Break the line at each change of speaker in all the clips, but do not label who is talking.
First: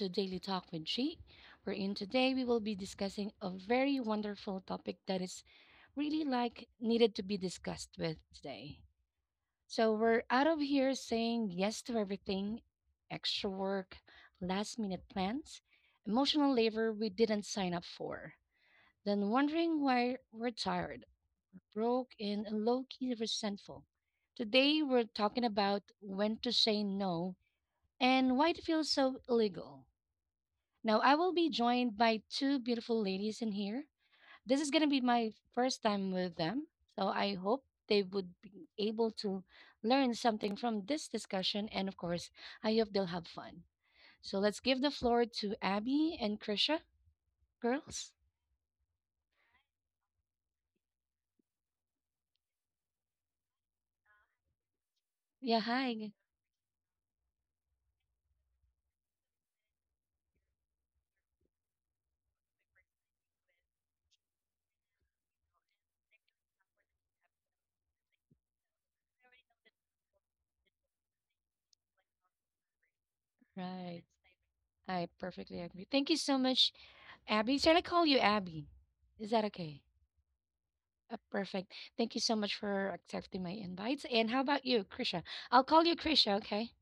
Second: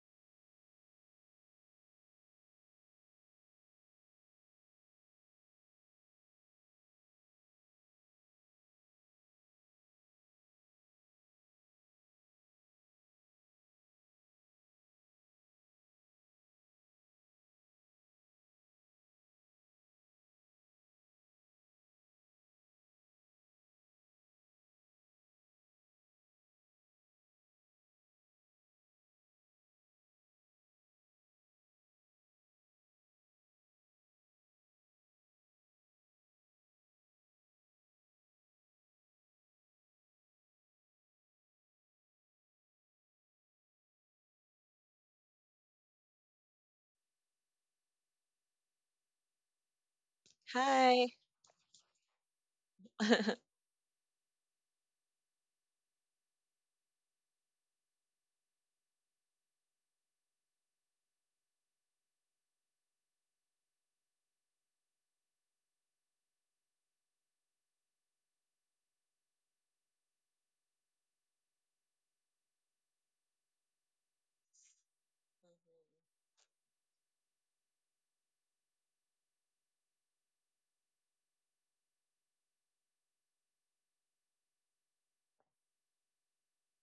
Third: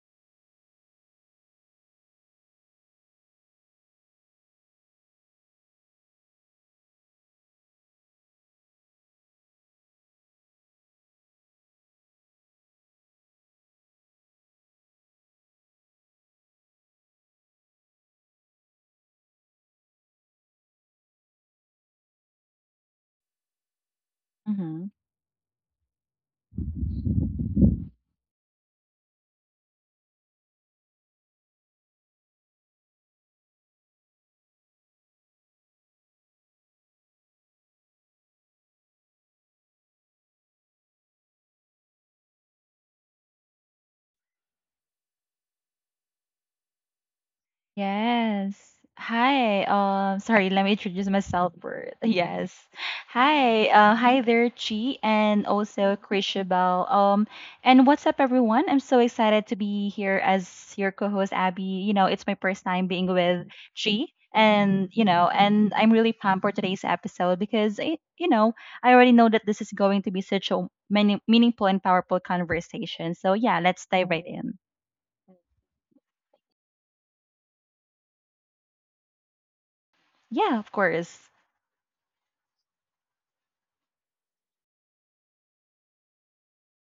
to Daily Talk with G, wherein today we will be discussing a very wonderful topic that is really like needed to be discussed with today. So we're out of here saying yes to everything, extra work, last minute plans, emotional labor we didn't sign up for, then wondering why we're tired, broke, and low key resentful. Today
Mhm.
we're talking about when to say no and why it feels so illegal. Now, I will be joined by two beautiful ladies in here. This is going to be my first time with them, so I hope they would be able to learn something from this discussion. And of course, I hope they'll have fun. So let's give the floor to Abby and Krisha, girls.
Yes. Hi. Sorry, let me introduce
Hi.
myself first. Yes. Hi. Hi there, Chi and
Yeah,
also
hi.
Krishabel. And what's up, everyone? I'm so excited to be here as your co-host, Abby. You know, it's my first time being with Chi, and and I'm really pumped for today's episode because I I already know that this is going to be such a many meaningful and powerful conversation. So yeah, let's
Right.
dive right in.
I perfectly agree. Thank you so much, Abby. Shall I call you Abby? Is that okay?
Yeah, of
Uh,
course.
perfect. Thank you so much for accepting my invites. And how about you, Krisha? I'll call you Krisha, okay?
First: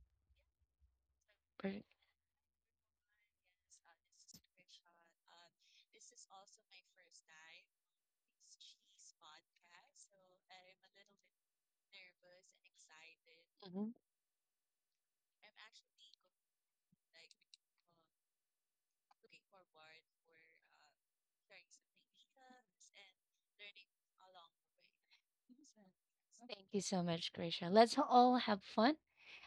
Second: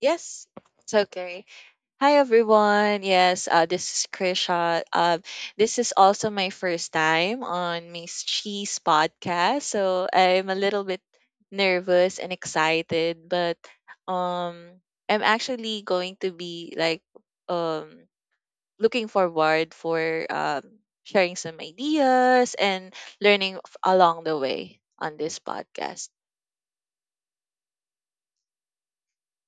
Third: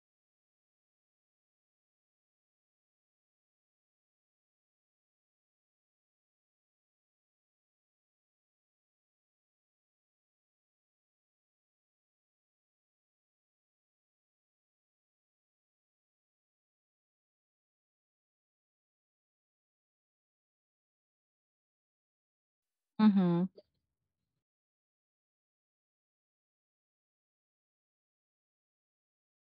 Yes, it's okay.
Perfect.
Hi, everyone. Yes, this is Krisha. This is also my first time on Miss Cheese podcast, so I'm a little bit nervous and excited, but
Mhm.
um, I'm actually going to be like um looking forward for um sharing some ideas and
Mm-hmm.
learning along the way on this podcast.
Thank you so much, Krisha. Let's all have fun.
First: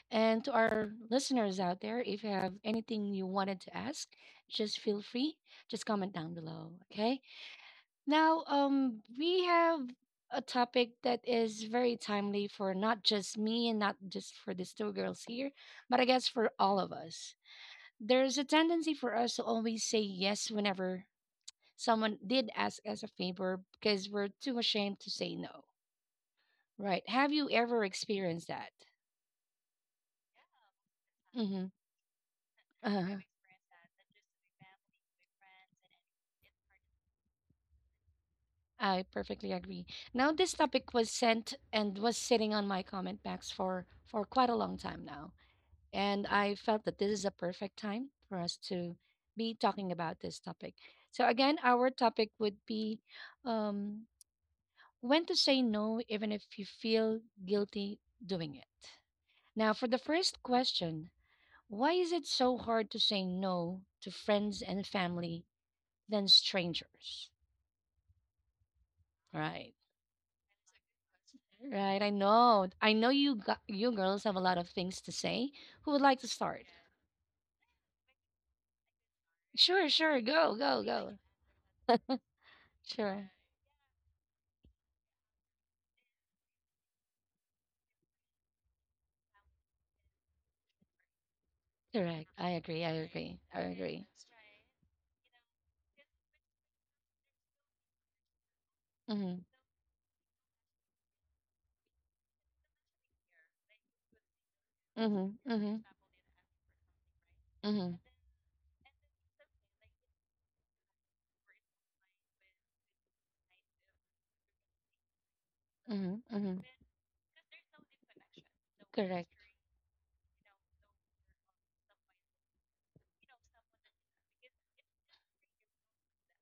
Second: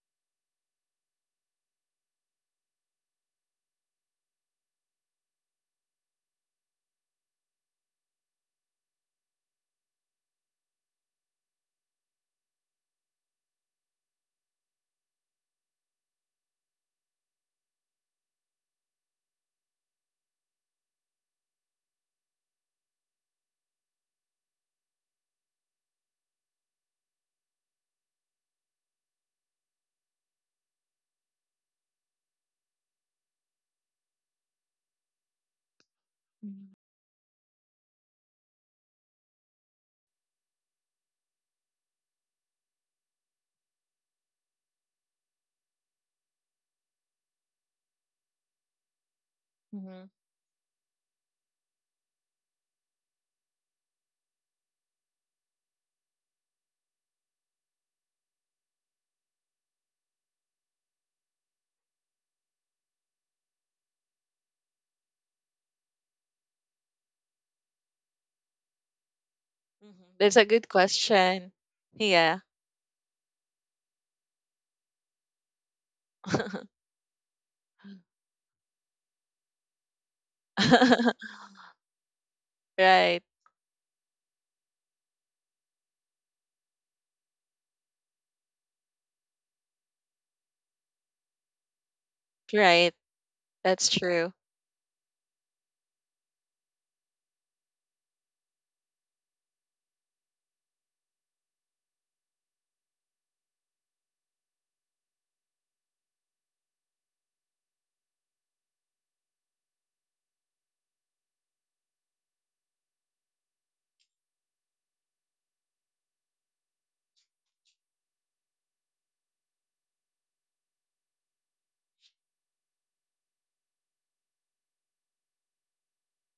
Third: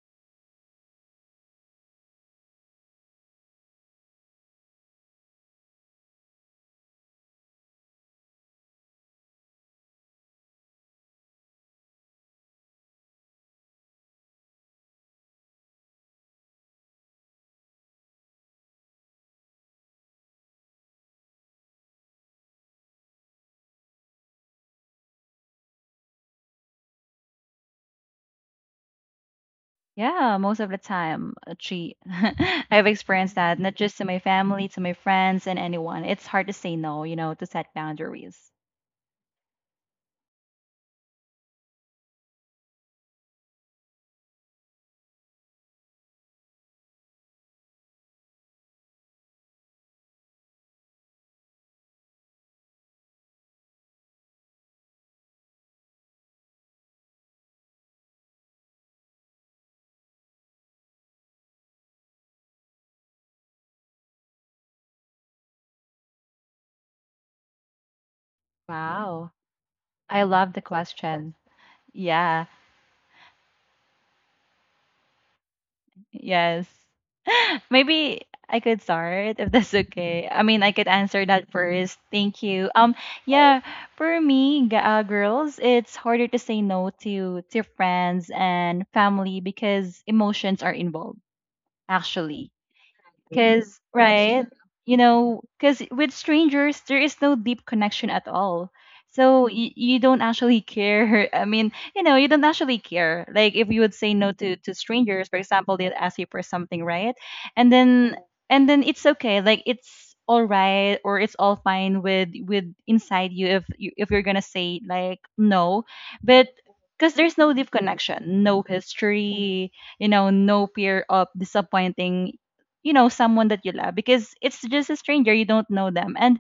And to our listeners out there, if you have anything you wanted to ask, just feel free. Just comment down below, okay? Now, we have a topic that is very timely for not just me and not just for these two girls here, but I guess for all of us. There's a tendency for us to always say yes whenever someone did ask us a favor because we're too ashamed to say no. Right. Have you ever experienced that?
Yeah, most of the time,
Mm-hmm.
actually, I've
Uh-huh.
experienced that, not just to my family, to my friends, and anyone. It's hard to say no, you know, to set boundaries.
I perfectly agree. Now, this topic was sent and was sitting on my comment box for quite a long time now, and I felt that this is a perfect time for us to be talking
Mm-hmm.
about this topic. So again, our topic would be um, when to say no, even if you feel guilty doing it. Now, for the first question, why is it so hard to say no to friends and family than strangers?
Wow.
Right.
Mhm.
I
That's a
love the
good
question.
question.
Right, I
Yeah.
Yeah,
know. You girls have a lot of things to say. Who would like to
yes.
start?
Maybe I could start if that's
Sure, sure.
okay. I
Go,
mean, I
go,
could
go.
answer that first. Thank you.
right.
Sure.
Yeah, for me, girls, it's harder to say no to friends and family because emotions are involved,
Correct. I
actually.
agree. I
Right.
agree. I
Because,
That's
agree.
true.
right, you know, because with strangers, there is no deep connection at all.
Mm-hmm.
So you don't actually care. I mean, you know, you don't actually care. Like if you would say no to, to strangers, for
Mm-hmm. Mm-hmm.
example, they'll ask you for something, right? And
Mm-hmm.
then it's okay. Like it's all right or it's all fine with inside you if you're gonna say like no.
Mm-hmm.
But
Mm-hmm.
because there's no deep connection, no
Correct.
history, you know, no fear of disappointing, you know, someone that you love, because it's just a stranger, you don't know them. And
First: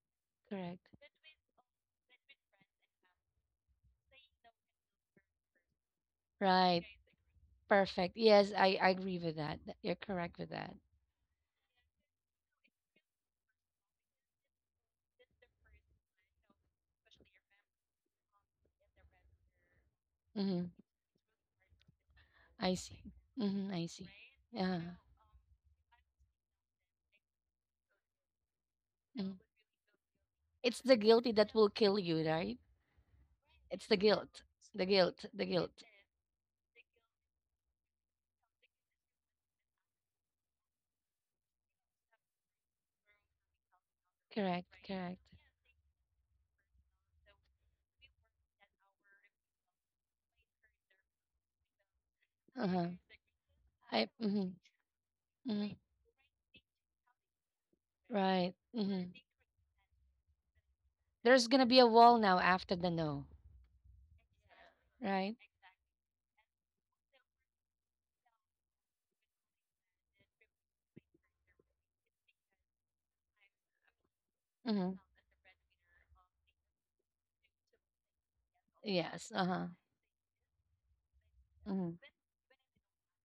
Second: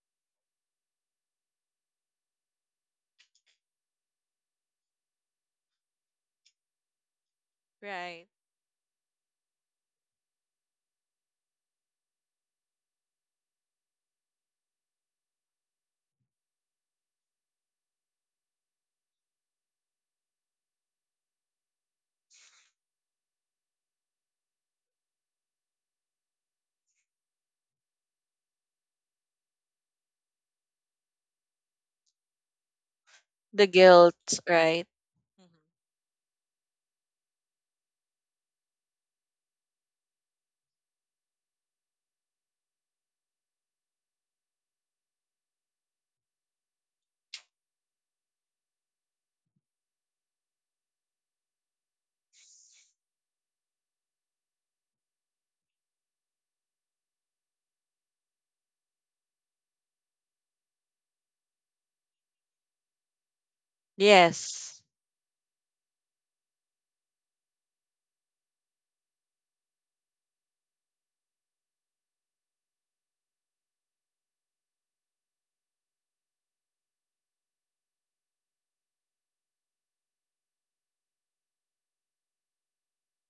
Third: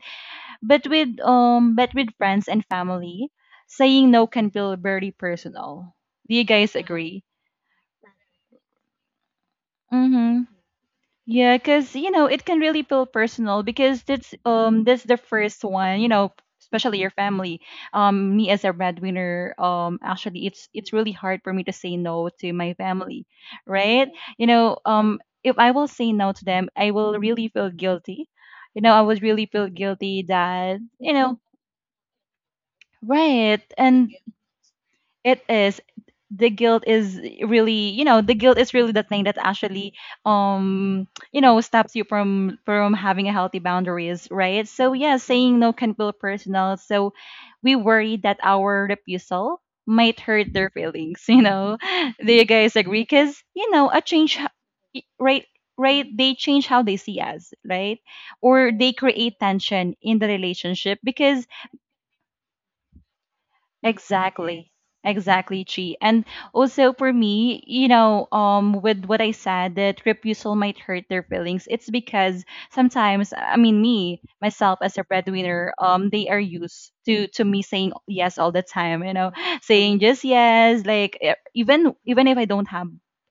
Correct.
but with friends and family, saying no can feel very personal. Do you guys
Right.
agree?
Perfect.
Right.
Yes, I agree with that. You're
Mm-hmm.
correct with that.
Yeah, because you know it can really feel personal because that's that's the first one, you know, especially your family. Me as a breadwinner, actually
Mm-hmm.
it's really hard for me to say no to my
I see.
family,
Mm-hmm. I
right?
see.
You know,
Yeah.
if I will say no to them, I will really feel guilty. You know, I would
Mhm.
really feel guilty, that
It's the
you
guilty
know,
that will kill you, right?
right?
The
It's the
And
guilt,
guilt.
right?
The guilt.
it
Mhm.
The
is
guilt.
the guilt is really, you know, the guilt is really the thing that actually you know, stops you from having a healthy boundaries, right?
Correct.
So yeah,
Correct.
saying no can feel personal, so we worry that our refusal might hurt their feelings, you know. Do you guys
Uh-huh.
agree? Because you know, a change,
Mm-hmm,
right,
hmm.
right, they change how they see us, right?
Right.
Or they
Hmm.
create tension in the relationship because
There's gonna be a wall now after the no,
Exactly.
Yes.
right?
Exactly, Chi. And also for me, you know, with what I said that refusal might hurt their feelings, it's because sometimes, I mean, me myself
Hmm.
as a breadwinner, they are used to me saying yes all the time. You know,
Yes. Uh huh.
saying just yes, like e- even
Hmm.
even if I don't have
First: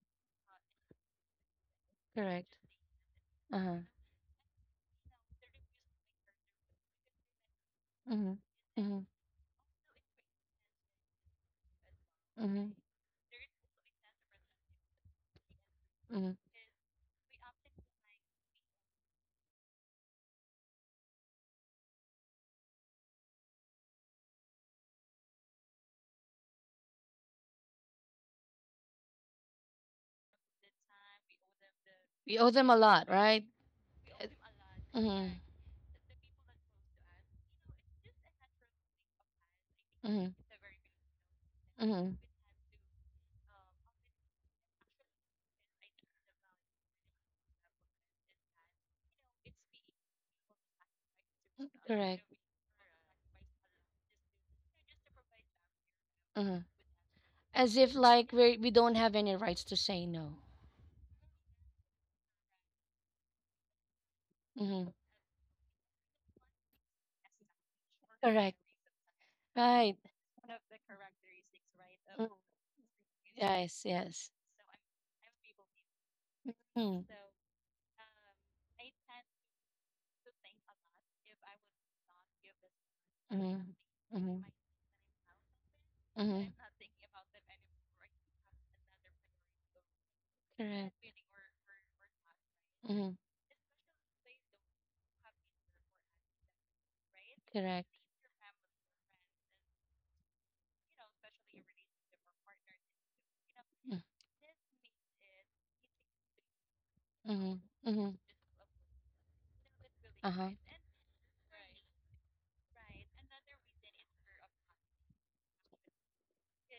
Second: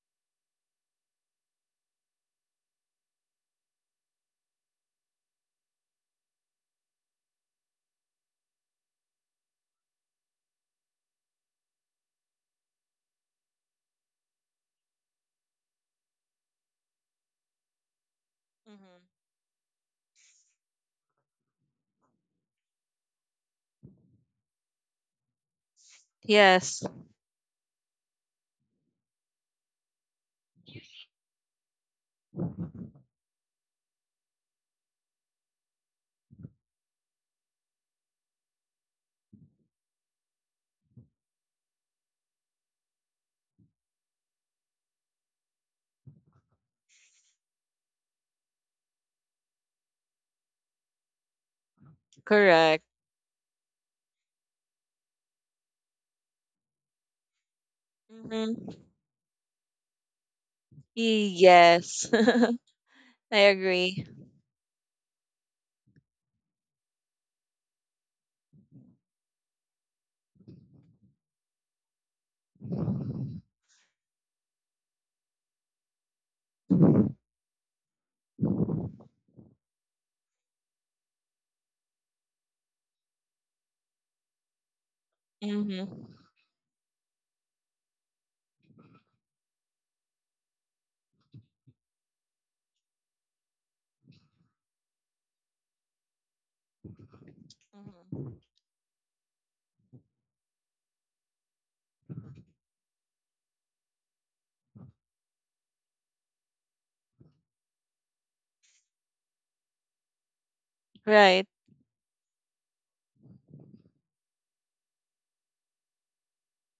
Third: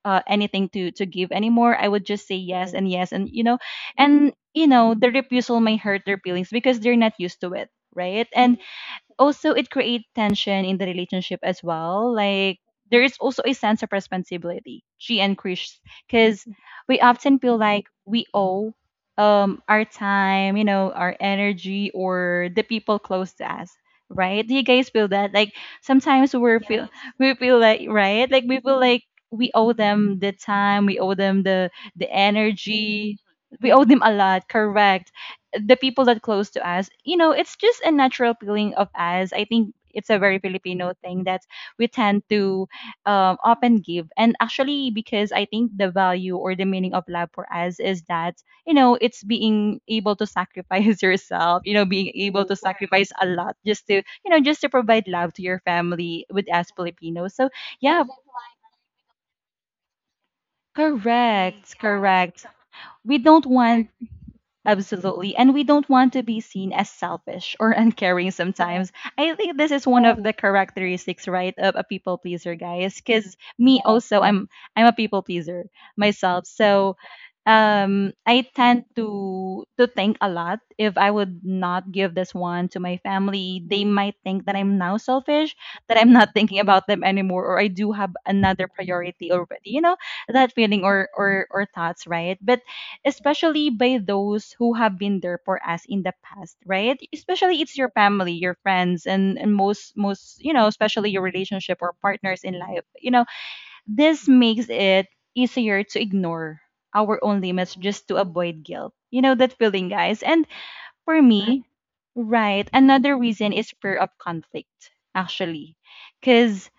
anything to give anymore, I would just say
Correct.
yes and yes, and you know,
Uh huh.
the refusal might hurt their feelings because they're not used to it, right?
Hmm.
And
Hmm.
also it creates tension in the relationship as well. Like
Hmm.
there is also a sense of responsibility, she and Krish,
Hmm.
because we often feel like we owe
Mhm.
our time, you know, our energy or the people close to us. Right? Do you guys feel that? Like sometimes we're
Yes.
feel we feel like, right? Like we feel like we owe them the time, we owe them the
We owe them a lot,
energy.
right?
We owe them a lot, correct,
Mm-hmm.
the people that close to us. You know, it's just a natural feeling of us. I think it's a very Filipino thing that we
Mm-hmm. Mm-hmm.
tend to up and give. And actually because I think the value or the meaning of love for us is that, you know, it's being able to sacrifice yourself, you know, being
Correct.
able to
Correct.
sacrifice a lot just to provide love to your family with
Mm-hmm.
us Filipinos. So
As if
yeah,
like we
Mm-hmm.
don't have any rights to say no.
correct,
Yes.
correct, we
I
don't want
agree.
Mm-hmm.
Absolutely. And we don't want to be seen as selfish or uncaring
Correct.
sometimes. I think this is
Right.
one of the characteristics, right, of a people
Mm.
pleaser, guys. Cause
Yes.
me also,
Yes.
I'm a people pleaser myself. So
Mm-hmm.
I tend to think a lot. If I would not give this one to my
Mm-hmm.
family, they might
Mm-hmm.
think that I'm now selfish, that I'm
Mm-hmm.
not
Mm-hmm.
thinking about them anymore, or I do have another priority already, you know, that feeling
Correct.
or or thoughts, right? But
Hmm.
especially by those who have been there for us in the past, right? Especially it's your
Correct.
hmm
family, your friends, and most, you know, especially your relationship or partners in life. You know, this makes it easier to ignore our own
Mm-hmm.
limits just
Mm-hmm.
to avoid guilt. You know that feeling, guys. And
Uh-huh.
for
Right.
me, right, another reason is fear of conflict, actually, because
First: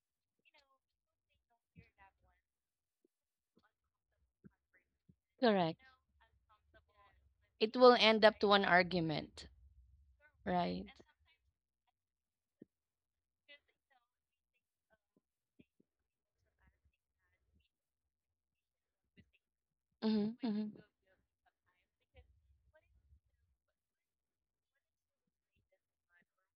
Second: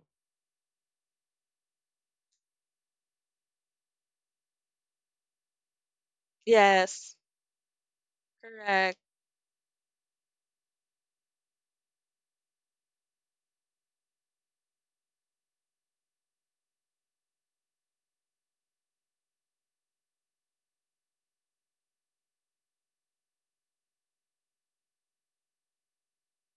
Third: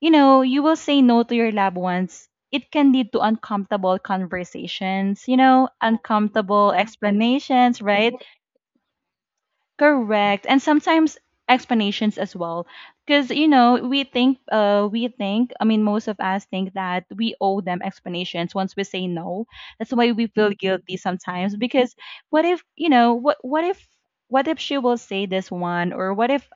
you know, you will say no to your loved ones, it can lead to uncomfortable conversations, you know,
Correct.
uncomfortable
Yes.
It
explanations,
will
right?
end up to an
Correct.
argument,
Correct. And
right?
sometimes explanations as well. Because, you know, we think, I mean, most of us think that we owe them explanations once we say no. That's why we
Mm-hmm.
feel
Mm-hmm.
guilty sometimes. Because what if, you know, what if she will say this one? Or what if,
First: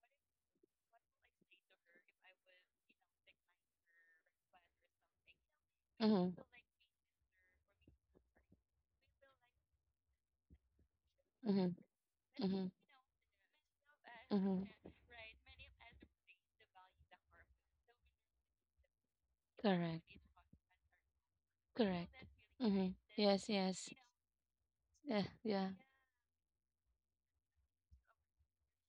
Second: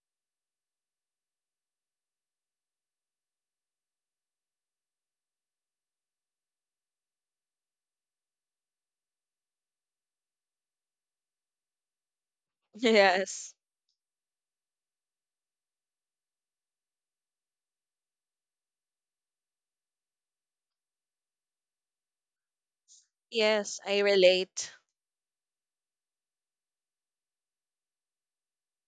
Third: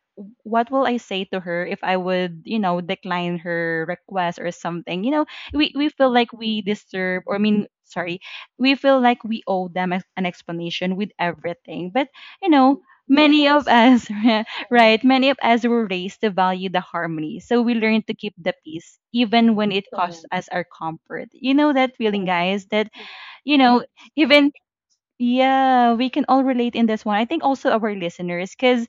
what will I say to her if I would, you know, decline her request or something? You know, we feel
Mm-hmm.
like we disturb, or I mean, sorry, we feel like we owe them an explanation with
Mm-hmm.
everything. But you
Mm-hmm.
know, many
Yes.
of us
Mm-hmm.
right, many of us were raised to value the harmony, so we learn to keep the peace even when it
Correct.
costs Correct. Us our comfort, you know that
Correct.
feeling Correct. guys,
Mm-hmm.
that
Yes,
you
Yes,
know
yes.
I
even
relate.
Yeah, yeah.
yeah we can all relate in this one. I think also our listeners, because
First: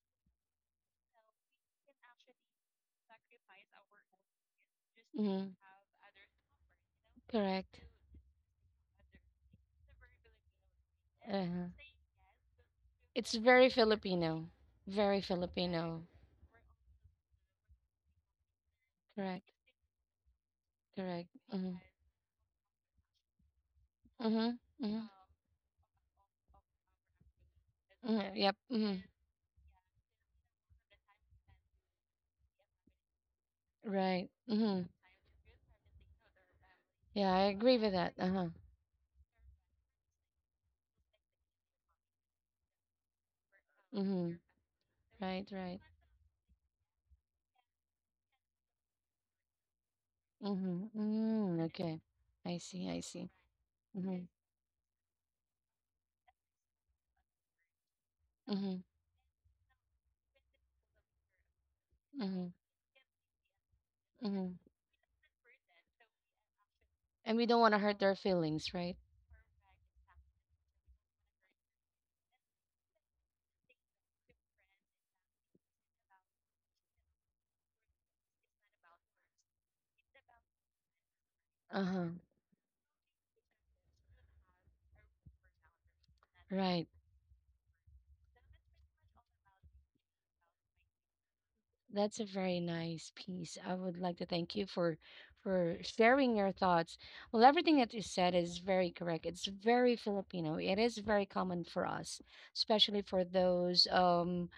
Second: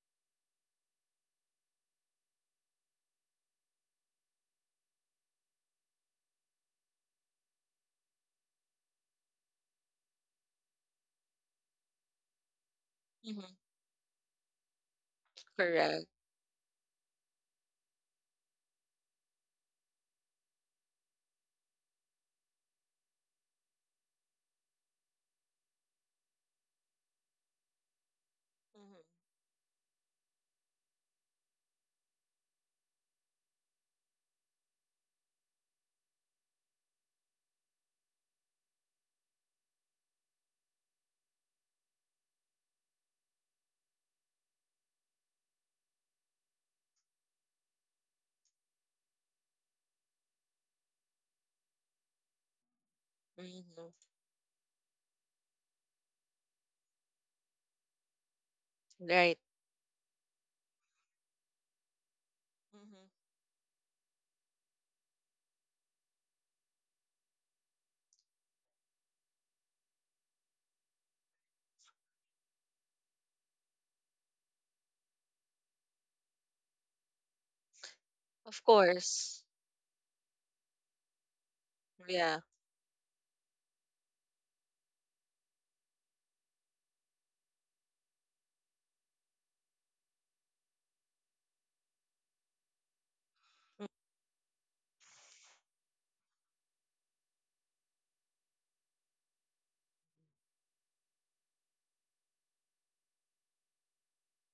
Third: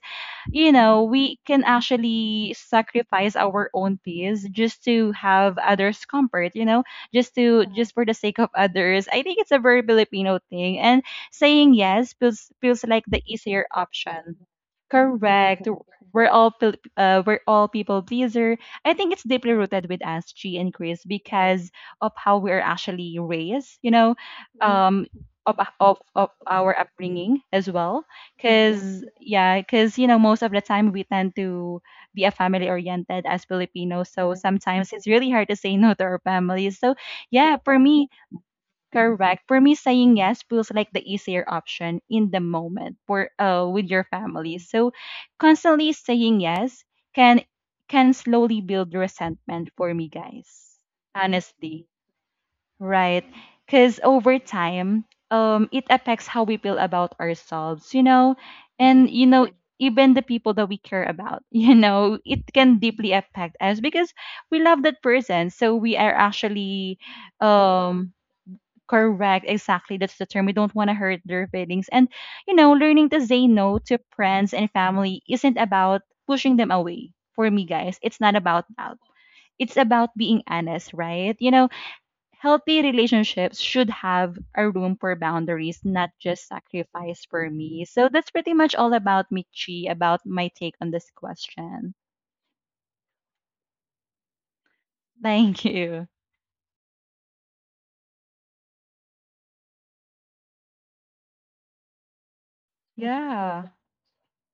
you know we can actually sacrifice our own peace just to
Mm-hmm.
have others comfort, you know,
Correct.
just for the sake of others. I think it's a very Filipino thing, and
Uh-huh.
saying yes feels like the
It's
Hmm
easier
very
option
Filipino. Very
Correct.
Filipino.
Correct.
We're all we're all people pleaser. I think it's
Correct.
deeply rooted with us, G and Chris,
Correct.
because
Mm-hmm.
of how we're actually raised. You know,
Mm-hmm.
um,
Mm-hmm.
of our upbringing as well.
Mm-hmm. Yep. Mm-hmm.
Cause yeah, cause you know most of the time we tend to be a family oriented as Filipinos.
Right.
So
Mm-hmm.
sometimes it's really hard to say no to our families. So
Yeah, I
yeah, for
agree with
me,
that. Uh-huh.
Correct. For me, saying yes feels like the easier option in the moment for with your
Mm-hmm.
family. So
Right, right.
constantly saying yes can can slowly build resentment for me,
Mm-hmm.
guys.
Mm-hmm.
Honestly.
Okay. I see, I
Right.
see.
Mm-hmm.
Cause
Mm-hmm.
over time, it affects how we feel about ourselves, you know?
Mm-hmm.
And you
Right.
know, even the people that we care about, you know,
Mm-hmm.
it can deeply
hmm
affect us because
Mm-hmm.
we love that person. So we are actually
And we don't want to hurt their
um
feelings, right?
Correct, exactly. That's the term. We don't want to hurt their feelings. And, you know, learning to say no to friends and family isn't about pushing them away. For me, guys, it's not
Of
about that.
course.
It's about being honest, right? You know,
Uh-huh.
Yeah.
healthy relationships should have a room for boundaries, not just
Right.
sacrifice for me. So that's pretty much all about me, Chi, about my take on this question.
That's a very nice piece. I
Mm,
would like to thank you for
Thank
for
you.
sharing your thoughts. Well, everything that you said is very correct. It's very Filipino. It is very common for us, especially for
Yeah,
those um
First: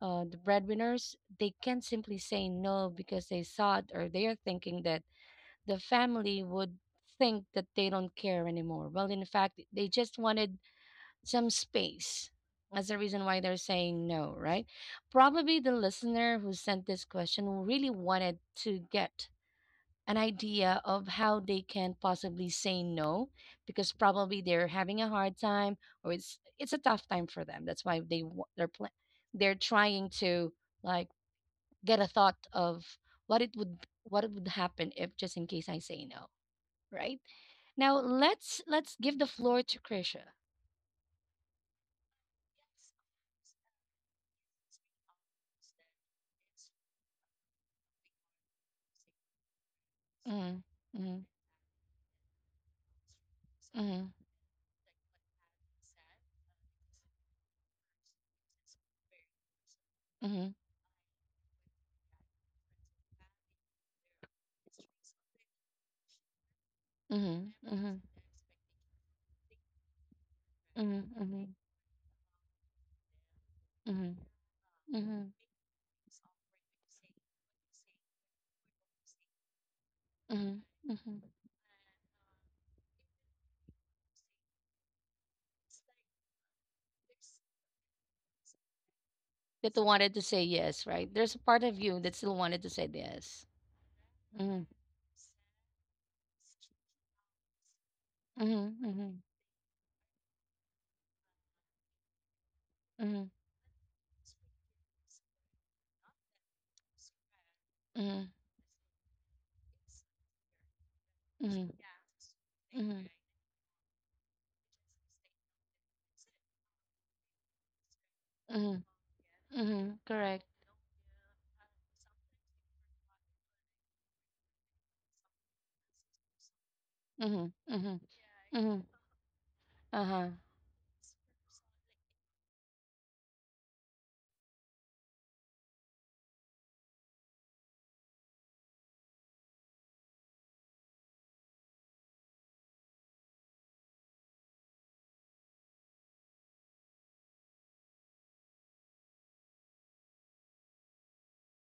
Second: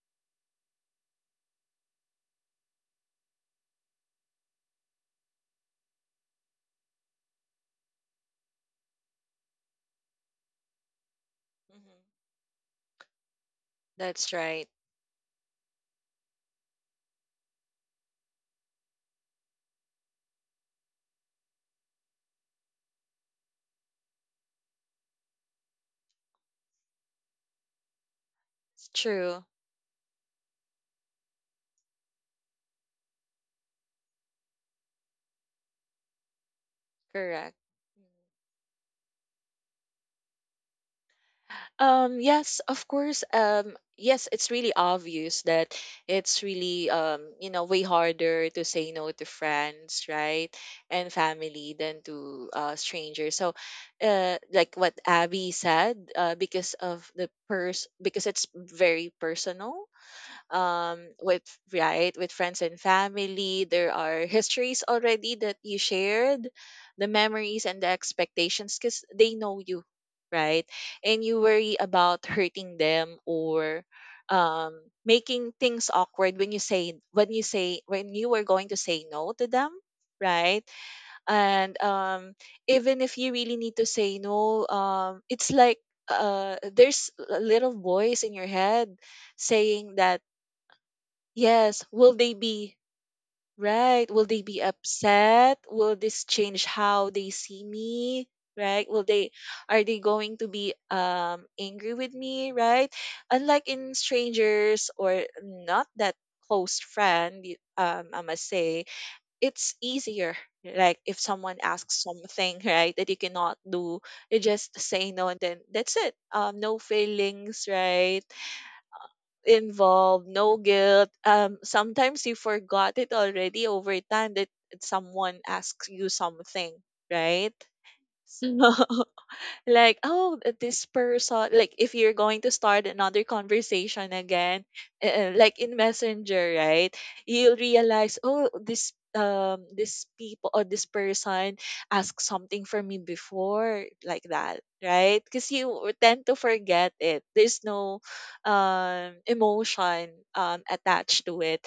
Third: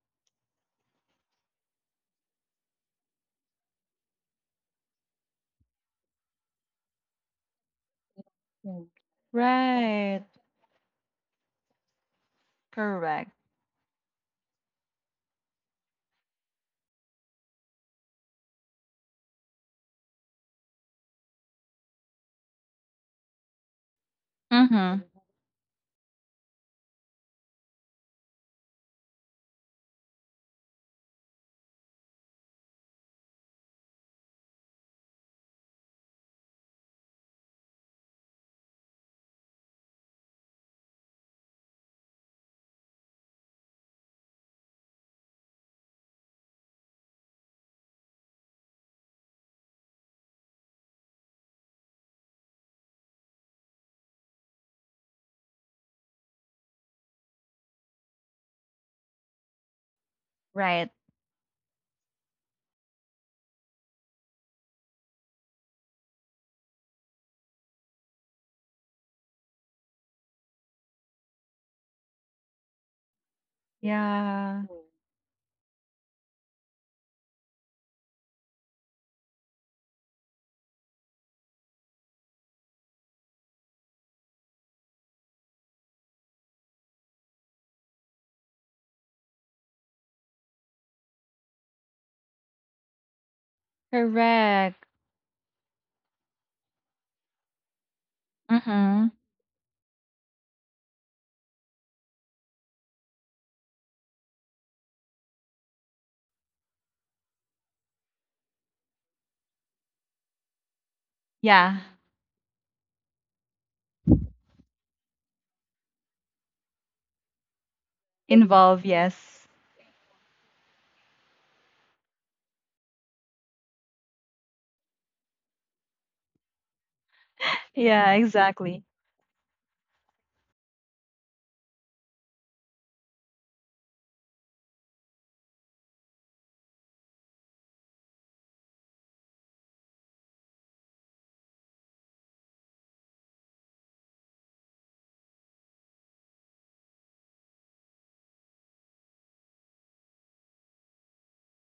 uh the breadwinners. They can't simply say no because they thought or they are thinking that the family would think that they don't care anymore. Well, in fact, they just
right.
wanted some
mhm.
space. That's the reason
Correct.
why they're saying
That's
no, right?
right.
Probably the listener who sent this question really wanted to get an idea of how they can possibly say no because probably they're
Mm-hmm.
having a hard time or it's a tough time for them. That's why they're
It's
pla
true.
they're trying to like get a thought of what it would what it would happen if just in case I say no, right?
Correct.
Now
Mhm.
let's give the floor to Krisha.
Yes, of course. Yes, it's really obvious that it's really you know, way harder to say no to friends, right?
Mm-hmm.
And
Mm-hmm.
family than to strangers. So,
Mhm,
like what Abby said, because of the pers because it's very personal
mhm,
Right.
with right with friends and family there are histories already that you shared the
mhm,
memories and the
mhm.
expectations because they know you right
Mhm,
and you
mhm,
worry about hurting them or
mhm.
Yeah.
um
Mhm,
making things awkward when you say when you say when you were going to say no to them right
mhm, mhm.
and even if you really need to say no it's like there's a little voice in your head
That they
saying
wanted
that
to say yes, right? There's a part of
Yes.
you
Will
that
they
still wanted to
be
say yes.
right? Will they be
Mhm,
Correct.
upset? Will this change how they see me?
mhm,
Right? Will
Mm-hmm.
mhm,
they are they going to be angry with me, right?
mhm,
Unlike in strangers or not that close friend, I
mhm,
must say, it's easier. Like if someone
mhm,
Yeah.
asks something, right, that
mhm,
you cannot do, you just say no and then that's it. No feelings, right?
Involve,
mhm,
yes.
mhm.
involved,
Correct.
no guilt. Sometimes you forgot it already over time that someone asks you something, right?
Mhm, mhm,
Yeah,
So,
exactly.
mhm.
like
Uh huh.
oh this person like if you're going to start another conversation again like in messenger right you'll realize oh this this people or this person asked something from me before like that right because you tend to forget it there's no emotion attached to it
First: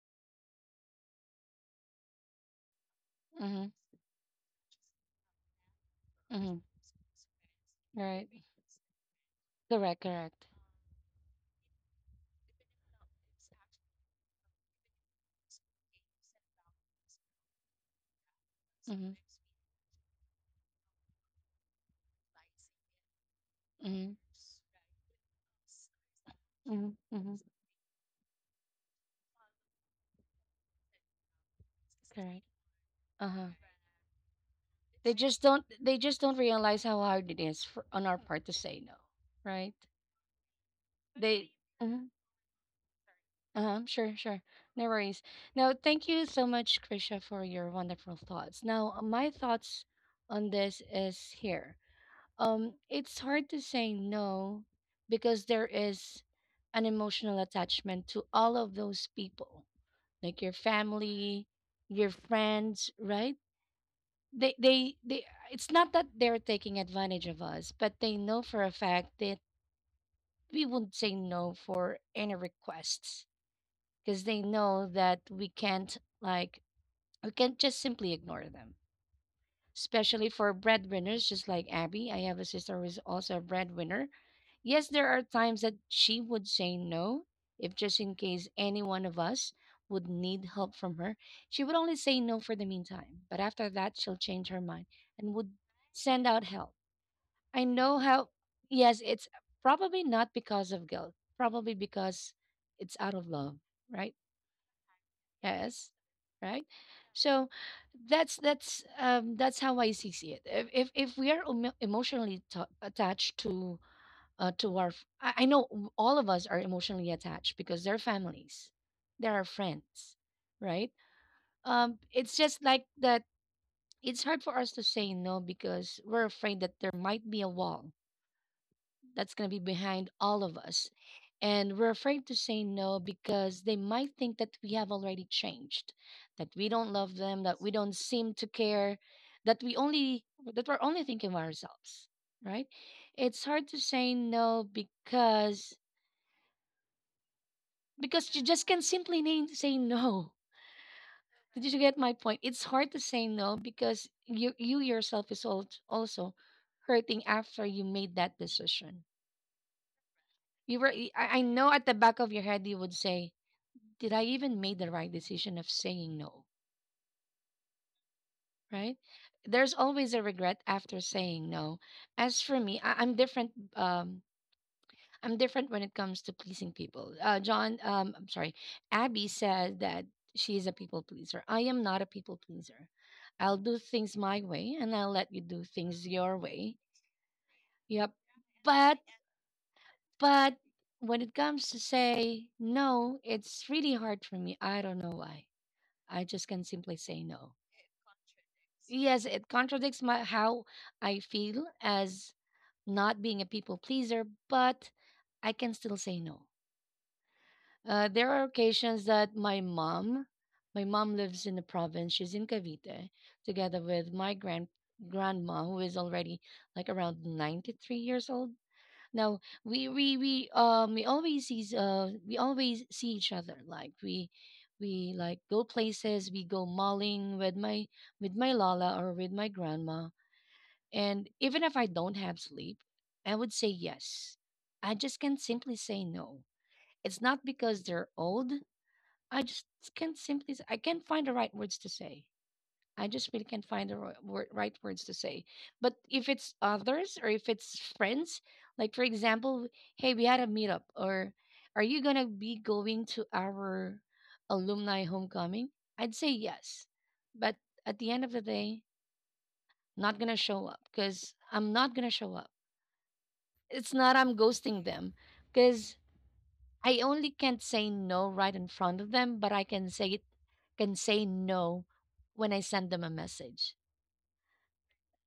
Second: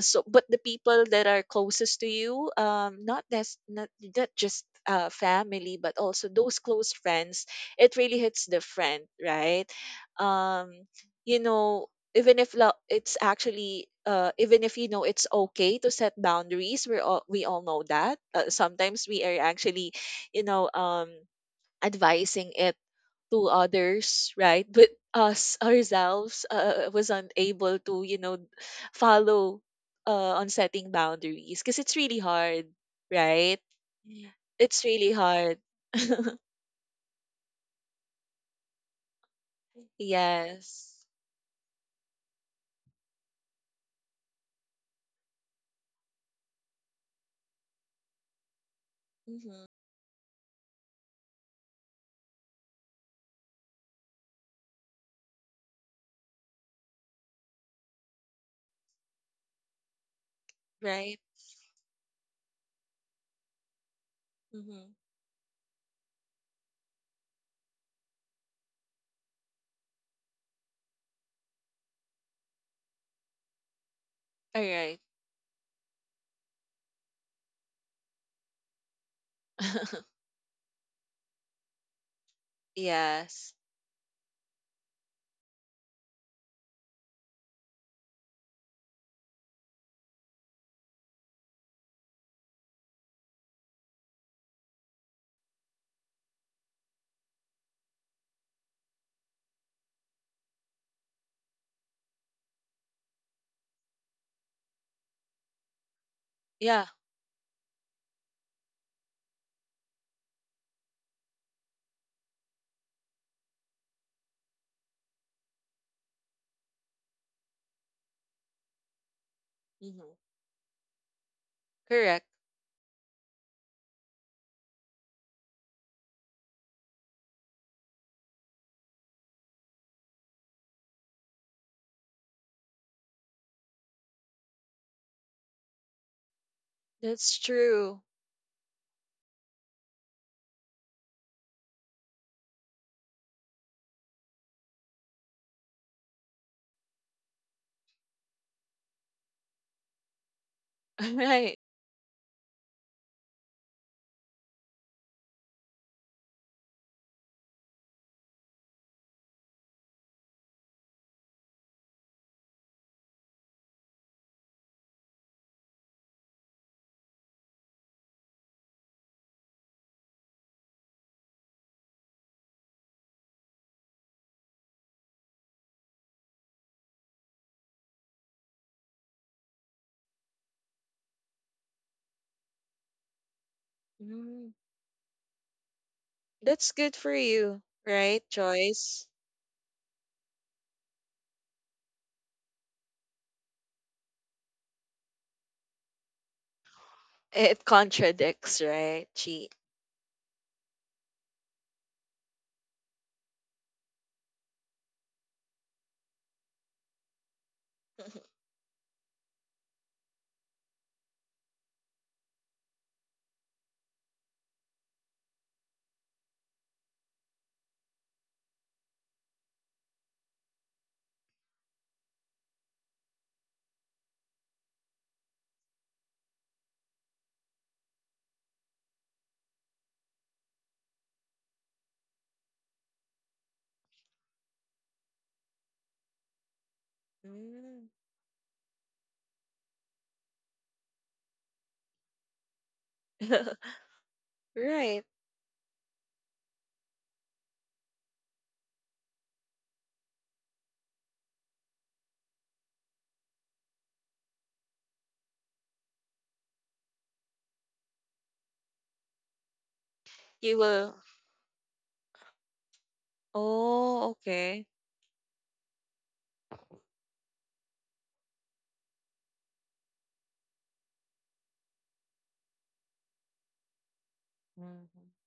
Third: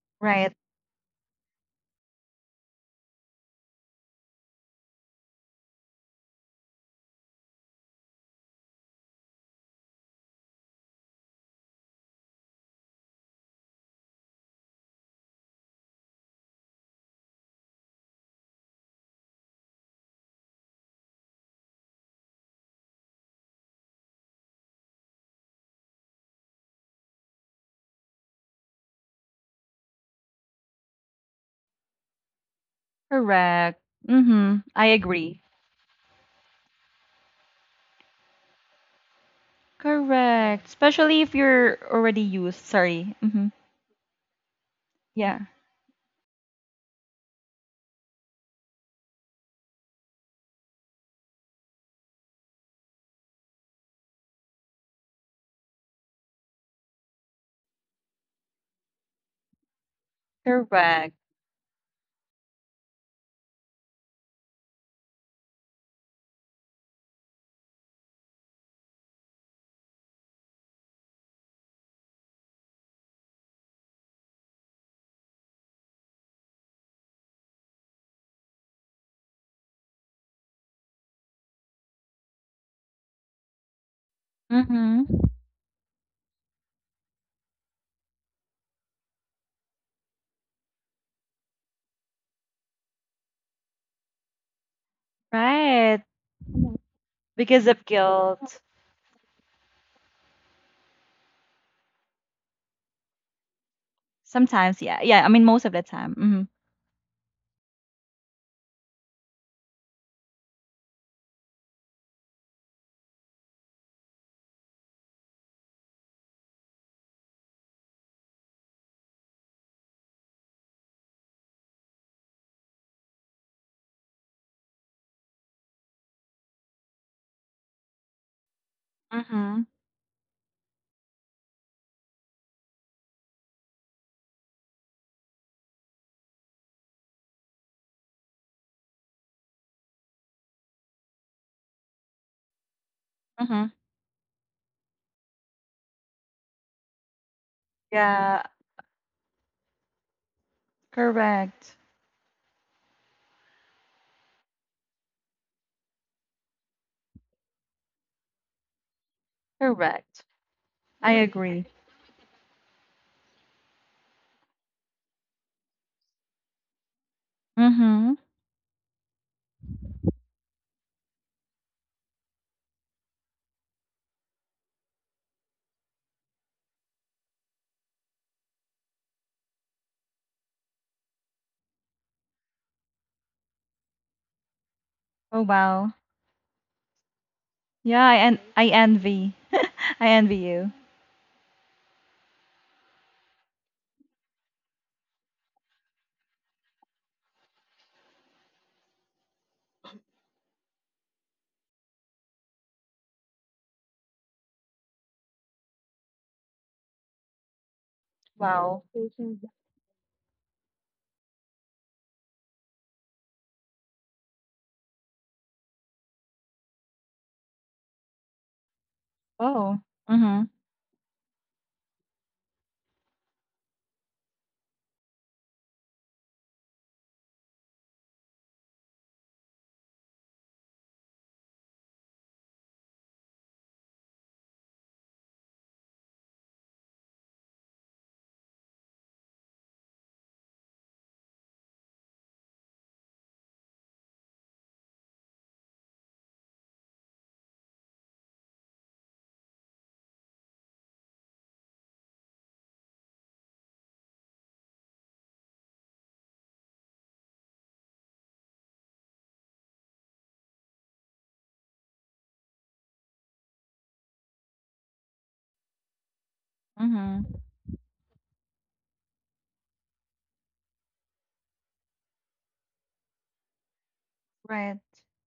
so but
Right.
the people that are closest to you not that's
Mhm,
not not just family but also those
mhm.
close friends it really
Right.
hits different, right?
Correct, correct.
Um, you know, even if lo- it's actually even if you know it's okay to set boundaries, we all know that. Sometimes
Mhm.
we are actually, you know, advising it to
Mhm.
others, right? But us ourselves
Mhm.
was
Mhm.
unable to, you know, follow on setting boundaries because it's really
Correct.
hard,
Uh-huh.
right?
Correct.
Yeah.
Mm-hmm.
It's
I
really
agree.
hard.
They just don't realize how hard it is for, on our part to say no, right?
Correct.
yes.
Especially if
They
you're
Mhm.
already used. Sorry. Mm-hmm.
Uh-huh, sure, sure. No worries.
Yeah.
Now, thank you so much, Krisha, for your wonderful thoughts. Now, my
Mhm.
thoughts on this is here. It's hard to say no because there is an emotional attachment to all of those people like your
Correct.
Right.
family, your friends, right? They
Mhm.
they they it's not that they're taking advantage of us, but they know for a fact that we wouldn't say no for any requests because they
All
know
right.
that we can't like we can't just simply ignore them, especially for breadwinners, just like Abby. I have a sister who is also a
yes.
breadwinner. Yes, there
Mm-hmm.
are times that she would say no, if just in case any one of us would need help from her. She would only say no for the meantime, but after that, she'll change her mind and would
Right.
send out help. I
Because
know how, yes, it's probably not because of guilt, probably because it's out of love, right?
sometimes, yeah. Yeah, I mean most of the
Yes.
time. Mm-hmm.
Right?
Yeah.
So that's that's how I see it. If we are emotionally ta attached to our I know all of us are emotionally attached because they're families. They're our
Mhm.
friends, right?
Correct.
It's just like that. It's hard for us to say no because we're afraid that there might be a wall that's going to be
Mm-hmm.
behind all of us. And we're afraid to say no because they might think that we have already changed, that we don't love
That's
them, that we don't
true.
seem to care, that we only that we're only thinking of ourselves, right? It's
Mm-hmm.
hard to say no because you
Yeah.
just can't simply name, say no.
Right.
Did
Correct.
you get my point? It's hard to say no because you yourself is also hurting after you made that decision.
Correct. I
I
agree.
know at the back of your head you would say, "Did I even make the right decision of saying no?"
Mm-hmm.
Right? There's always a regret after saying no. As for me, I'm different. I'm different when it comes to pleasing people. I'm sorry, Abby said that she is a people pleaser. I am not a people pleaser. I'll do things my
Mm.
way, and I'll let you
Oh
do
wow.
things your
That's
way.
good for you,
Yeah,
Yep.
right?
I
But
Choice.
envy. I envy
But
you.
when it comes to say no, it's really hard for me. I don't know why. I just can simply say no.
It contradicts, right?
Yes, it
She
contradicts my how I feel as not being a people pleaser, but I can still say no. There are
Wow.
occasions that my mom lives in the province. She's in Cavite, together with my grandma, who is already like around 93 years old. Now
Oh.
we we
Mhm.
we um we always see we always see each other like we like go places. We go mauling with my Lala or with my grandma, and even if I don't have sleep I would say yes. I just can't simply say no. It's not because
Mm.
they're old. I just can't simply s- I can't find the right words to say. I just really can't find the right words
Right.
to say. But if it's others or if it's friends, like for example, hey, we had a meetup, or are you gonna be going to our alumni homecoming? I'd say yes, but at the end of the day, not gonna
You
show up
will.
because I'm not gonna show up. It's
Oh,
not I'm
okay.
ghosting them because I
Mhm.
only can't say no right in front of them, but I can say it. Can say no when I send them a message.
Right.
Mhm.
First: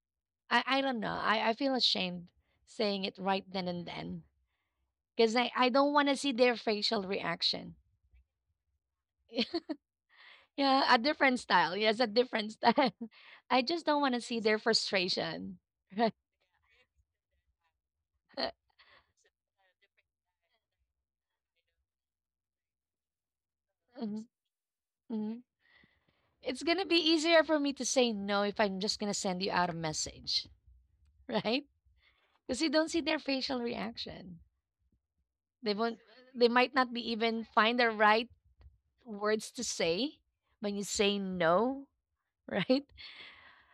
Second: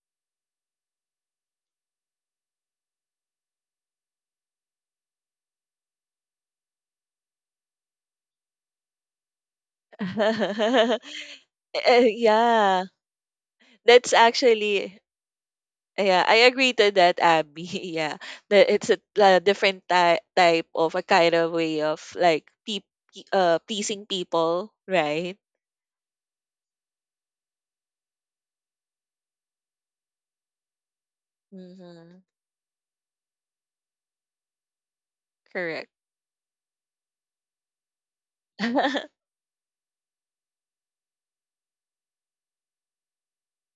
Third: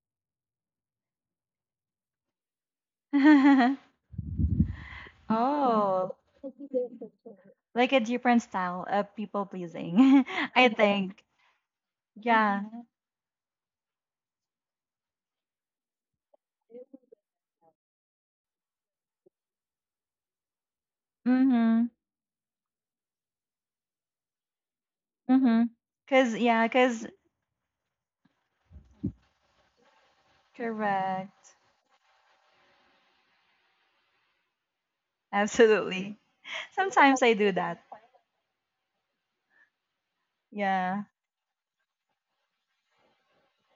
I don't know. I feel ashamed saying it right then and then because I don't want to
Oh,
see their facial reaction.
like a different style of people pleasing, I
Yeah, a
think.
different style. Yes,
Eh,
a different
Yeah.
yeah.
style. I just don't
That's
want to see their
actually,
frustration.
Yeah, I agree to that, Abby. Yeah,
Uh,
that it's a, different type of a kind of way
Mm-hmm.
of like pleasing
mhm,
people, right?
mhm.
Mm-hmm. Cause
It's
yeah,
gonna be
cause
easier for me to say no if I'm just gonna send you out a message,
correct.
right?
Mm-hmm.
Because you don't see their facial reaction. They
Correct.
won't.
Absolutely.
They might not be
Sometimes I
even
do
find
that.
the right words to say when you
Yeah.
say no, right?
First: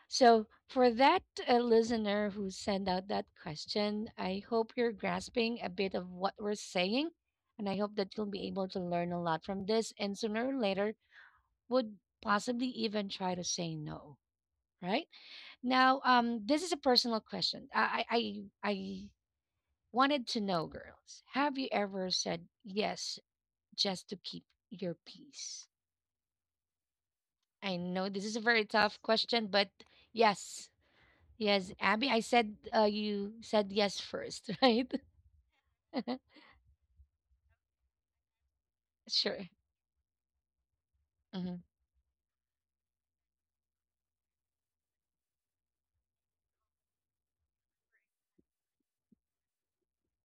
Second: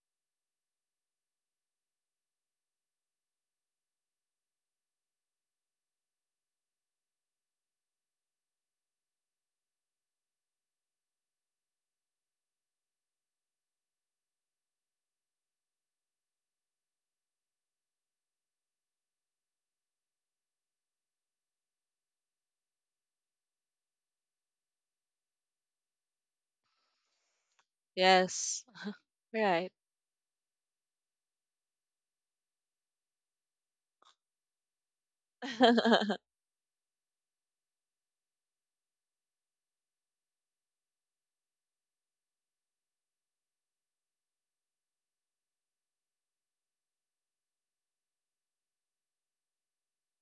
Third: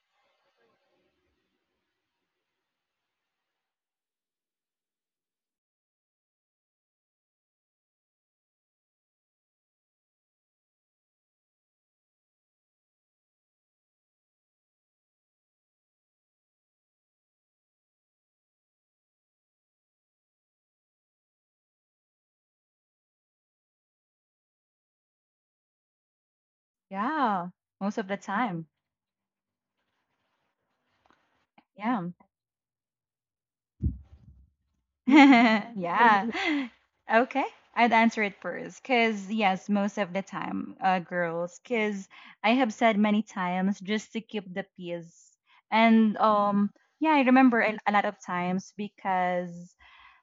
So, for that listener who sent out that question, I hope you're grasping a bit of what we're saying. And I hope that you'll be able to learn a lot from this and sooner or later would possibly even try to say no, right? Now, this is a personal question. I wanted to know, girls, have you ever said yes just to keep your peace?
Yeah.
I
Most of
know
the
this is a very
yes,
time.
tough question, but
right,
yes. Yes,
Yeah.
Abby, I said you said yes first, right?
yeah. Okay. I'd answer it first. Because,
Sure.
yes, most of the time,
Mm-hmm,
girls, because I have said many times just to keep the peace. And, yeah, I remember a lot of times because,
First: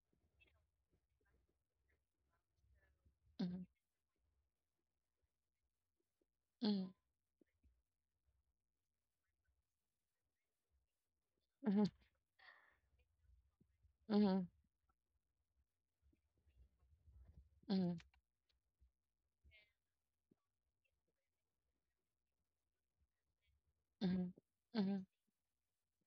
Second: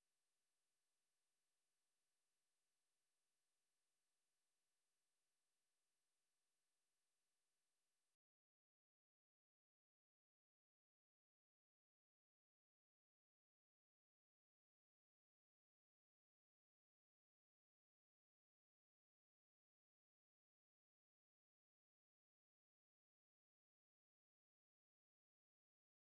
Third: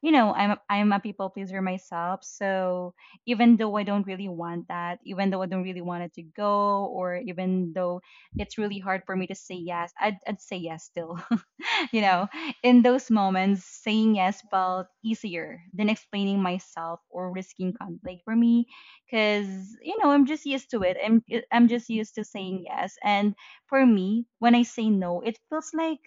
you know, I'm a people pleaser myself. So even
mm-hmm,
though I don't really want that, even though I don't really want it to go, or even though it's really hard for me to say yes, I'd say yes still.
mm-hmm,
You know, in those moments, saying
mm-hmm,
yes felt easier than explaining myself or risking
mm-hmm,
conflict for me, because you know I'm just used to it. I'm just used to saying yes, and for
mm-hmm,
me, when I say
mm-hmm,
no,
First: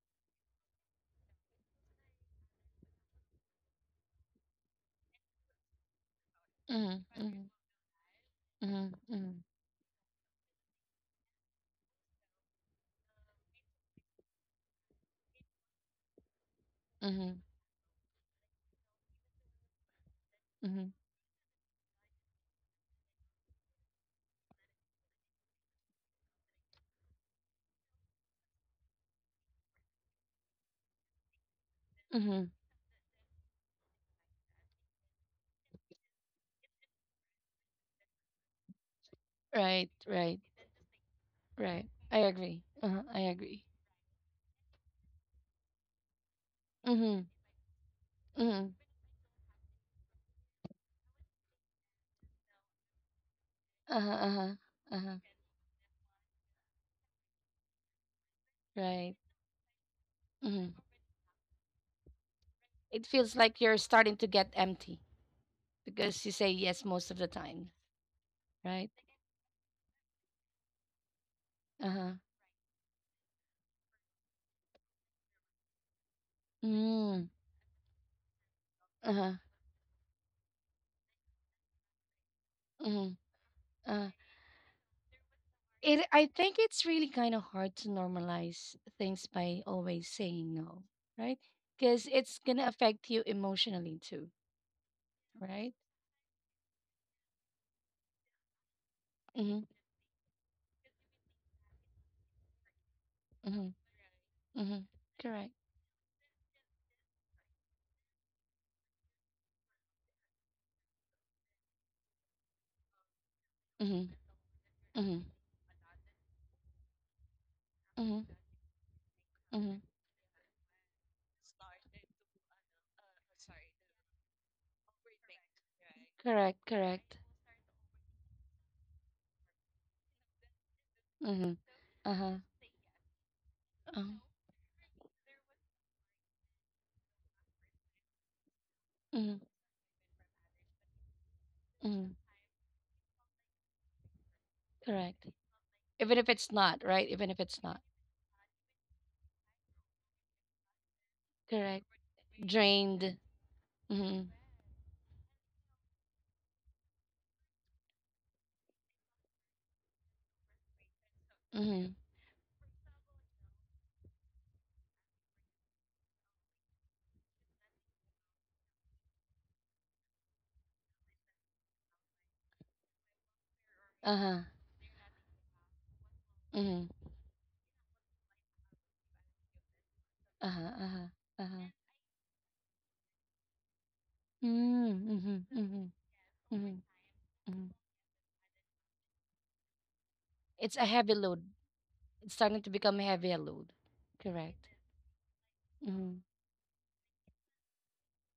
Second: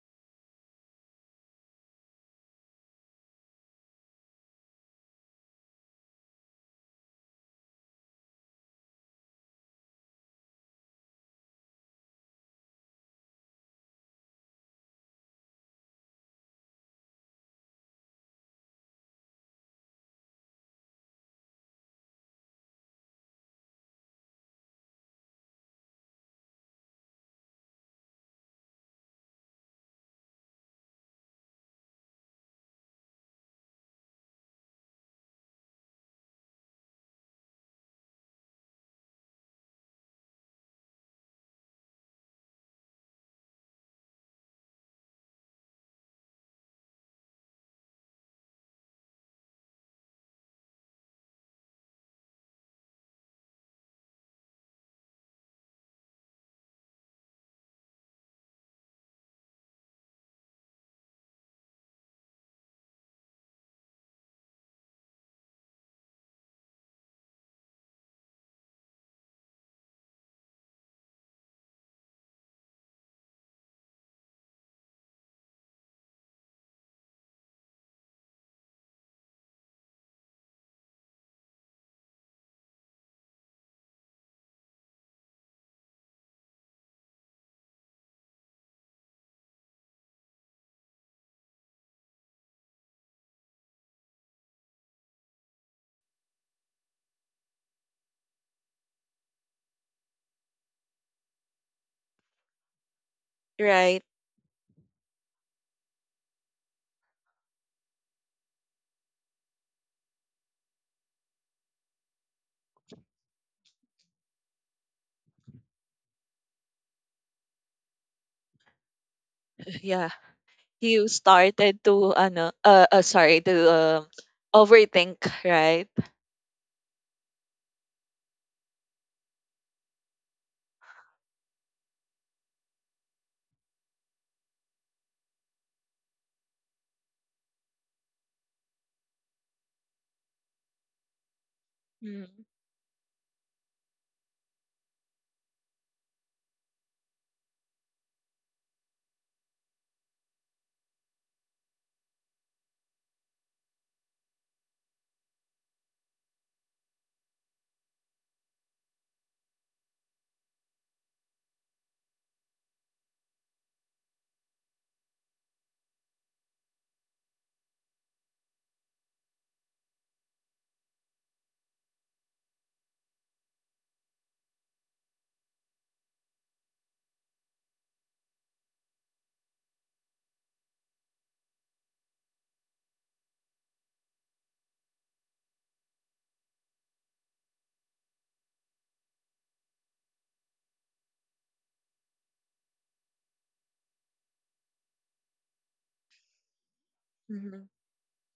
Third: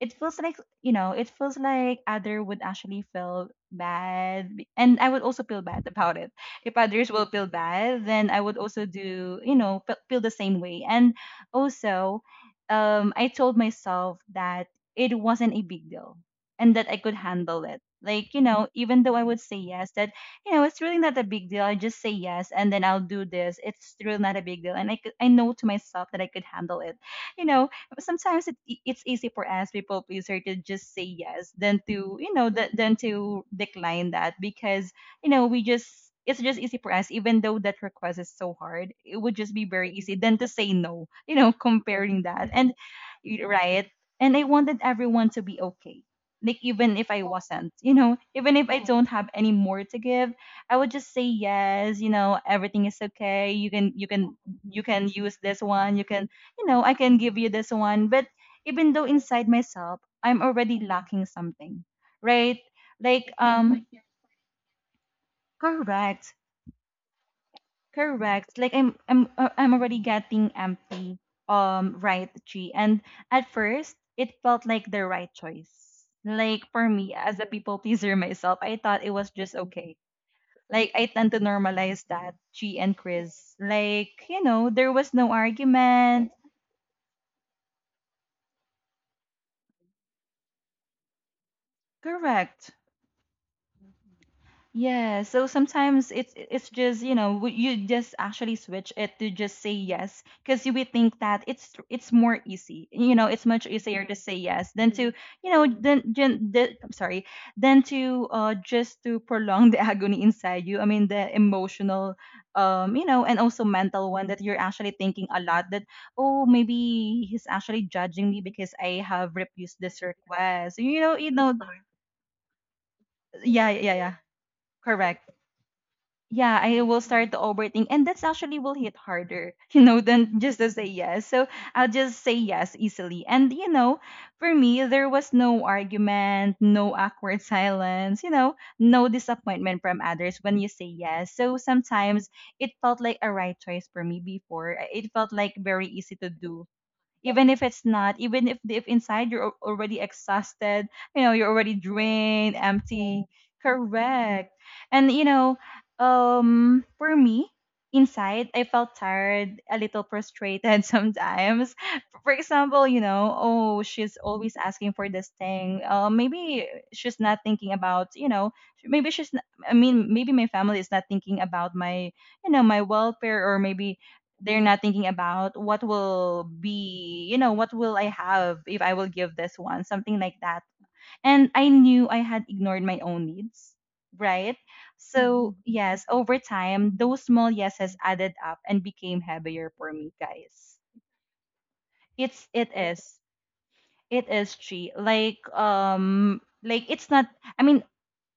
it feels like you know it feels like other would actually feel bad and I would also feel bad about it if others will
mm-hmm,
feel bad then I would also
mm-hmm,
do feel the same way. And also, I told myself that it wasn't a big deal and that I could
mm-hmm,
handle it. Like, you know, even though I would say yes, that, you know, it's
mm-hmm,
really not a big deal. I just say yes and then I'll do this. It's really not a big deal. And I, could, I know to myself that I could handle it. You know, sometimes it, it's easy for us people pleaser to just say yes than to, you
mm-hmm.
know, than to decline that. Because, you know, it's just easy for us, even though that request is so hard. It would just be
Right,
very easy than
right,
to say no, you know,
right. I
comparing that.
agree.
And
Uh-huh, I agree.
right? And I wanted everyone to be okay. Like even if
Mm-hmm,
I wasn't, you know, even
mm-hmm.
if I don't have any more to give, I would just say yes, you know, everything is okay. You can you
Uh-huh,
can
uh-huh,
you can
uh-huh.
use this one, you can you know, I can give you this one. But even though
Right.
inside myself I'm
Mm-hmm.
already lacking something, right?
It
Like
feels like you're starting to get empty because you
correct.
say yes most of the time,
Correct. Like
right?
I'm already getting empty
Uh-huh.
right tree. And at first it felt like the right choice. Like for me
Mm,
as a people pleaser myself, I thought it was
uh-huh,
just okay. Like I tend to normalize that, Chi and
mm-hmm,
Chris.
uh-huh.
Like, you know, there was no
It I
argument.
think it's really kind of hard to normalize things by always saying no, right? Because it's gonna
Correct.
affect you emotionally too,
Yeah, so
right?
sometimes it's just, you know, you just actually switch it to just
Mm-hmm,
say yes because you would think that it's more easy. You know, it's much
mm-hmm,
right.
easier to say yes
mm-hmm,
than to, you
correct.
know, I'm sorry, than to just to prolong the agony inside you. I mean, the emotional you know, and also
Mm-hmm,
mental one that you're actually
mm-hmm,
thinking a lot that oh, maybe he's actually
mm-hmm,
judging me because I have
mm-hmm,
refused this
Yeah,
request.
you
You know,
started to sorry, to
yeah, yeah, yeah.
overthink,
Correct.
right?
correct,
Yeah, I will
correct.
start to overthink. And that's actually will hit harder, you know, than just to say yes. So
Mm-hmm,
I'll just say
uh-huh,
yes easily. And, you know,
uh-huh,
for me, there was no argument, no awkward silence, you know, no
mm-hmm,
disappointment from others when you say yes. So
mm-hmm,
sometimes it felt like a right choice for me before. It
correct.
felt like very
Even
easy
if
to
it's
do
not, right? Even if
even
it's
if
not,
it's not, even if inside you're already exhausted. You know you're already
correct.
drained
Drained.
empty.
Mm-hmm,
Correct. And you know for me inside I felt tired, a little frustrated, sometimes
mm-hmm,
for example, you know, oh she's always asking for this thing. Maybe she's not thinking about, you know, maybe she's not, I mean maybe my family is not thinking about my, you know, my welfare. Or maybe
uh-huh,
they're not thinking about what will
mm-hmm,
be, you know, what will I have if I will give this one, something like that.
uh-huh, uh-huh,
And
uh-huh.
I knew I had ignored my own needs,
Mm,
right? So
mhm,
Mhm.
mhm,
Yes, over
mhm,
time those small
mhm.
yeses added up and became heavier for me, guys.
It's a heavy load. It's starting
It
to become
is.
a heavier load.
It is
Correct.
tree. Like
Hmm.
like it's not, I
Mm-hmm.
mean,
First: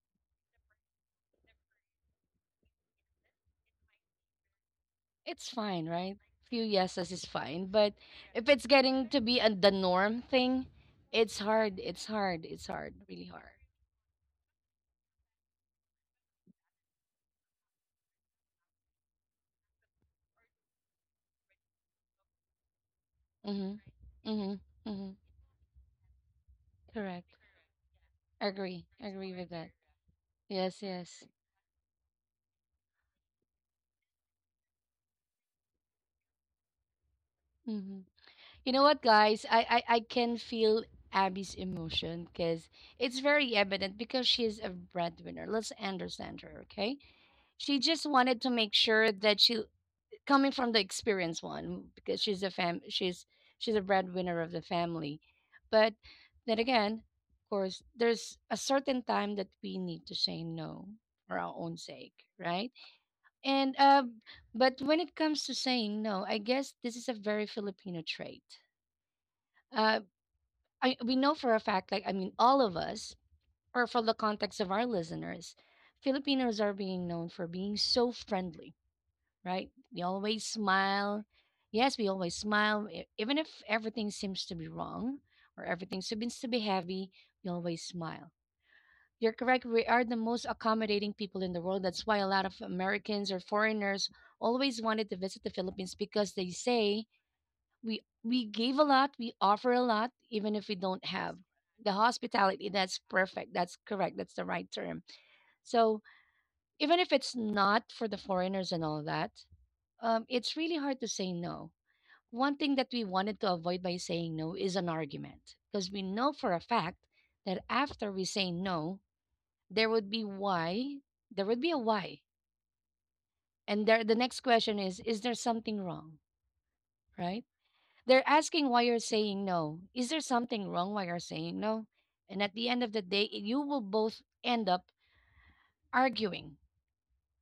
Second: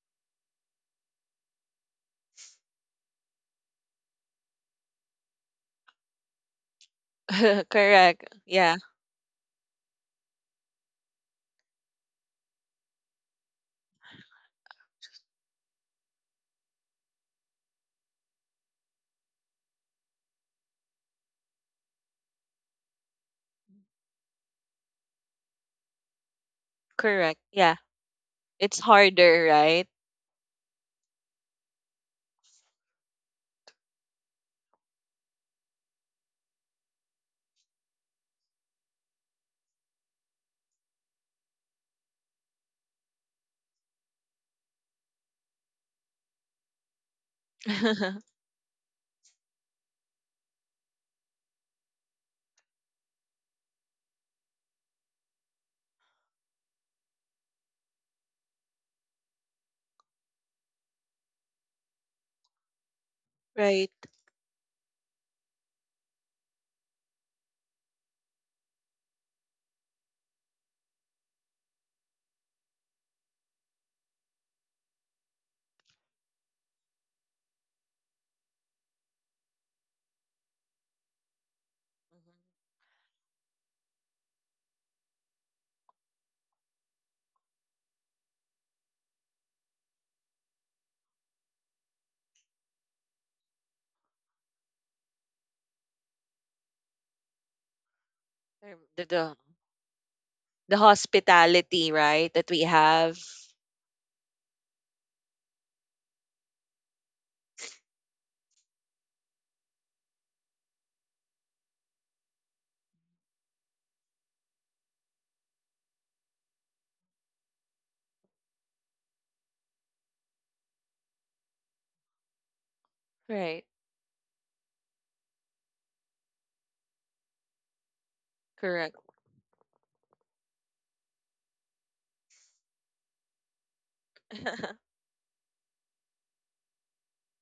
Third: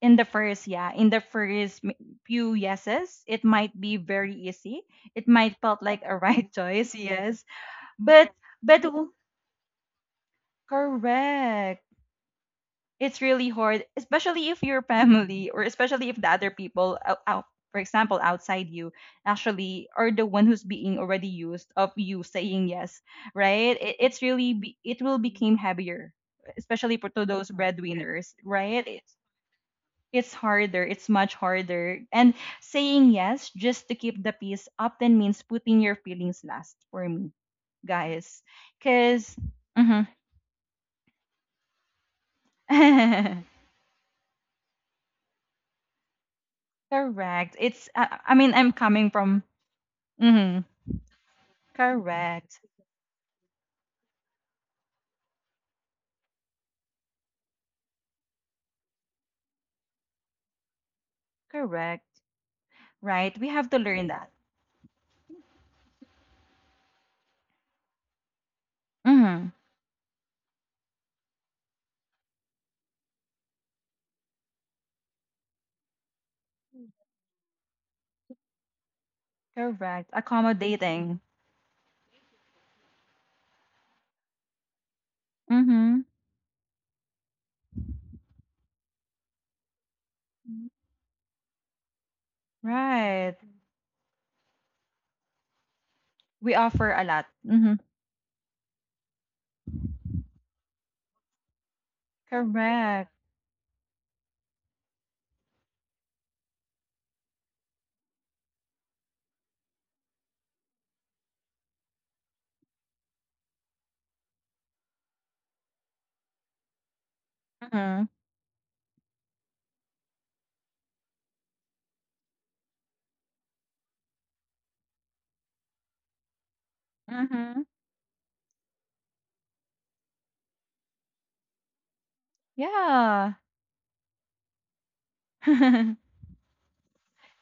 in the first few yeses it might be very easy. It
It's
might felt
fine,
like a
right?
right
Few
choice.
yeses is
Yes,
fine, but
correct.
but
if it's
Yeah,
but
getting
w-
to be a, the norm thing, it's hard.
correct.
It's hard. It's hard.
It's
Really hard.
really hard, especially if your family or especially if the other people out, for example outside you, actually are the one who's being already used of you saying yes, right?
Mm-hmm.
It's really
Mm-hmm.
be, it
Mm-hmm.
will become heavier, especially for to
Correct.
correct.
those
Yeah,
breadwinners,
it's
right?
Agree. Agree
harder,
with that.
right?
It's
Yes.
harder. It's
Yes.
much harder. And saying yes just to keep the peace often means putting your feelings last for me,
Mm-hmm.
guys.
You know what,
Because
guys? I can feel Abby's emotion because it's very evident because she's a breadwinner. Let's understand her, okay?
correct.
She
It's,
just
I
wanted to
mean, I'm
make
coming
sure that
from,
she, coming
hmm
from the experienced one, because she's a
correct.
fam, she's a breadwinner of the family. But then again, of course, there's a certain time that we need to say no for our own sake,
Correct.
right?
Right. We have
And
to learn
right.
that.
but when it comes to saying no, I guess this is a very Filipino trait.
Hmm.
Uh. I We know for a fact, like I mean, all of us, or from the context of our listeners, Filipinos are being known for being so friendly, right? We
Correct.
always
Accommodating.
smile. Yes, we
Mhm.
always smile, e- even if everything seems to be wrong or everything
Hmm.
seems to be heavy. We always smile. You're correct. We are the most accommodating people in the world. That's why a lot of Americans
Right.
or foreigners always wanted to visit the Philippines because they
We offer a
say
lot. Hmm.
we gave
Um,
a
The,
lot, we
the
offer a lot even if we
the
don't have the
hospitality, right, that we
hospitality. That's
Correct.
have.
perfect. That's correct. That's the right term. So even if it's not for the foreigners and all that, it's really hard to say no. One thing that we wanted to avoid by saying no is an argument, because we know for a fact that
Hmm.
after we say no there would be why, there would be a why,
Right.
and there the next question is there something wrong, right?
Hmm.
They're asking why
Correct.
you're saying no. Is there something wrong why you're saying no? And at the end of the day,
Yeah.
you will both end up arguing.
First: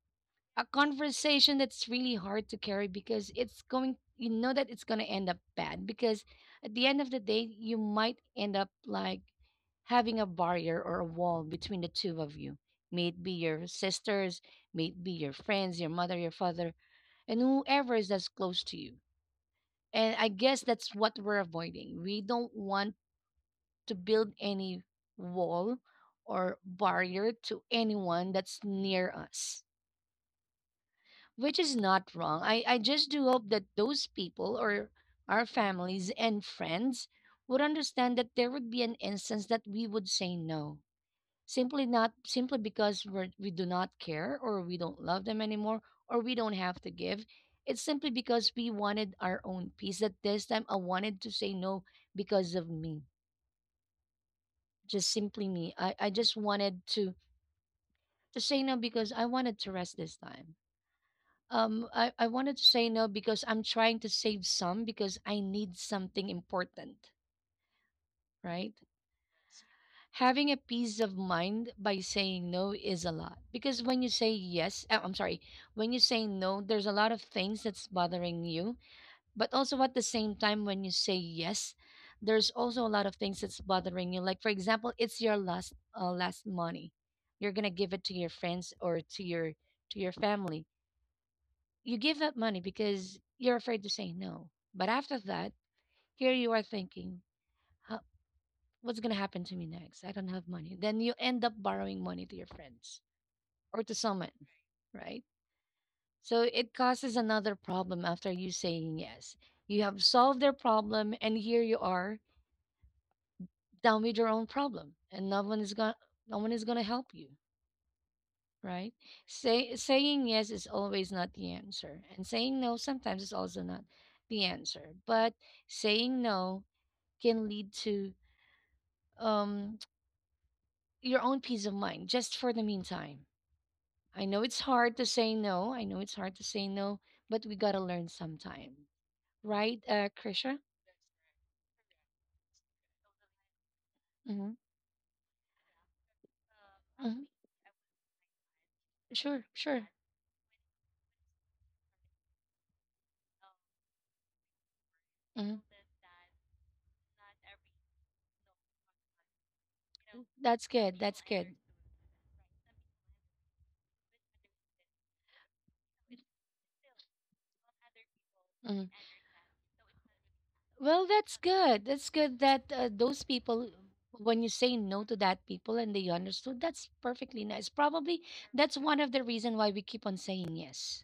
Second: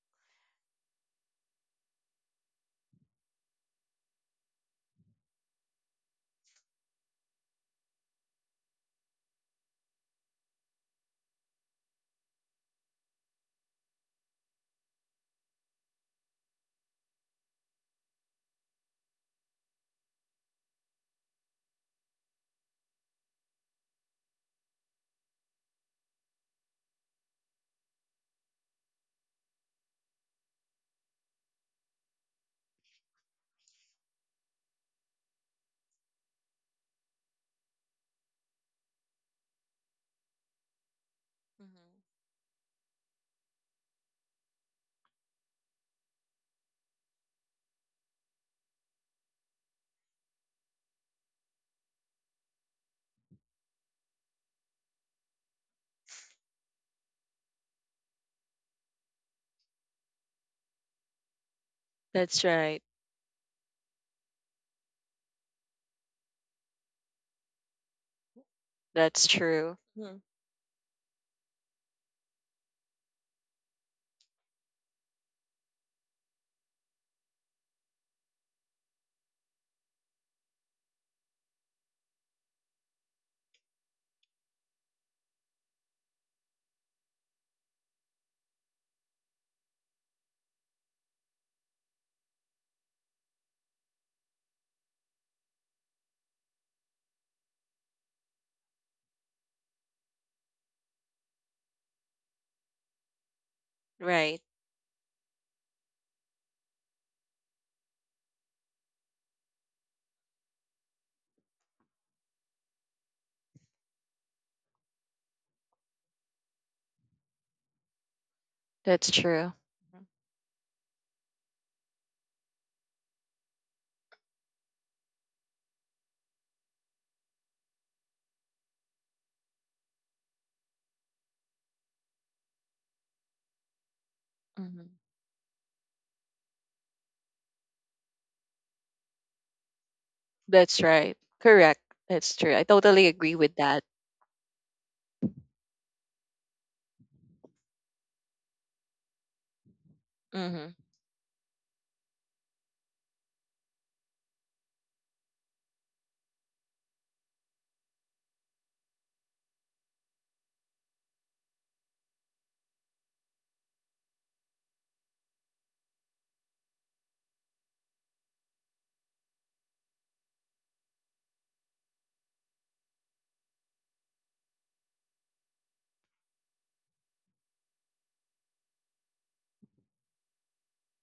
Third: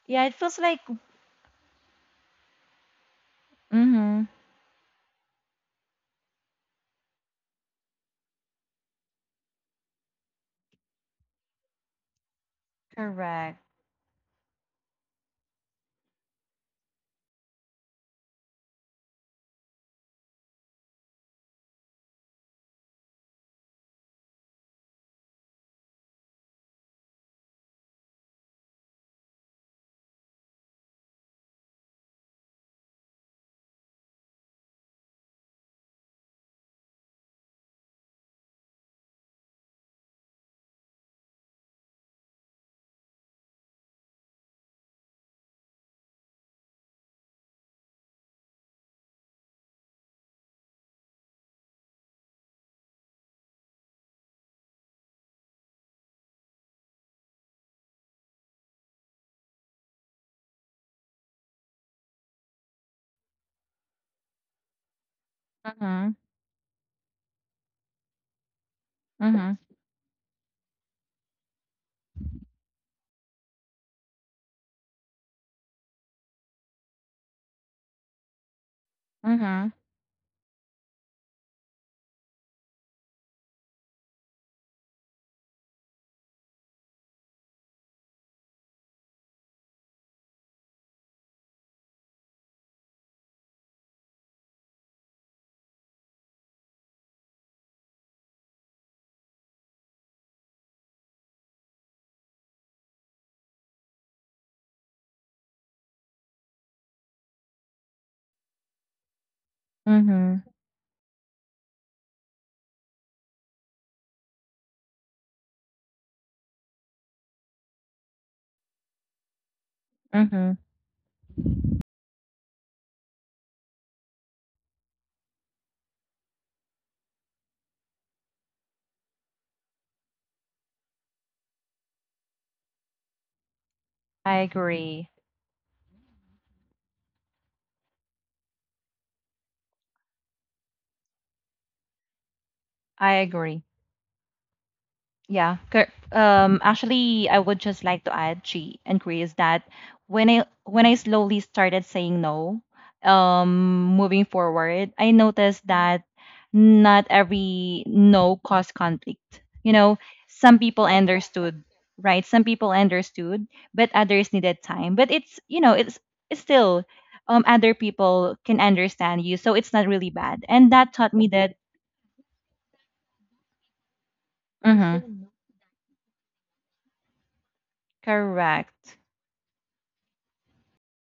Yeah, it feels
A
like,
conversation that's really hard to carry because it's going,
hmm
you know, that it's going to end up bad because at the end of the day, you might end up like having a barrier or a wall between the two of you. May it be
correct.
your sisters, may it be your friends, your mother, your father, and whoever is that's close to you. And I guess that's what we're avoiding. We don't want to build any wall or barrier to anyone that's near us, which is not wrong. I just do hope that those people or our families and friends would understand that there would be an instance that we would say no. Simply
Mhm.
not simply because we're, we do not care or we don't love them anymore or we don't have to give. It's simply because we wanted our own peace. That this time I wanted to say no because of me, just simply me. I just wanted to say no because I wanted to rest this time. I
That's
wanted to
right.
say no because I'm trying to save some because I need
Hmm.
something important, right?
That's
Hmm.
true. Mhm.
Having a peace of mind by saying no is a lot because when you say yes, I'm sorry, when you say no, there's a lot of things that's bothering you. But
Hmm.
also at the same time, when you say yes, there's also a lot of things that's bothering you. Like for example, it's your last last money. You're gonna give it to your friends or to your family. You give that money because you're afraid to say no. But after that, here you are thinking, "Huh, what's gonna happen to me next? I don't have money." Then you end up borrowing money to your friends or to someone,
Right.
right? So it causes another problem after you saying yes. You have solved
Hmm.
their problem, and here you are down with your own problem and no one is going to, no one is going to help you, right?
That's true.
Say
Mhm.
saying yes
Hmm.
is always not the answer, and saying no sometimes is also not the answer, but saying no can lead to um your own peace of mind just for the meantime. I
I
know it's
hmm
hard to
agree.
say no, I know it's hard to say no, but we got to learn sometime, right, Krisha?
That's right. Correct. That's true. I totally
I
agree with
agree.
that.
Mm-hmm.
Yeah,
Hmm.
actually, I would just like to add, Chi and Chris,
Sure,
that
sure.
when I
Mm-hmm.
when I slowly started saying no, moving forward, I
Hmm.
noticed that not every no caused conflict. You know, some
That's
people
good. That's good.
understood, right? Some people understood, but others needed time. But it's, you know, it's still other people can
Mm.
understand you, so it's not really bad. And that
Well,
taught me
that's
that.
good. That's good that those people, when you say no to
Mm-hmm.
that people and they understood, that's perfectly nice. Probably that's
Correct.
one of the reason why we keep on saying yes,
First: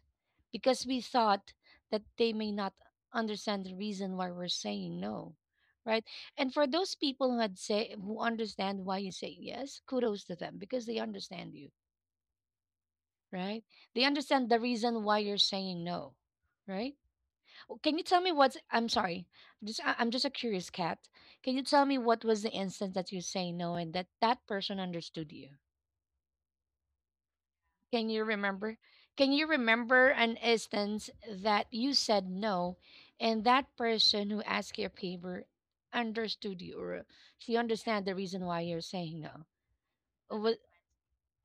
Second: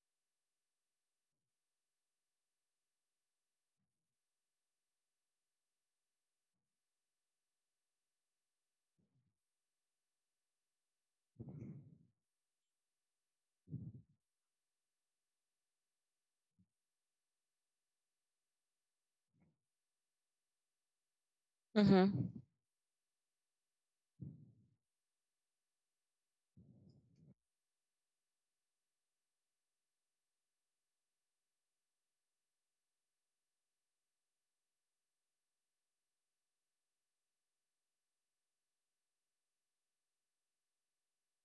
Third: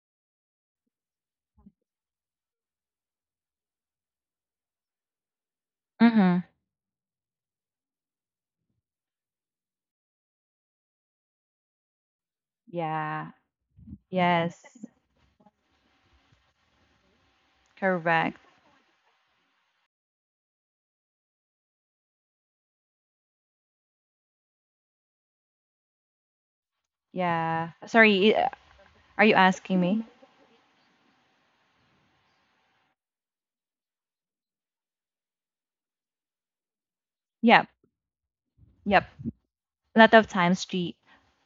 because we thought that they may not understand the reason why we're saying no, right?
Mm-hmm.
And for those people who had say who understand why you say yes, kudos to them because they understand you.
Yeah.
Right? They understand
Yes,
the reason why you're saying no, right? Oh, can you tell me
correct.
what's? I'm sorry, just I'm just a curious cat. Can you tell me
Mm-hmm.
what was the instance that you say no and that that person understood you?
Yeah.
Can you
Sorry,
remember?
are
Can
you
you
asking me?
remember an instance that you said no, and that person who asked your favor understood you, or she
Yep,
understand the reason why you're
yep.
saying no?
A lot of
Was,
times, street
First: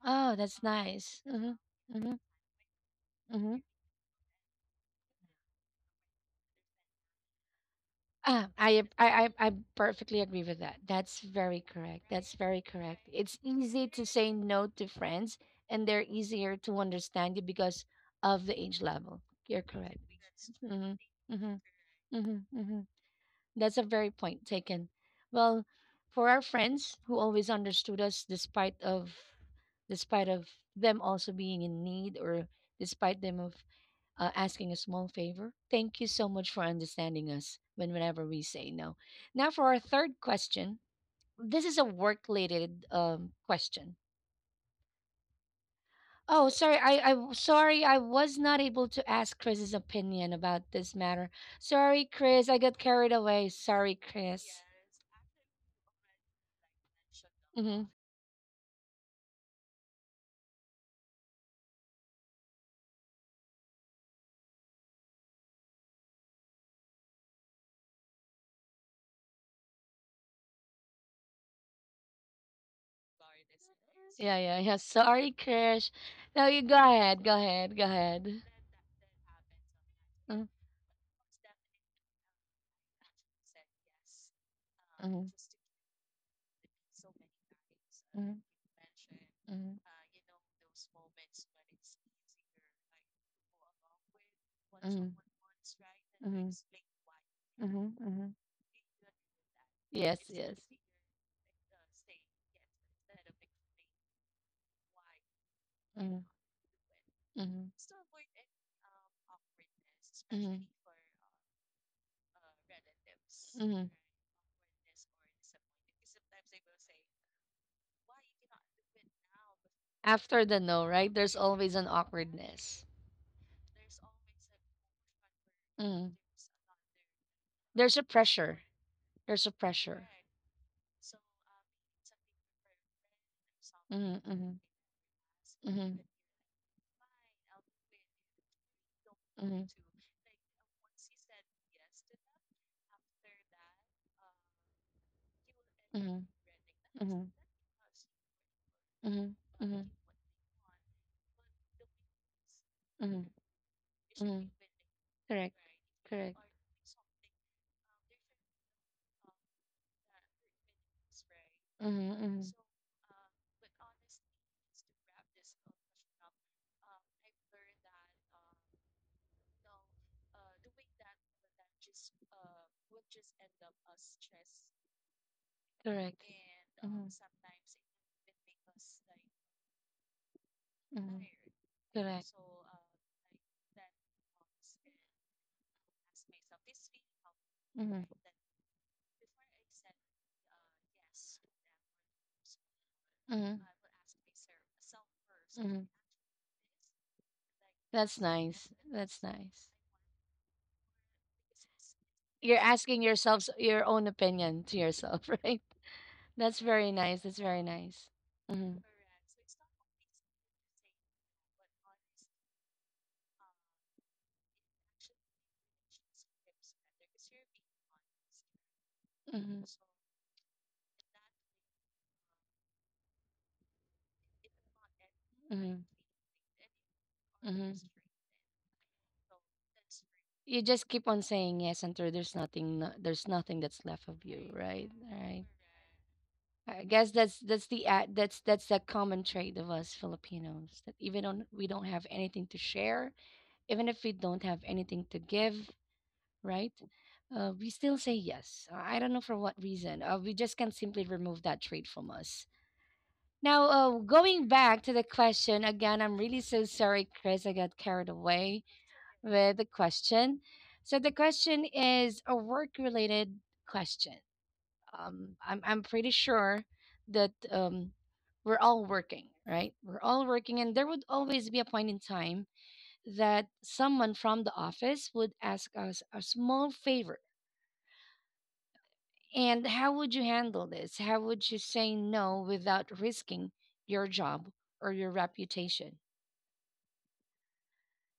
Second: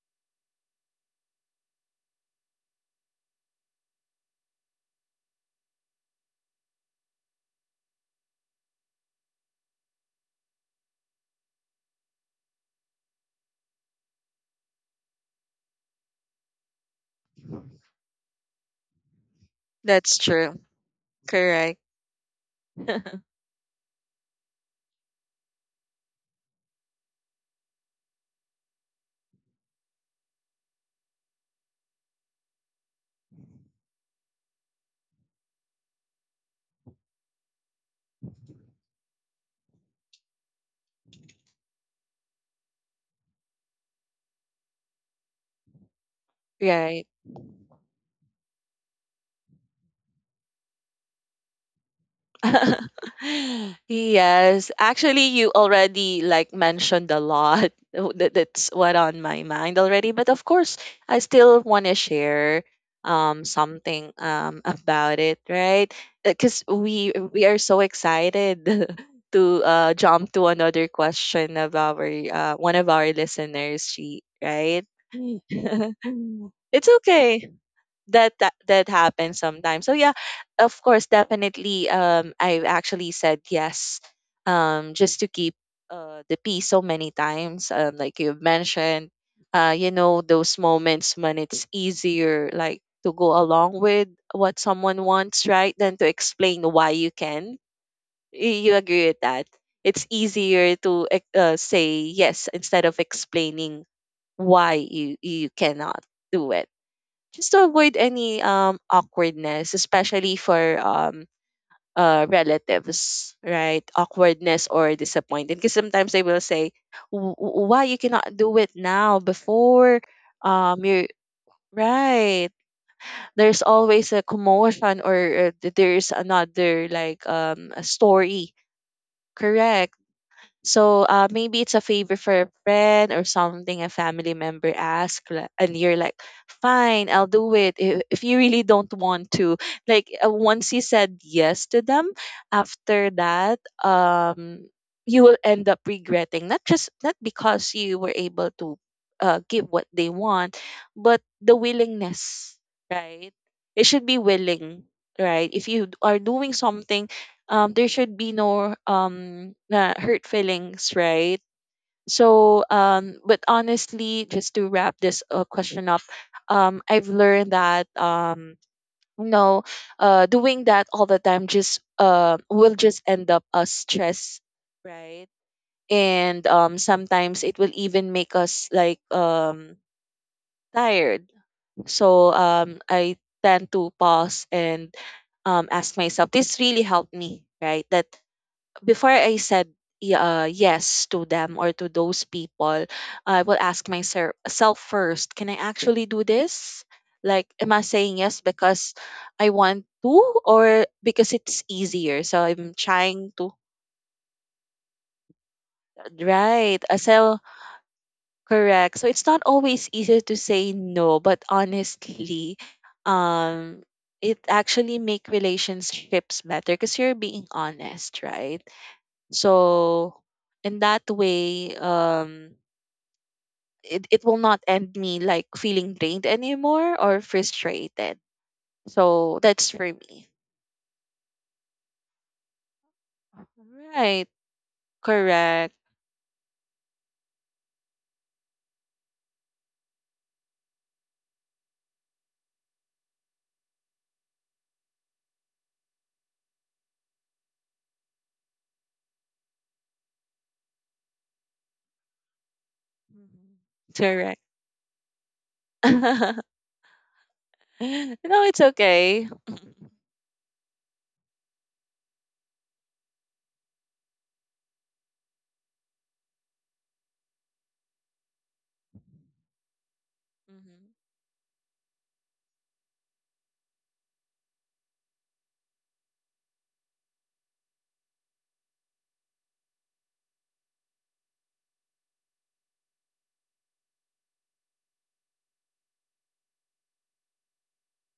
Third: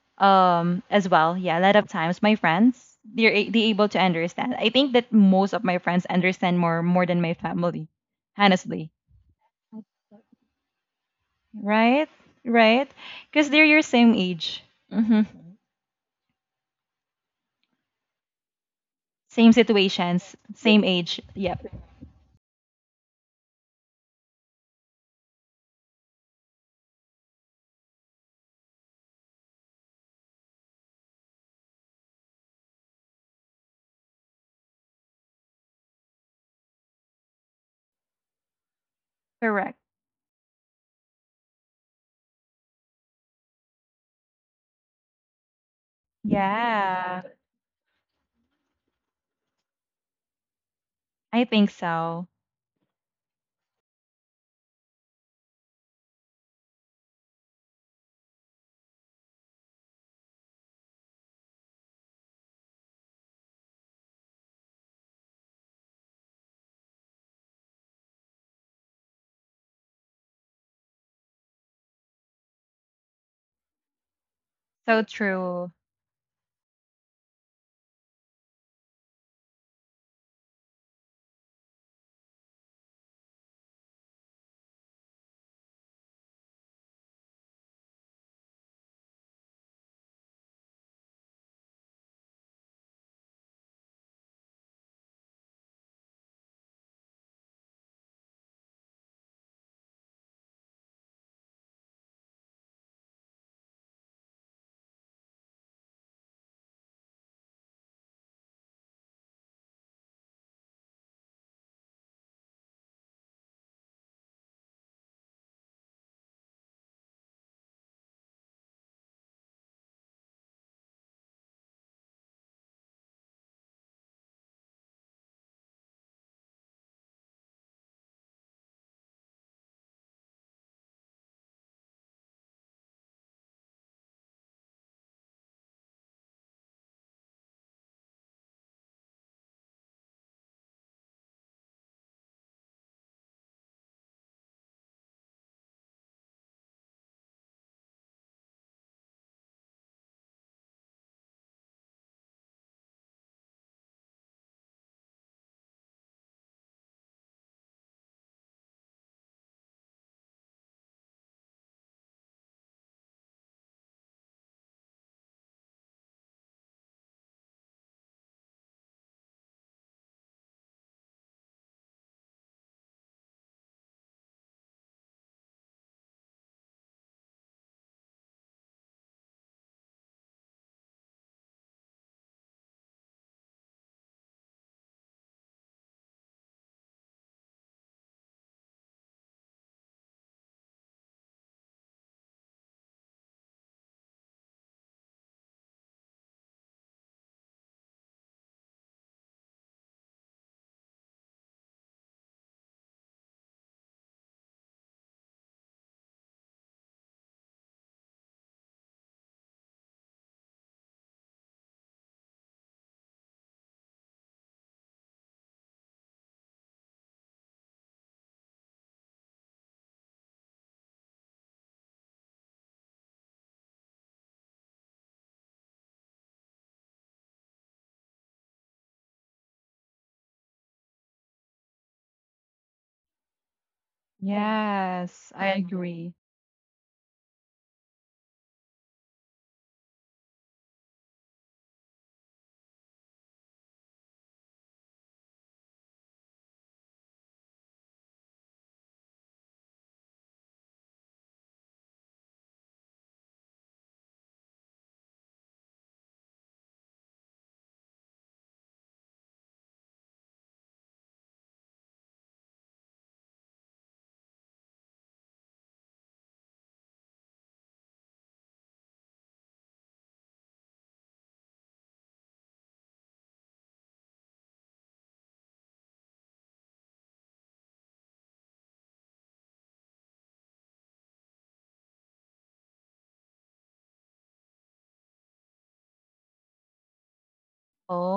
oh, that's
as
nice.
well.
Mm-hmm,
Yeah, a lot of times my friends they're
mm-hmm.
they able to understand. I think that most of my friends understand more than my family,
Ah, I,
honestly.
ap- I perfectly agree with that. That's very correct.
Right?
That's very
Right?
correct. It's
Because they're your
easy to
same
say
age.
no to friends,
Mm-hmm.
and they're easier to understand you because of the age level.
Same
You're correct.
That's
situations,
true.
Mm-hmm,
same age. Yep.
mm-hmm,
Correct.
mm-hmm, mm-hmm. That's a very point taken. Well, for our friends who always understood us despite of them also being in need or despite them of asking a small favor. Thank you so much for understanding us when whenever we say no. Now for
Correct.
our third question. This is a work related question. Oh, sorry.
Right.
I,
Yeah,
I sorry. I was not able to ask Chris's opinion about this matter.
I think
Sorry,
so.
Chris. I got carried away. Sorry, Chris.
Yes, actually, you already like mentioned a lot.
Mm-hmm.
That's what on my mind already. But of course, I still want to share something about it, right? Because we are so excited to jump to another question of our one of our listeners, she
Yeah, yeah, yeah.
right?
So
Sorry,
true.
Krish. No, you go
it's
ahead. Go
okay
ahead. Go
that
ahead.
that happens sometimes. So yeah,
Mm-hmm.
of course, definitely. I've actually said yes, just
Mm-hmm.
to keep the peace so many times. Like
Mm-hmm.
you've mentioned, you know those moments when it's easier, like to go along with what someone
Mm-hmm.
wants, right, than to
Mm-hmm.
explain why you can.
Mm-hmm. Mm-hmm.
You agree with that? It's
Yes, yes.
easier to say yes instead of explaining why you cannot
Mm-hmm.
do it just to
Mm-hmm.
avoid any awkwardness, especially for relatives, right?
Mm-hmm.
Awkwardness or disappointed, Because sometimes they will say, Why you cannot do it now before
After the no,
you
right? There's always an
right?"
awkwardness.
There's always a commotion or there's
Mm.
another like a
There's a
story.
pressure. There's a
Correct.
pressure.
So maybe it's a favor for a friend or something a
Mm-hmm,
family
mm-hmm,
member asks, and
mm-hmm,
you're like, fine, I'll do it if you really don't want to.
mm-hmm,
Like once you said yes to them, after that, um, you will end up
mm-hmm,
regretting not just not
mm-hmm,
because you were able to
mm-hmm,
give
mm-hmm,
what they want, but the willingness, right?
mm-hmm,
It should be
mm-hmm.
willing, right?
Correct.
If you are
Correct.
doing something there should be no hurt feelings right
Mm-hmm, mm-hmm.
so but honestly just to wrap this question up I've learned that you know, doing that all the time just will just end up us stress right
Correct.
and
Mm-hmm.
sometimes it will even make us
Mhm.
tired so
Correct.
I tend to pause and ask myself this really helped me right that
Mhm.
before I said yes to them or to those people, I will
Mhm.
ask myself first, can I
Mhm.
actually do this? Like, am I saying
That's Am I
yes
nice. Really
because
That's
I
nice.
want to or because it's easier? So
You're
I'm
asking
trying
yourself
to,
your own opinion to yourself, right? That's
right?
very nice.
So,
That's very nice. Mm-hmm.
correct. So
Correct?
it's
So
not
it's not
always easy to say no, but honestly, um, it actually make relationships better because you're being honest, right?
always easy. Mm-hmm. So
So in that way, it will
it's
not
not
end me like
that Mm-hmm. likely
feeling drained
that
anymore or
you are Mm-hmm. frustrated.
frustrated. So that's for me.
You just keep on saying yes until there's nothing, no, there's nothing that's left
Right.
of you, right? All
Yes,
right. Correct.
I
Correct.
agree.
I guess that's the ad, that's the common trait of us Filipinos that even on we don't have anything to share, even if we don't have anything to give, right? We still say yes. I don't know for what reason. We just can't simply remove that trait from us.
Mhm.
Now,
Correct.
going back to the question again, I'm
no,
really so sorry, Chris. I got carried
it's
away
okay.
with the question. So the question is a work-related question. I'm pretty sure that we're all working, right? We're all working, and there
Mhm.
would always be a point in time that someone from the office would ask us a small favor. And how would you handle this? How would you say no without risking your job or your reputation?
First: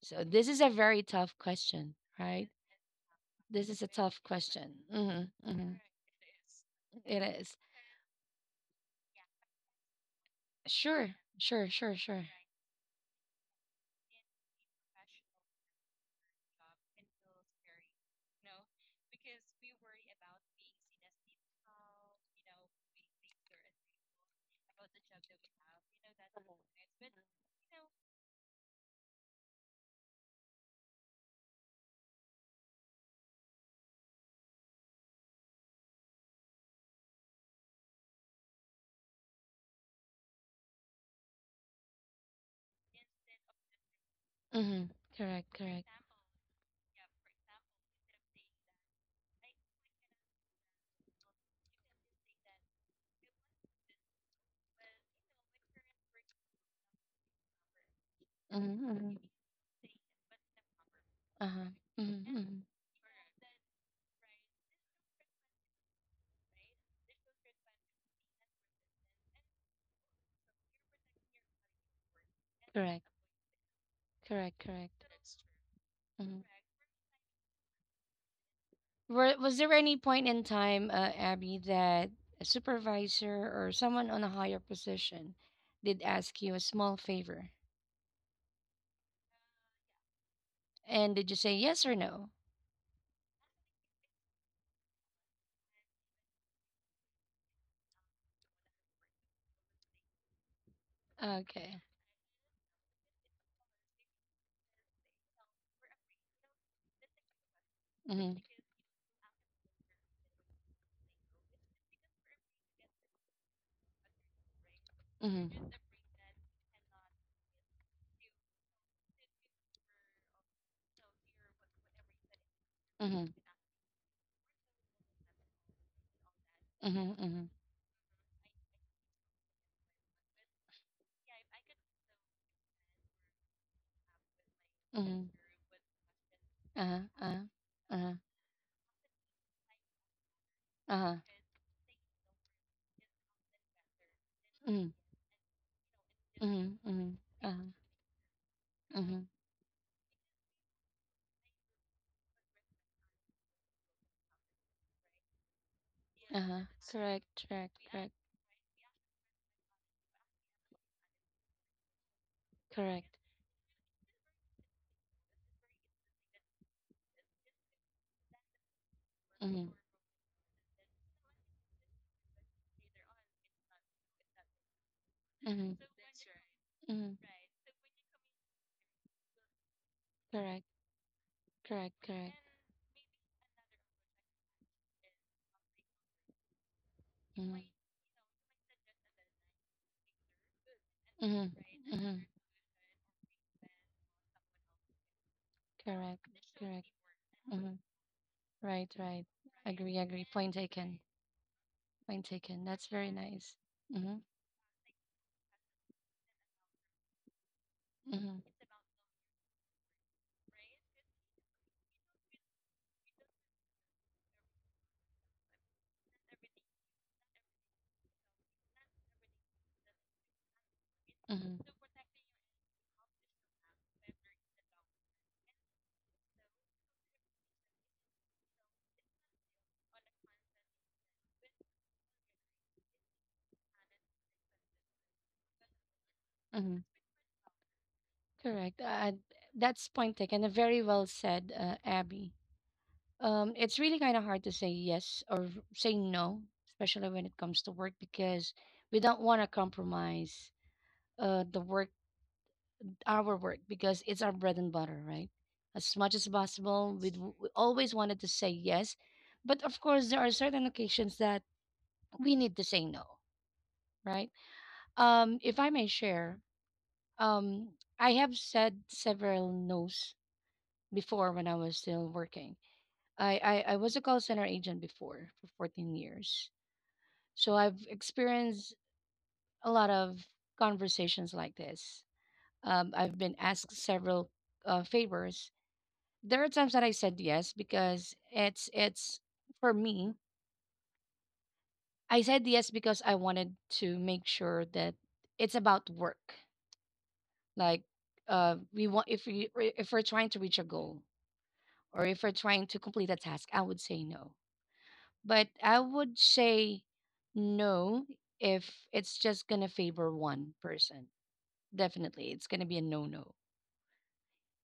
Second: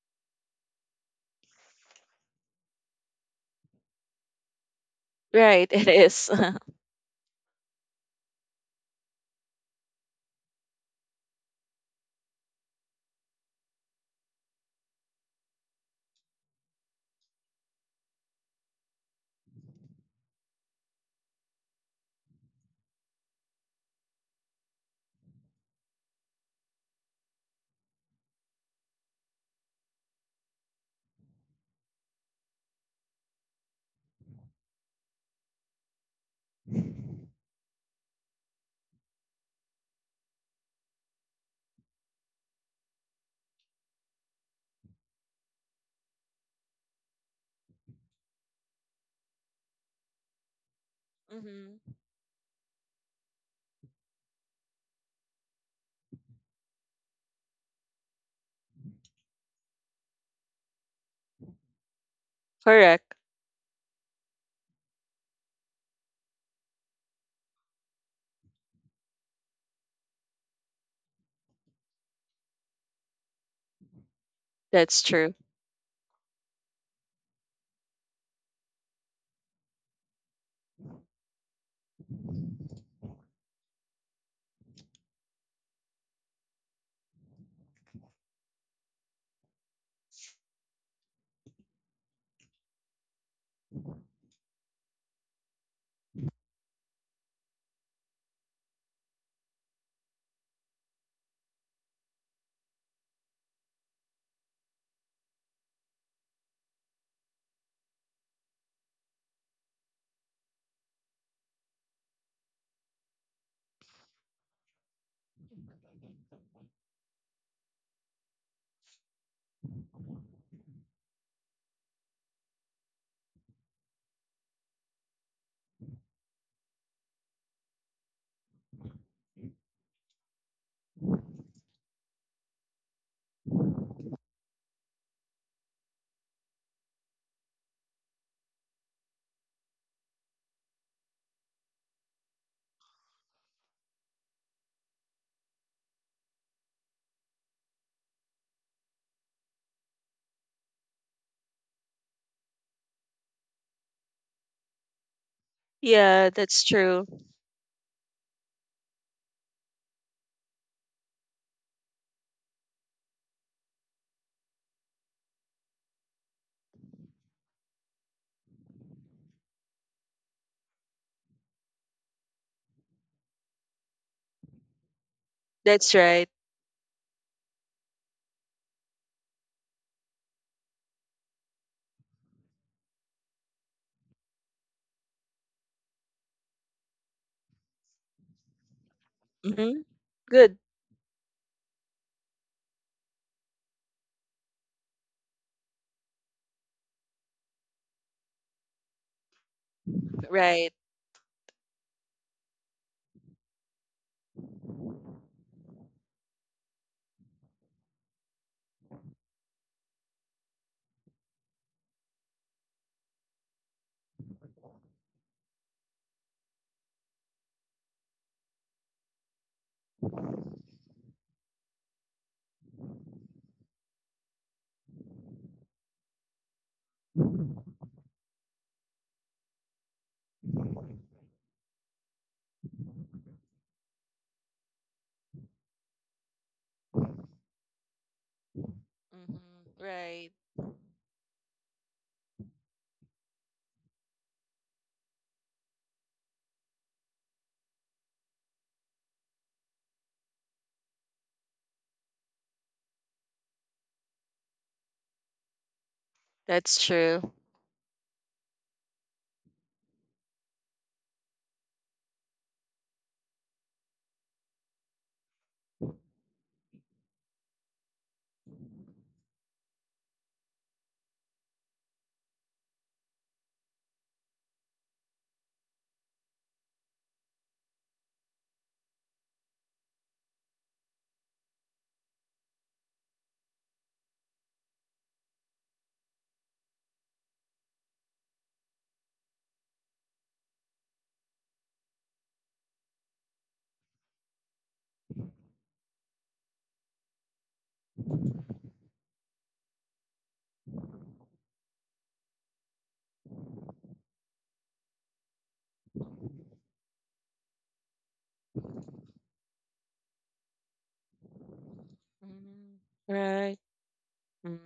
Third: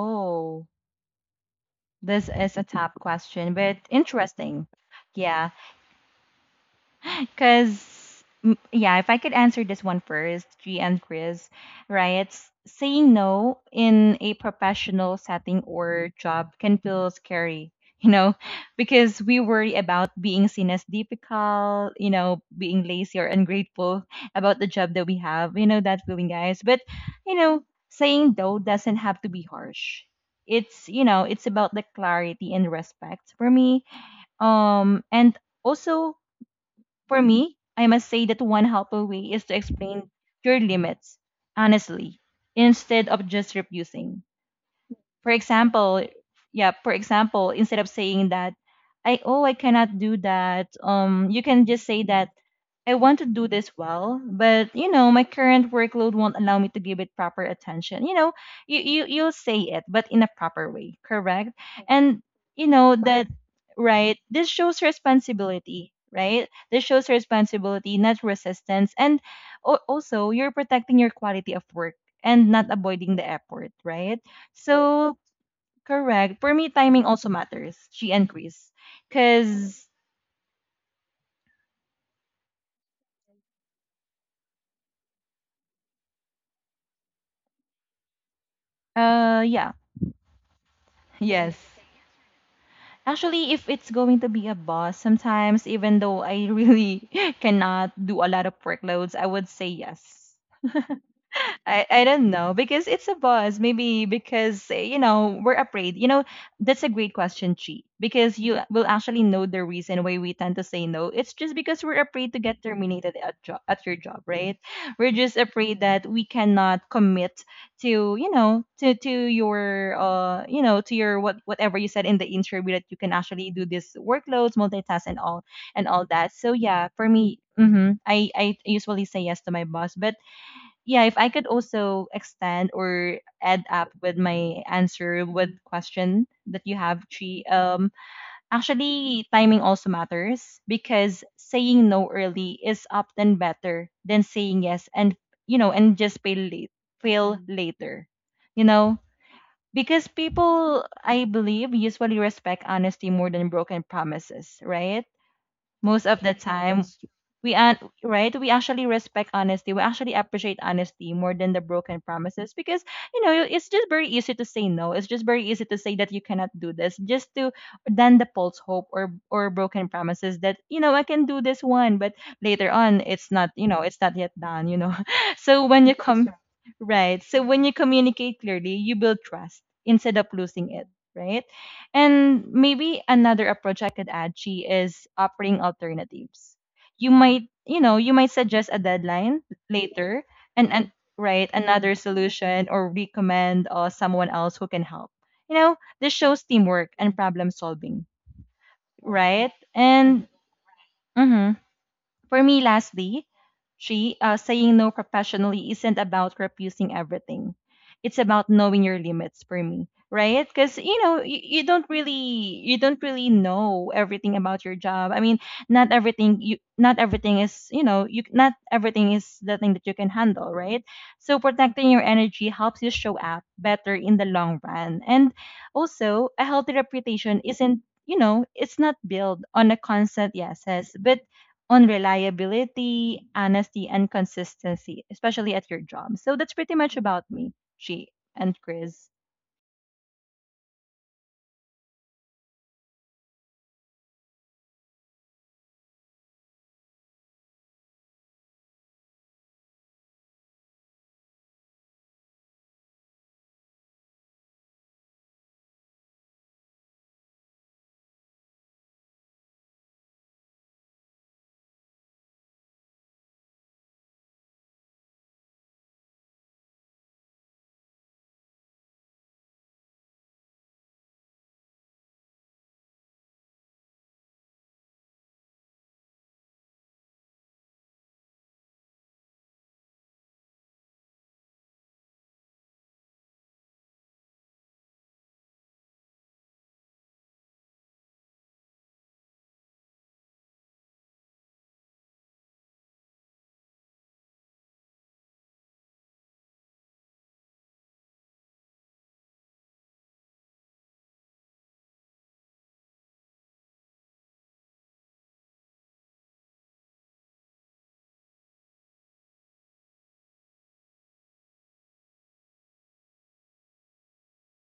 So this is a very tough question,
this
right?
is a tough question,
This
but
is a tough
interesting.
question. Hmm.
Yeah,
Right,
Hmm.
it is.
It is.
because, yeah, if I could answer this one first, G and
Sure,
Chris,
sure, sure, sure.
right? Saying no in a professional setting or job can feel scary, you know, because we worry about being seen as difficult, you know, being lazy or ungrateful about the job that we have, you know, that feeling, guys. But, you know, saying no doesn't have to be harsh. It's, you know, it's about the clarity and respect for me. And also, for me, I must say that one helpful way is to explain your limits honestly instead of just refusing.
Hmm.
For
Correct, correct.
example, yeah, for example, instead of saying that I oh I cannot do that, you can
Mhm.
just say that I want to do this well, but you know, my current workload won't allow me to give it proper attention. You know, you you
Mm-hmm.
you'll say it, but in a proper way, correct?
Uh-huh.
And
Mm-hmm. Hmm.
you know
Correct.
that right, this shows responsibility, right? This shows responsibility, not resistance. And also, you're protecting your quality of work and not
Correct.
avoiding the effort, right?
Correct.
That's
Correct.
So,
true.
correct.
Mm-hmm.
For me, timing also matters. She and Chris.
Was there
Cuz
any point in time, Abby, that a supervisor or someone on a higher position did ask you a small favor?
yeah,
And did you
yes.
say yes or no?
Actually, if it's going to be a boss, sometimes even though I really cannot do a lot of workloads, I would say yes.
Okay.
I don't know because it's a buzz. Maybe because eh, you know we're afraid. You know that's a great question, Chi. Because
Mm-hmm.
you will actually know the reason why we tend to say no. It's just because we're afraid to get terminated at job at your job, right? We're just
Mm-hmm.
afraid that we cannot commit to you know to your you know to your what whatever you said in the interview that you can
Mm-hmm.
actually do this workloads, multitask, and all that. So yeah, for
Mm-hmm.
me,
Mm-hmm.
hmm I usually say yes to my boss, but yeah, if I could also extend or add up with my answer
Mm-hmm.
with question that you
Uh-huh.
have,
Uh-huh.
Tree,
Uh-huh.
actually timing also matters
Uh-huh.
because saying no early is often better than saying yes
Mm.
and you know and just fail late,
Mm. Mm.
fail
Uh-huh.
later, you know,
Mm-hmm.
because people I believe usually respect honesty more than broken promises, right? Most of
Yeah,
the
that's
Uh-huh.
time
true.
Correct.
we are
Correct. Correct.
right, we actually respect honesty, we actually appreciate honesty more than the broken promises. Because
Correct.
you know it's just very easy to say no, it's just very easy to say that you cannot do this just to, than the false hope or
Mm.
broken promises that you know I can do this one, but later on it's not, you know it's not yet done, you know. So
Mm-hmm.
when
That's
you come
right.
Mm.
right, so when you communicate clearly you build trust instead of
Correct.
losing it, right?
Correct. Correct.
And maybe another approach I could add, Chi, is offering alternatives. You might,
Mm.
you know, you might suggest a deadline
hmm
later
Good.
and right,
Mm.
another
Mm.
solution or recommend someone else who can help. You know, this
Correct.
shows
Correct.
teamwork and problem
Mm-hmm.
solving,
Right, right.
right?
Agree,
And
agree. Point
Right.
taken.
mhm.
Point
For me,
taken. That's very
lastly,
nice.
three,
Mm-hmm.
saying no professionally isn't about refusing everything. It's
Mm-hmm.
about knowing your limits for me, right? Because you know you don't really know everything about your job. I mean, not everything is you know you not everything is the thing that you can handle, right? So
Mm-hmm.
protecting your energy helps you show up better in the long run, and also a healthy reputation isn't you know it's not built on a constant yeses, but on reliability, honesty, and consistency, especially at your job. So that's pretty
Mm-hmm.
much about me, G and
Correct.
Chris.
hmm
That's point
Right.
taken. And very well said, Abby. It's really kind of hard to say yes or say no, especially when it comes to work, because we don't want to compromise the work, our work, because it's our bread and butter, right? As much as
That's
possible,
true.
we always wanted to say yes, but of course, there are certain occasions that we need to say no, right? If I may share, um, I have said several no's before when I was still working. I was a call center agent before for 14 years, so I've experienced a lot of conversations like this. I've been asked several favors. There are times that I said yes because it's for me. I said yes because I wanted to make sure that it's about work. Like we want if we if we're trying to reach a goal or if we're trying to complete a task, I would say no. But I would say no if it's just gonna favor one person. Definitely, it's gonna
Mhm.
be a no-no,
Right. Mm,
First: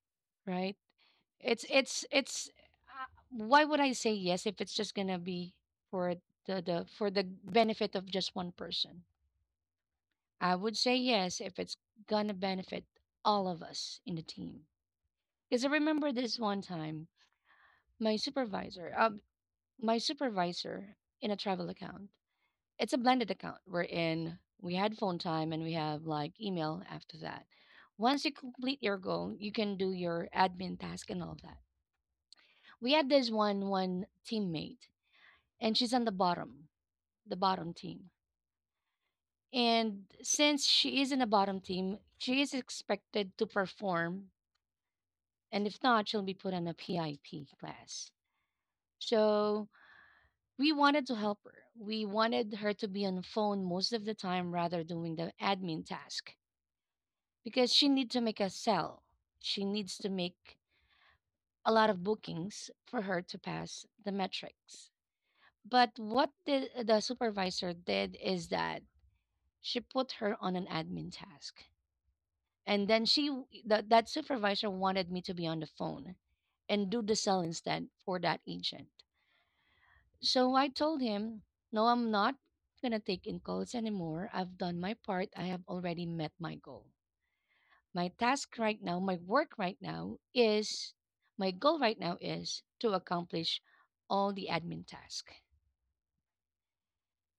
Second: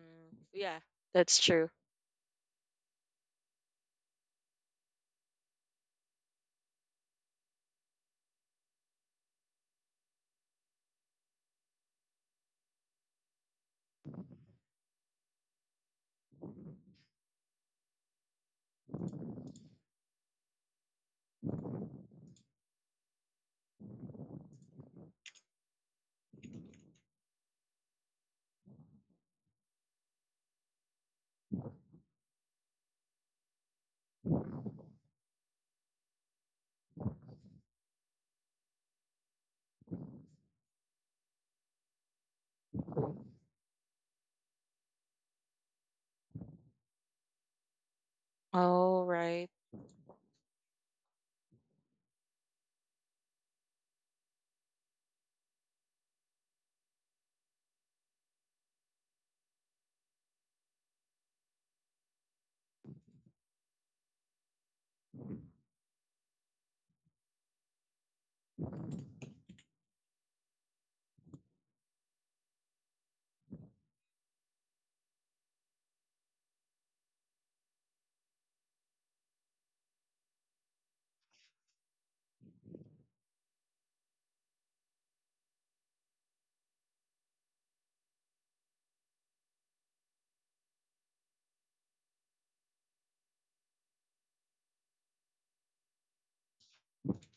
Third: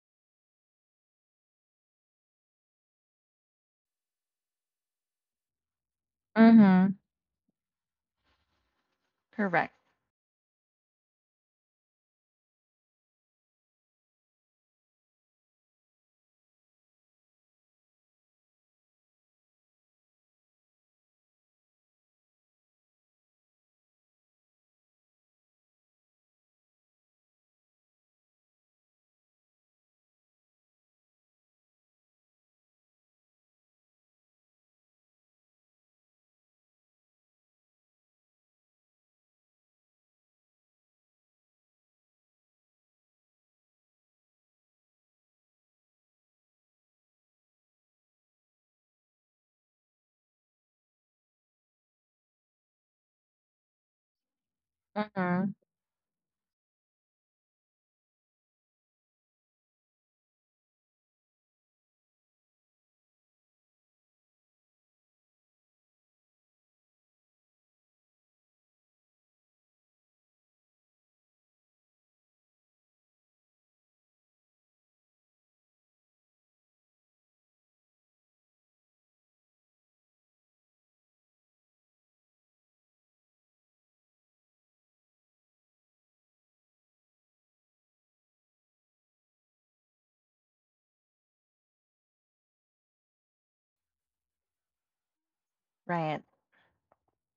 right?
yeah, that's true.
It's it's. Why would I say yes if it's just gonna be for the
Mm-hmm.
for the benefit of just one person?
Correct.
I would say yes if it's gonna benefit all of us in the team. Because I remember this one time, my supervisor, um, my supervisor in a travel account. It's a blended account. We had phone time and we have like email after that. Once you complete your goal, you can do your admin task and all that. We had this one teammate and she's on the bottom team. And since she is in the bottom team, she is expected to perform, and if not, she'll be put on a PIP class.
All right,
So we wanted to help her. We wanted her to be on the phone most of the time rather doing the admin task, because she needs to make a sell. She needs to make a lot of bookings for her to pass the metrics. But what the supervisor did is that she put her on an admin task. And then she that that supervisor wanted me to be on the phone and do the sell instead for that agent. So I told him, "No, I'm not going to take in calls anymore. I've done my part. I have already met my goal. My task right now, my work right now is my goal right now is to accomplish all the admin task.
Right.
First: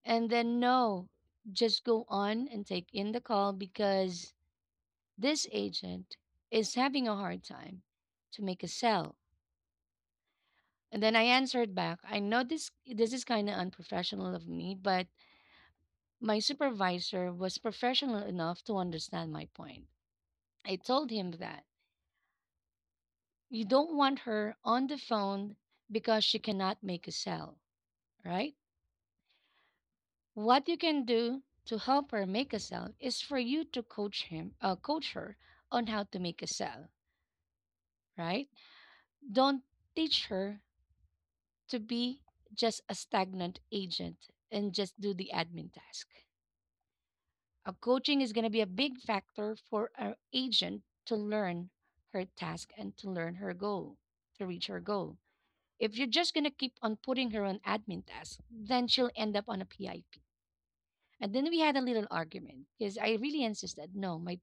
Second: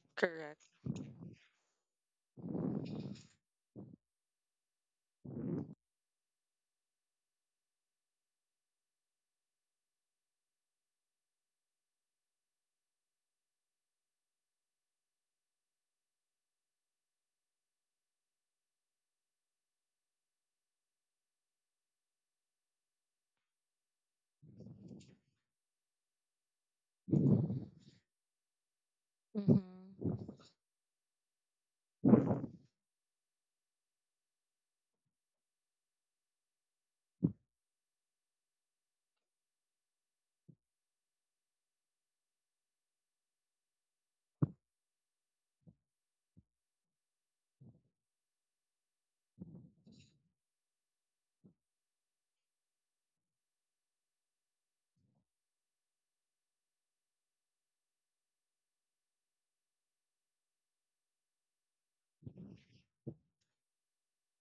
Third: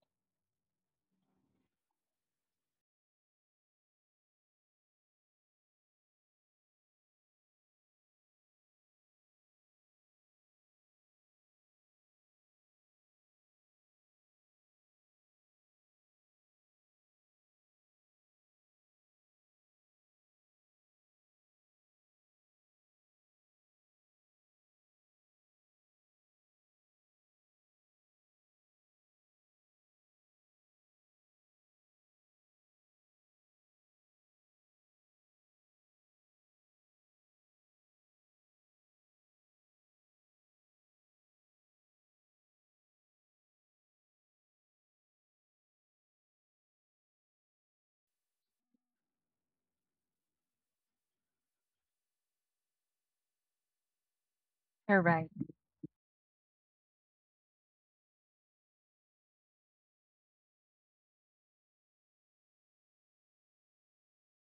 And then
correct.
no, just go on and take in the call because this agent is having a hard time to make a sale." And then I answered back. I know this is kind of unprofessional of me, but my supervisor was professional enough to understand my point. I told him that, "You don't want her on the phone because she cannot make a sale, right?
Mm-hmm.
What you can do to help her make a sale is for you to coach him, coach her on how to make a sale, right? Don't teach her to be just a stagnant agent and just do the admin task. A coaching is going to be a big factor for our agent to learn her task and to learn her goal, to reach her goal.
Correct.
If you're just going to keep on putting her on admin tasks, then she'll end up on a PIP." And then we had a little argument because I really insisted, no, my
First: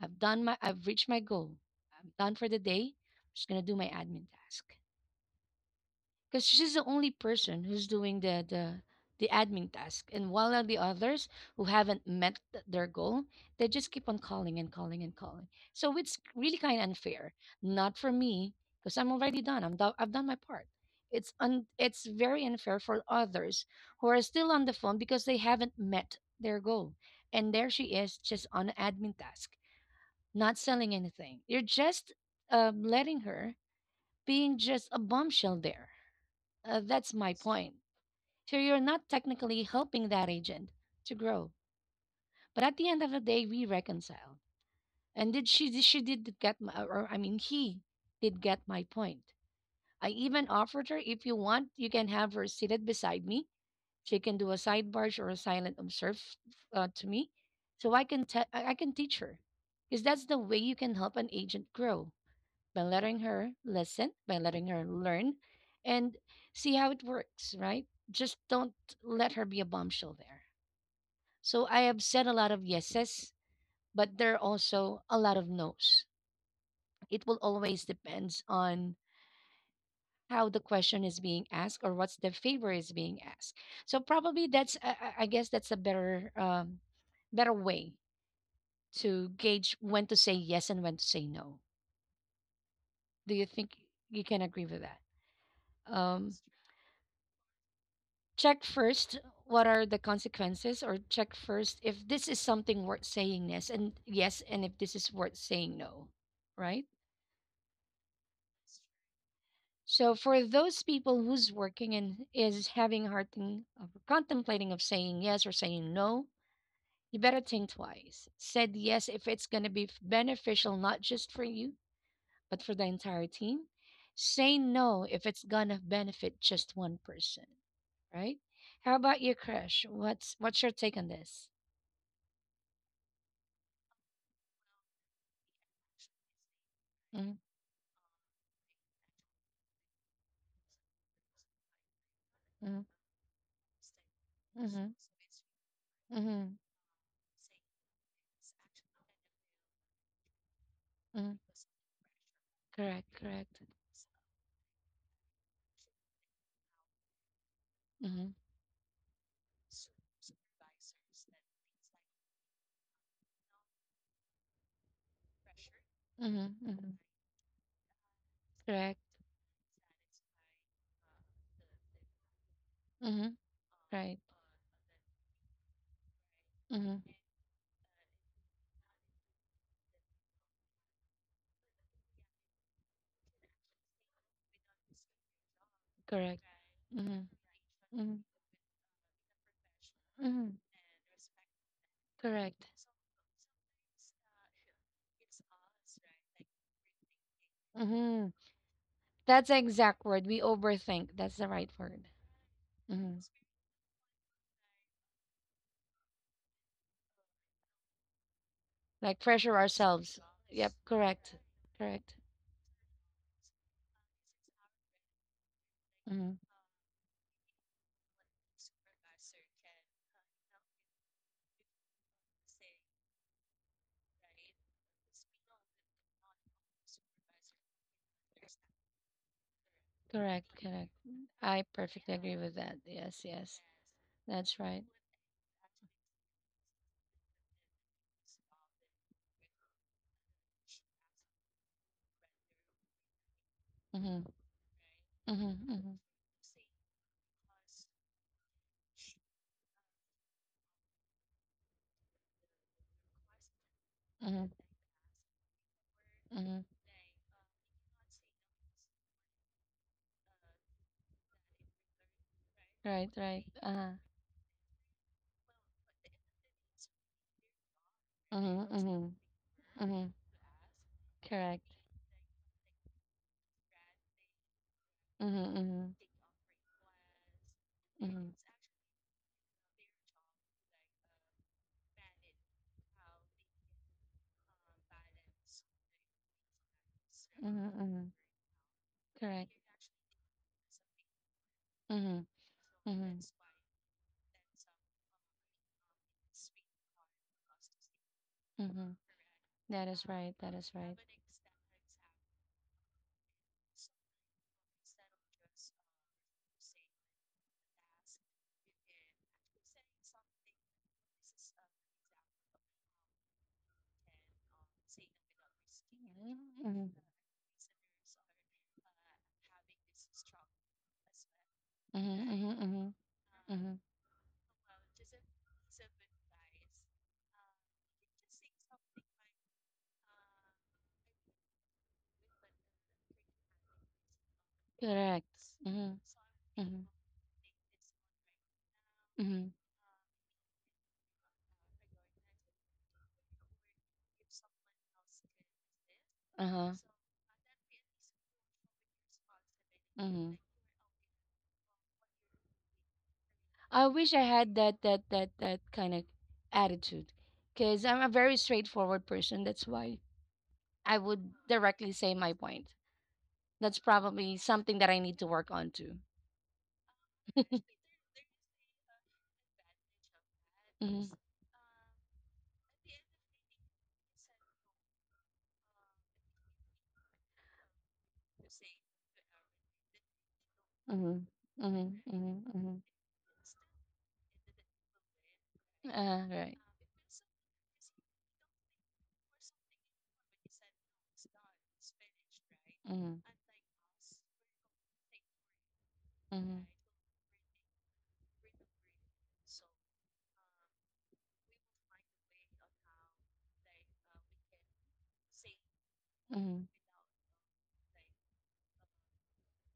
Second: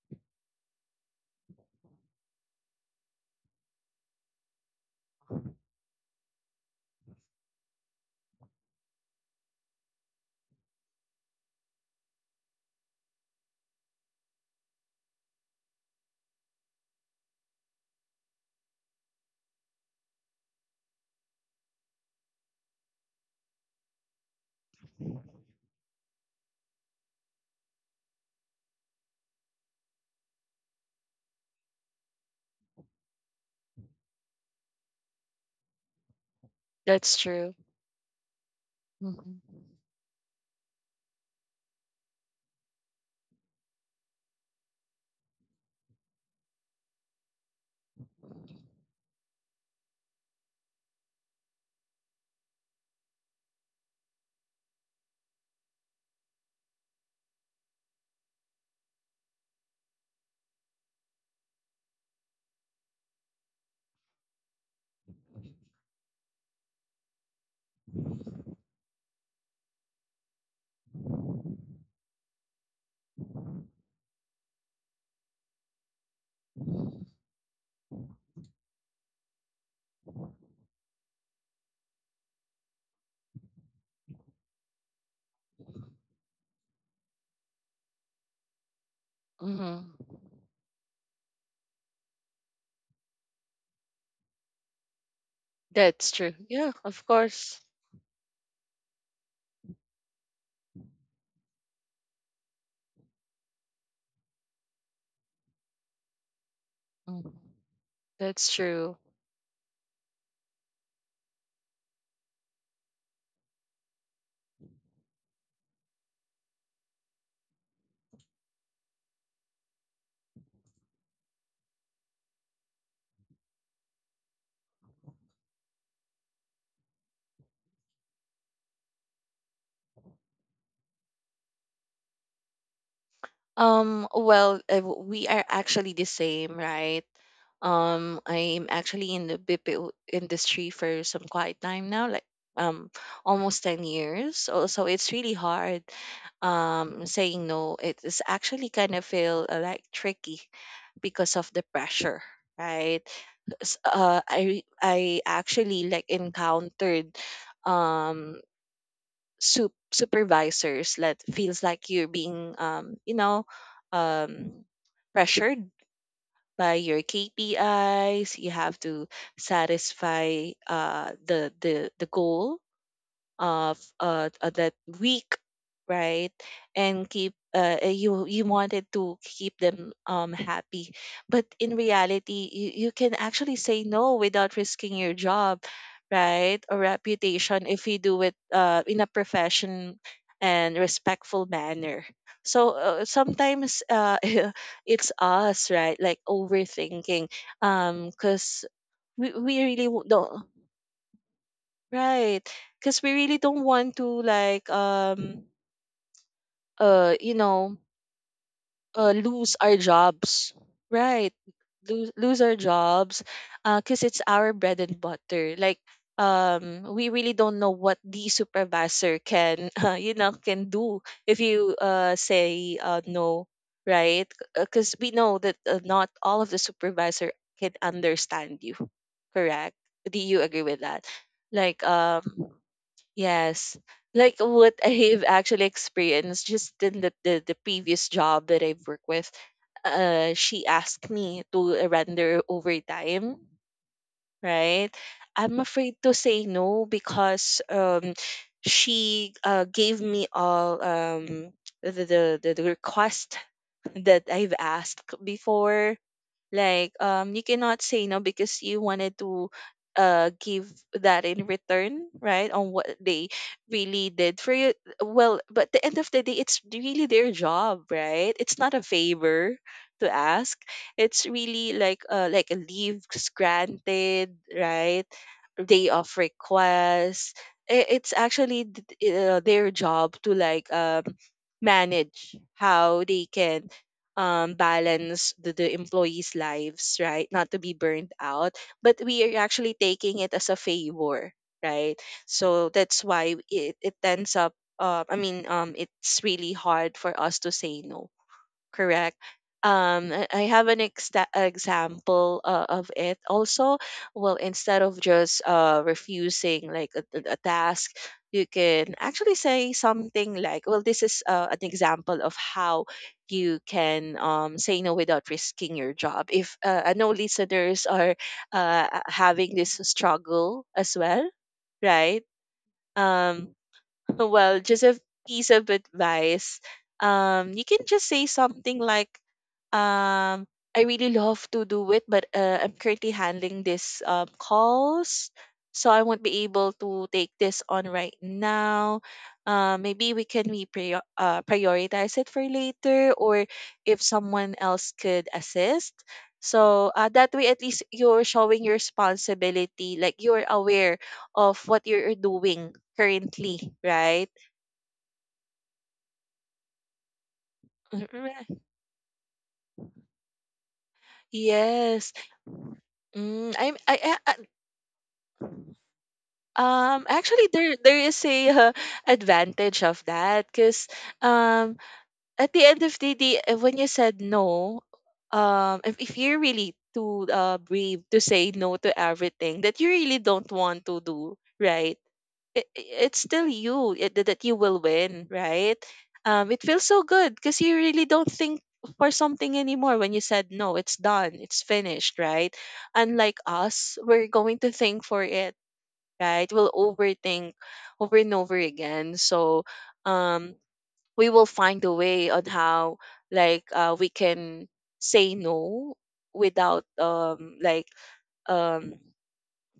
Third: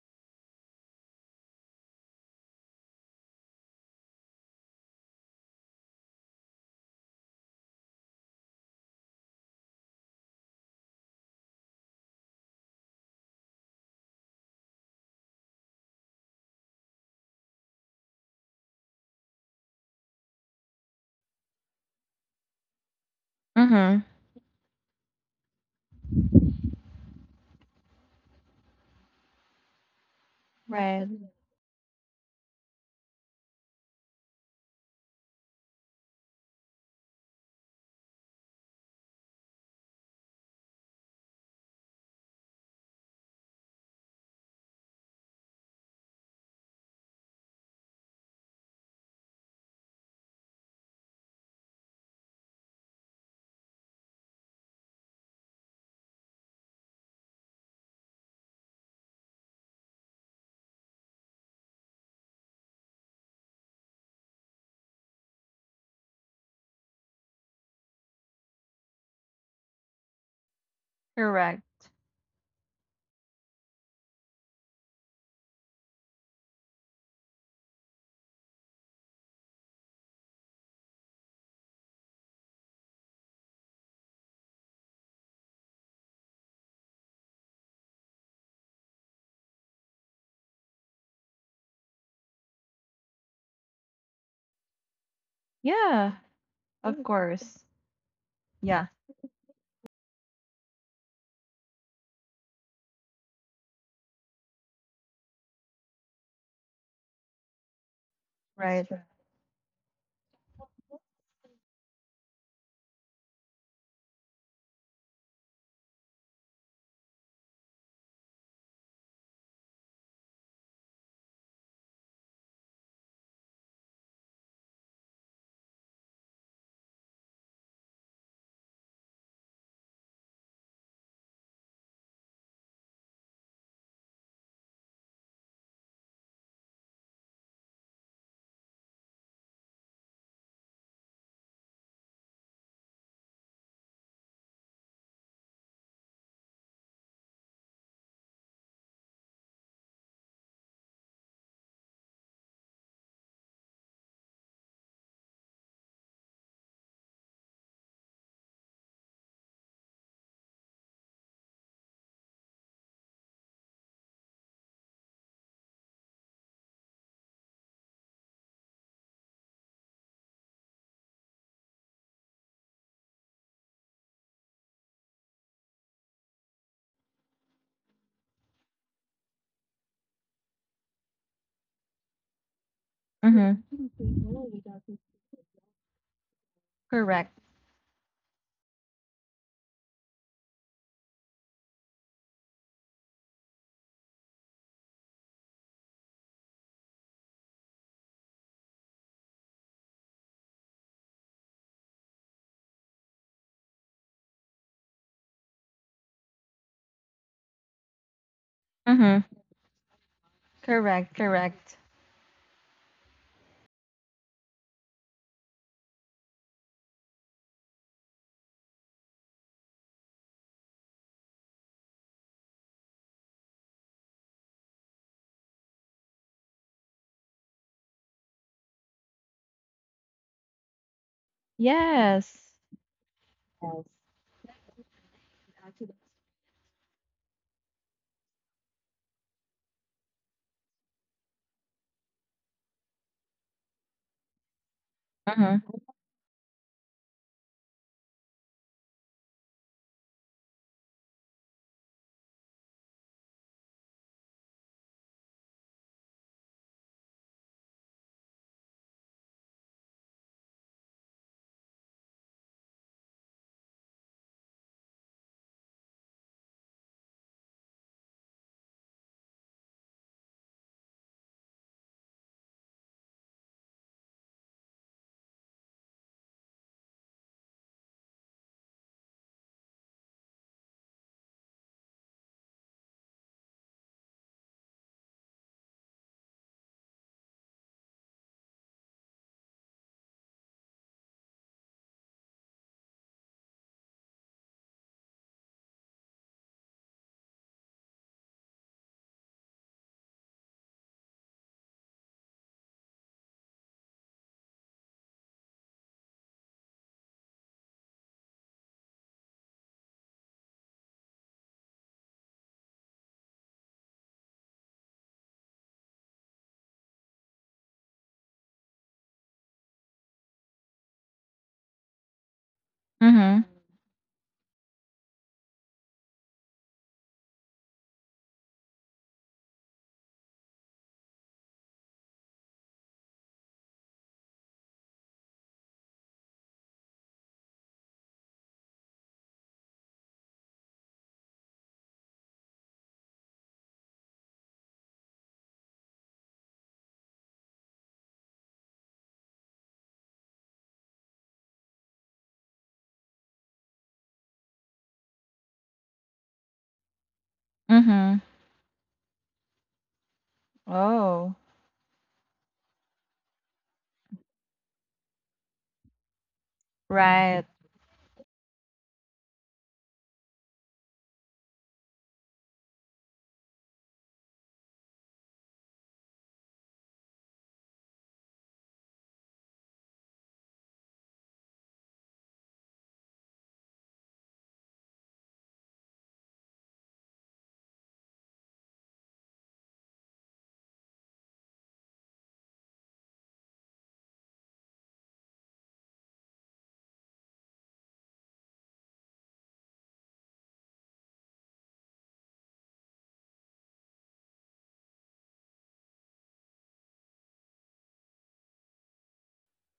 I've reached my goal. I'm done for the day. I'm just going to do my admin task because she's the only person who's doing the admin task, and while all the others who haven't met their goal, they just keep on calling and calling and calling. So it's really kind of unfair, not for me, because I'm already done, I've done my part. It's very unfair for others
Mm-hmm.
who are still on the phone because they haven't met their goal, and there she is just on admin task, not selling
Right.
anything. You're just letting her being just a bombshell there. That's
That's
my
true.
point. So you're not
Mm-hmm.
technically helping that agent to grow, but at the end of the day, we reconciled. And did she? She did get my, or I mean, he did get my point. I even offered her, if you want, you can have her seated beside me. She can do a side barge or a silent observe, to me, so I can teach her, because that's the way you can help an agent grow, by letting her listen, by letting her learn, and see how it works, right? Just don't let her be a bombshell there.
Correct.
So I have said a lot of yeses, but there are also a lot of nos. It will always depends on how the question is being asked or what's the favor is being asked. So probably that's I guess that's a better better way to gauge
Mm-hmm.
when to say yes and when to say no. Do you think you can agree with that?
That's
Yeah.
true.
Um,
Yeah,
Of
of course.
course.
check
Yeah.
first what are the consequences, or check first if this is something worth saying yes and if this is worth saying no, right?
Mhm. That's
Right.
true.
So for those people who's working and is having a hard thing of contemplating of saying yes or saying no, you better think twice. Said yes if it's going to be beneficial not just for you, but for the entire team. Say no if it's going to benefit just one person, right? How about you, Crush? What's your take on this?
Well, we are actually the same, right?
Mm-hmm.
I'm actually in the BPO industry for some quite time now, like
Mhm.
um almost 10 years. Also,
Mhm.
it's really hard
Mhm.
saying no. It is actually kind of feel like tricky because
Mhm.
of the pressure right
Correct. Correct.
I actually like encountered
Mhm.
um supervisors that feels like you're being you know um pressured
Mhm.
by
Mhm.
your KPIs you have
Correct.
to satisfy the goal
Mhm.
of
Right.
that week right and
Mhm.
keep you wanted to keep them happy but in reality you, you can actually
Mm-hmm.
say no without risking your job
Correct.
right or
Mhm.
Correct.
reputation if you do
Mhm.
it in a profession
Mhm.
and respectful manner so
Correct.
sometimes it's us right like overthinking
Mhm.
because we,
That's the
we really
exact word.
don't
We overthink. That's the right word.
Right. Because we
Mhm.
really don't want to you know
Like
Mm-hmm.
lose
pressure
our
ourselves.
jobs.
Yep.
Correct.
Right.
Correct.
Correct.
Correct.
Lose our jobs because it's our bread and butter. Like
Mhm.
we really don't know what the supervisor can you know can do if you say no, right? Because we know that not all of the supervisor can understand you. Correct? Do you
Correct,
agree with
correct.
that?
Mm, I
Like
perfectly
um
agree
Yes.
with that. Yes, yes.
Yes.
Yes.
Like
That's
what
right.
I've actually experienced just in the previous job that I've worked with, she asked me to render overtime,
Mm-hmm.
right? I'm
Mm-hmm.
Mm-hmm.
afraid
Mm-hmm.
to say no because she gave me all the request that
Mm-hmm.
I've asked before
Mm-hmm.
like you cannot say no because you wanted to give that in return, right? On what
Right,
they
right. Uh-huh.
really did for you. Well, but the end of the day it's really their job, right? It's not
Mm-hmm.
a
Mm-hmm.
favor to
Mm-hmm.
ask. It's
Correct.
really like a leaves granted, right?
Mm-hmm.
Day
Mm-hmm.
of request. It's
Mm-hmm.
actually their job to manage how they can balance the employees' lives, right? Not to be
Mm-hmm. Mm-hmm.
burned out. But we are
Correct.
actually taking it as a favor, right?
Mm-hmm.
So that's
Mm-hmm.
why it ends up, I mean, it's really hard for us to say no
Mm-hmm.
correct
That is
Mm.
right.
I
That
have
is
an
right.
example of it also well instead of just refusing like a task you can actually say something like well this is an example of how you can say no without risking your job if
Mm-hmm.
I know listeners are having this struggle as well right
Mm-hmm. Mm-hmm.
Mm-hmm.
um
Mm-hmm.
well, just a piece of advice. You can just say something like, um, I really love to do it, but I'm currently handling this calls,
Correct.
so
Mm-hmm.
I won't be able
Mm-hmm.
to take this on right now.
Mm-hmm.
Maybe we can prioritize it for later, or if someone else could assist.
Uh-huh.
So that way, at least you're showing your responsibility, like
Mm-hmm.
you're aware of what you're doing currently,
I wish I
right?
had that kind of attitude, because I'm a
Mm-hmm.
very
Mhm.
straightforward person. That's why I would
Oh.
directly
Yes.
say my point.
Mm, I'm
That's probably
I-
something that I need to work on too.
actually
Right.
there is a advantage of that because
Mm-hmm.
um at the end of the day when you said no. If you're really too brave to say no to everything that you really don't want to
Mm-hmm.
do,
Mm-hmm.
right? it,
Mm-hmm.
it's still you it, that that you will win, right?
Right.
It feels so good because you really don't think for something anymore. When you said no, it's done, it's finished, right?
Mm-hmm.
Unlike us, we're going to think for it, right?
Mm-hmm.
We'll overthink over and over again. So, um, we will find a way on how we can say no
Mm-hmm.
without um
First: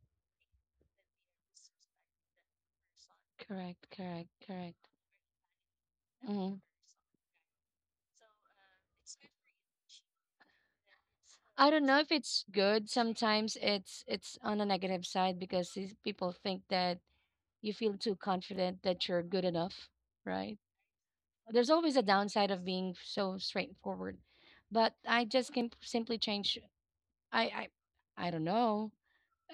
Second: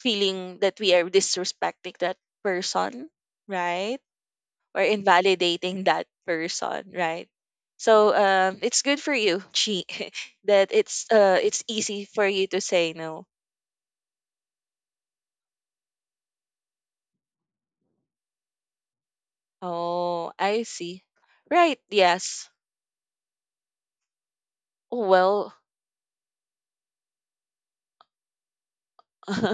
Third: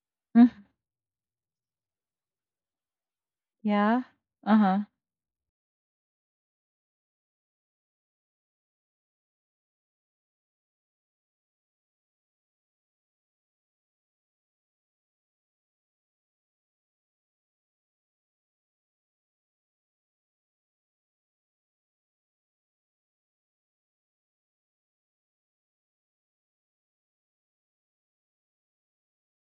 feeling
Mm,
that we are disrespecting that person,
Correct,
right?
yeah.
correct,
Uh-huh.
Or
correct.
invalidating that
Mm-hmm.
person, right? So it's good for you, Chi, that it's
I don't know
easy
if
for you
it's
to
good.
say no.
Sometimes it's on a negative side because these people think that you feel too confident that you're good enough,
Oh,
right?
I see.
There's
Right?
always a
Yes.
downside of being so straightforward. But I
Well,
just can simply change. I I don't know.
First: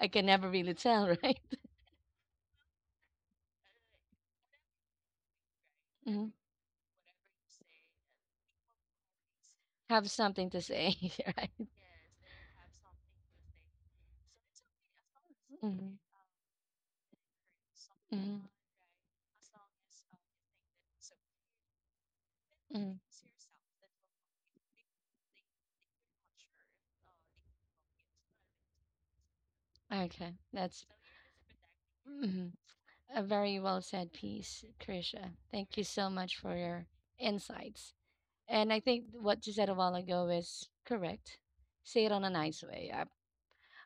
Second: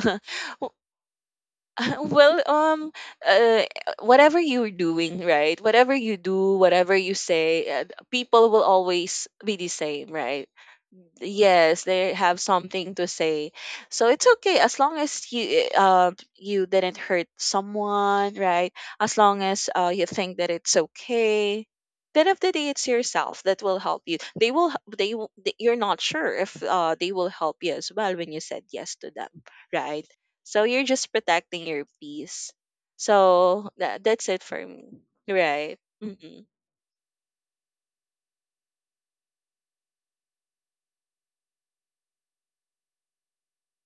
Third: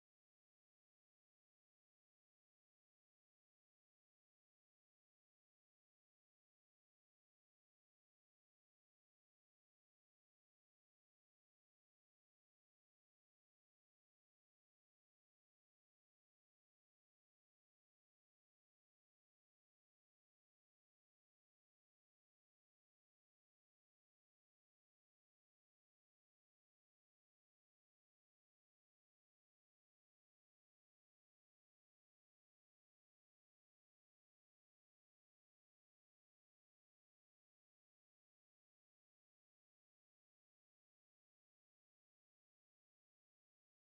I can never
w-
really tell, right?
well, uh, whatever you're doing, right? Whatever you
Hmm.
do, whatever you say, people will always be the
Have
same,
something
right?
to say, right?
Yes, they have something to say. So it's okay as long as you
Hmm.
you didn't hurt someone,
Hmm.
right? As long as you think that it's okay, then of the day it's
Hmm.
yourself that will help you. They will, you're not sure if they will help you as well when you said yes to them, right?
Okay,
So
that's
you're just protecting your
mhm,
peace.
a very
So
well
that,
said
that's it for
piece,
me,
Krisha. Thank
right.
you so much
Mm-hmm.
for your insights. And I think what you said a while ago is correct. Say it on a nice way.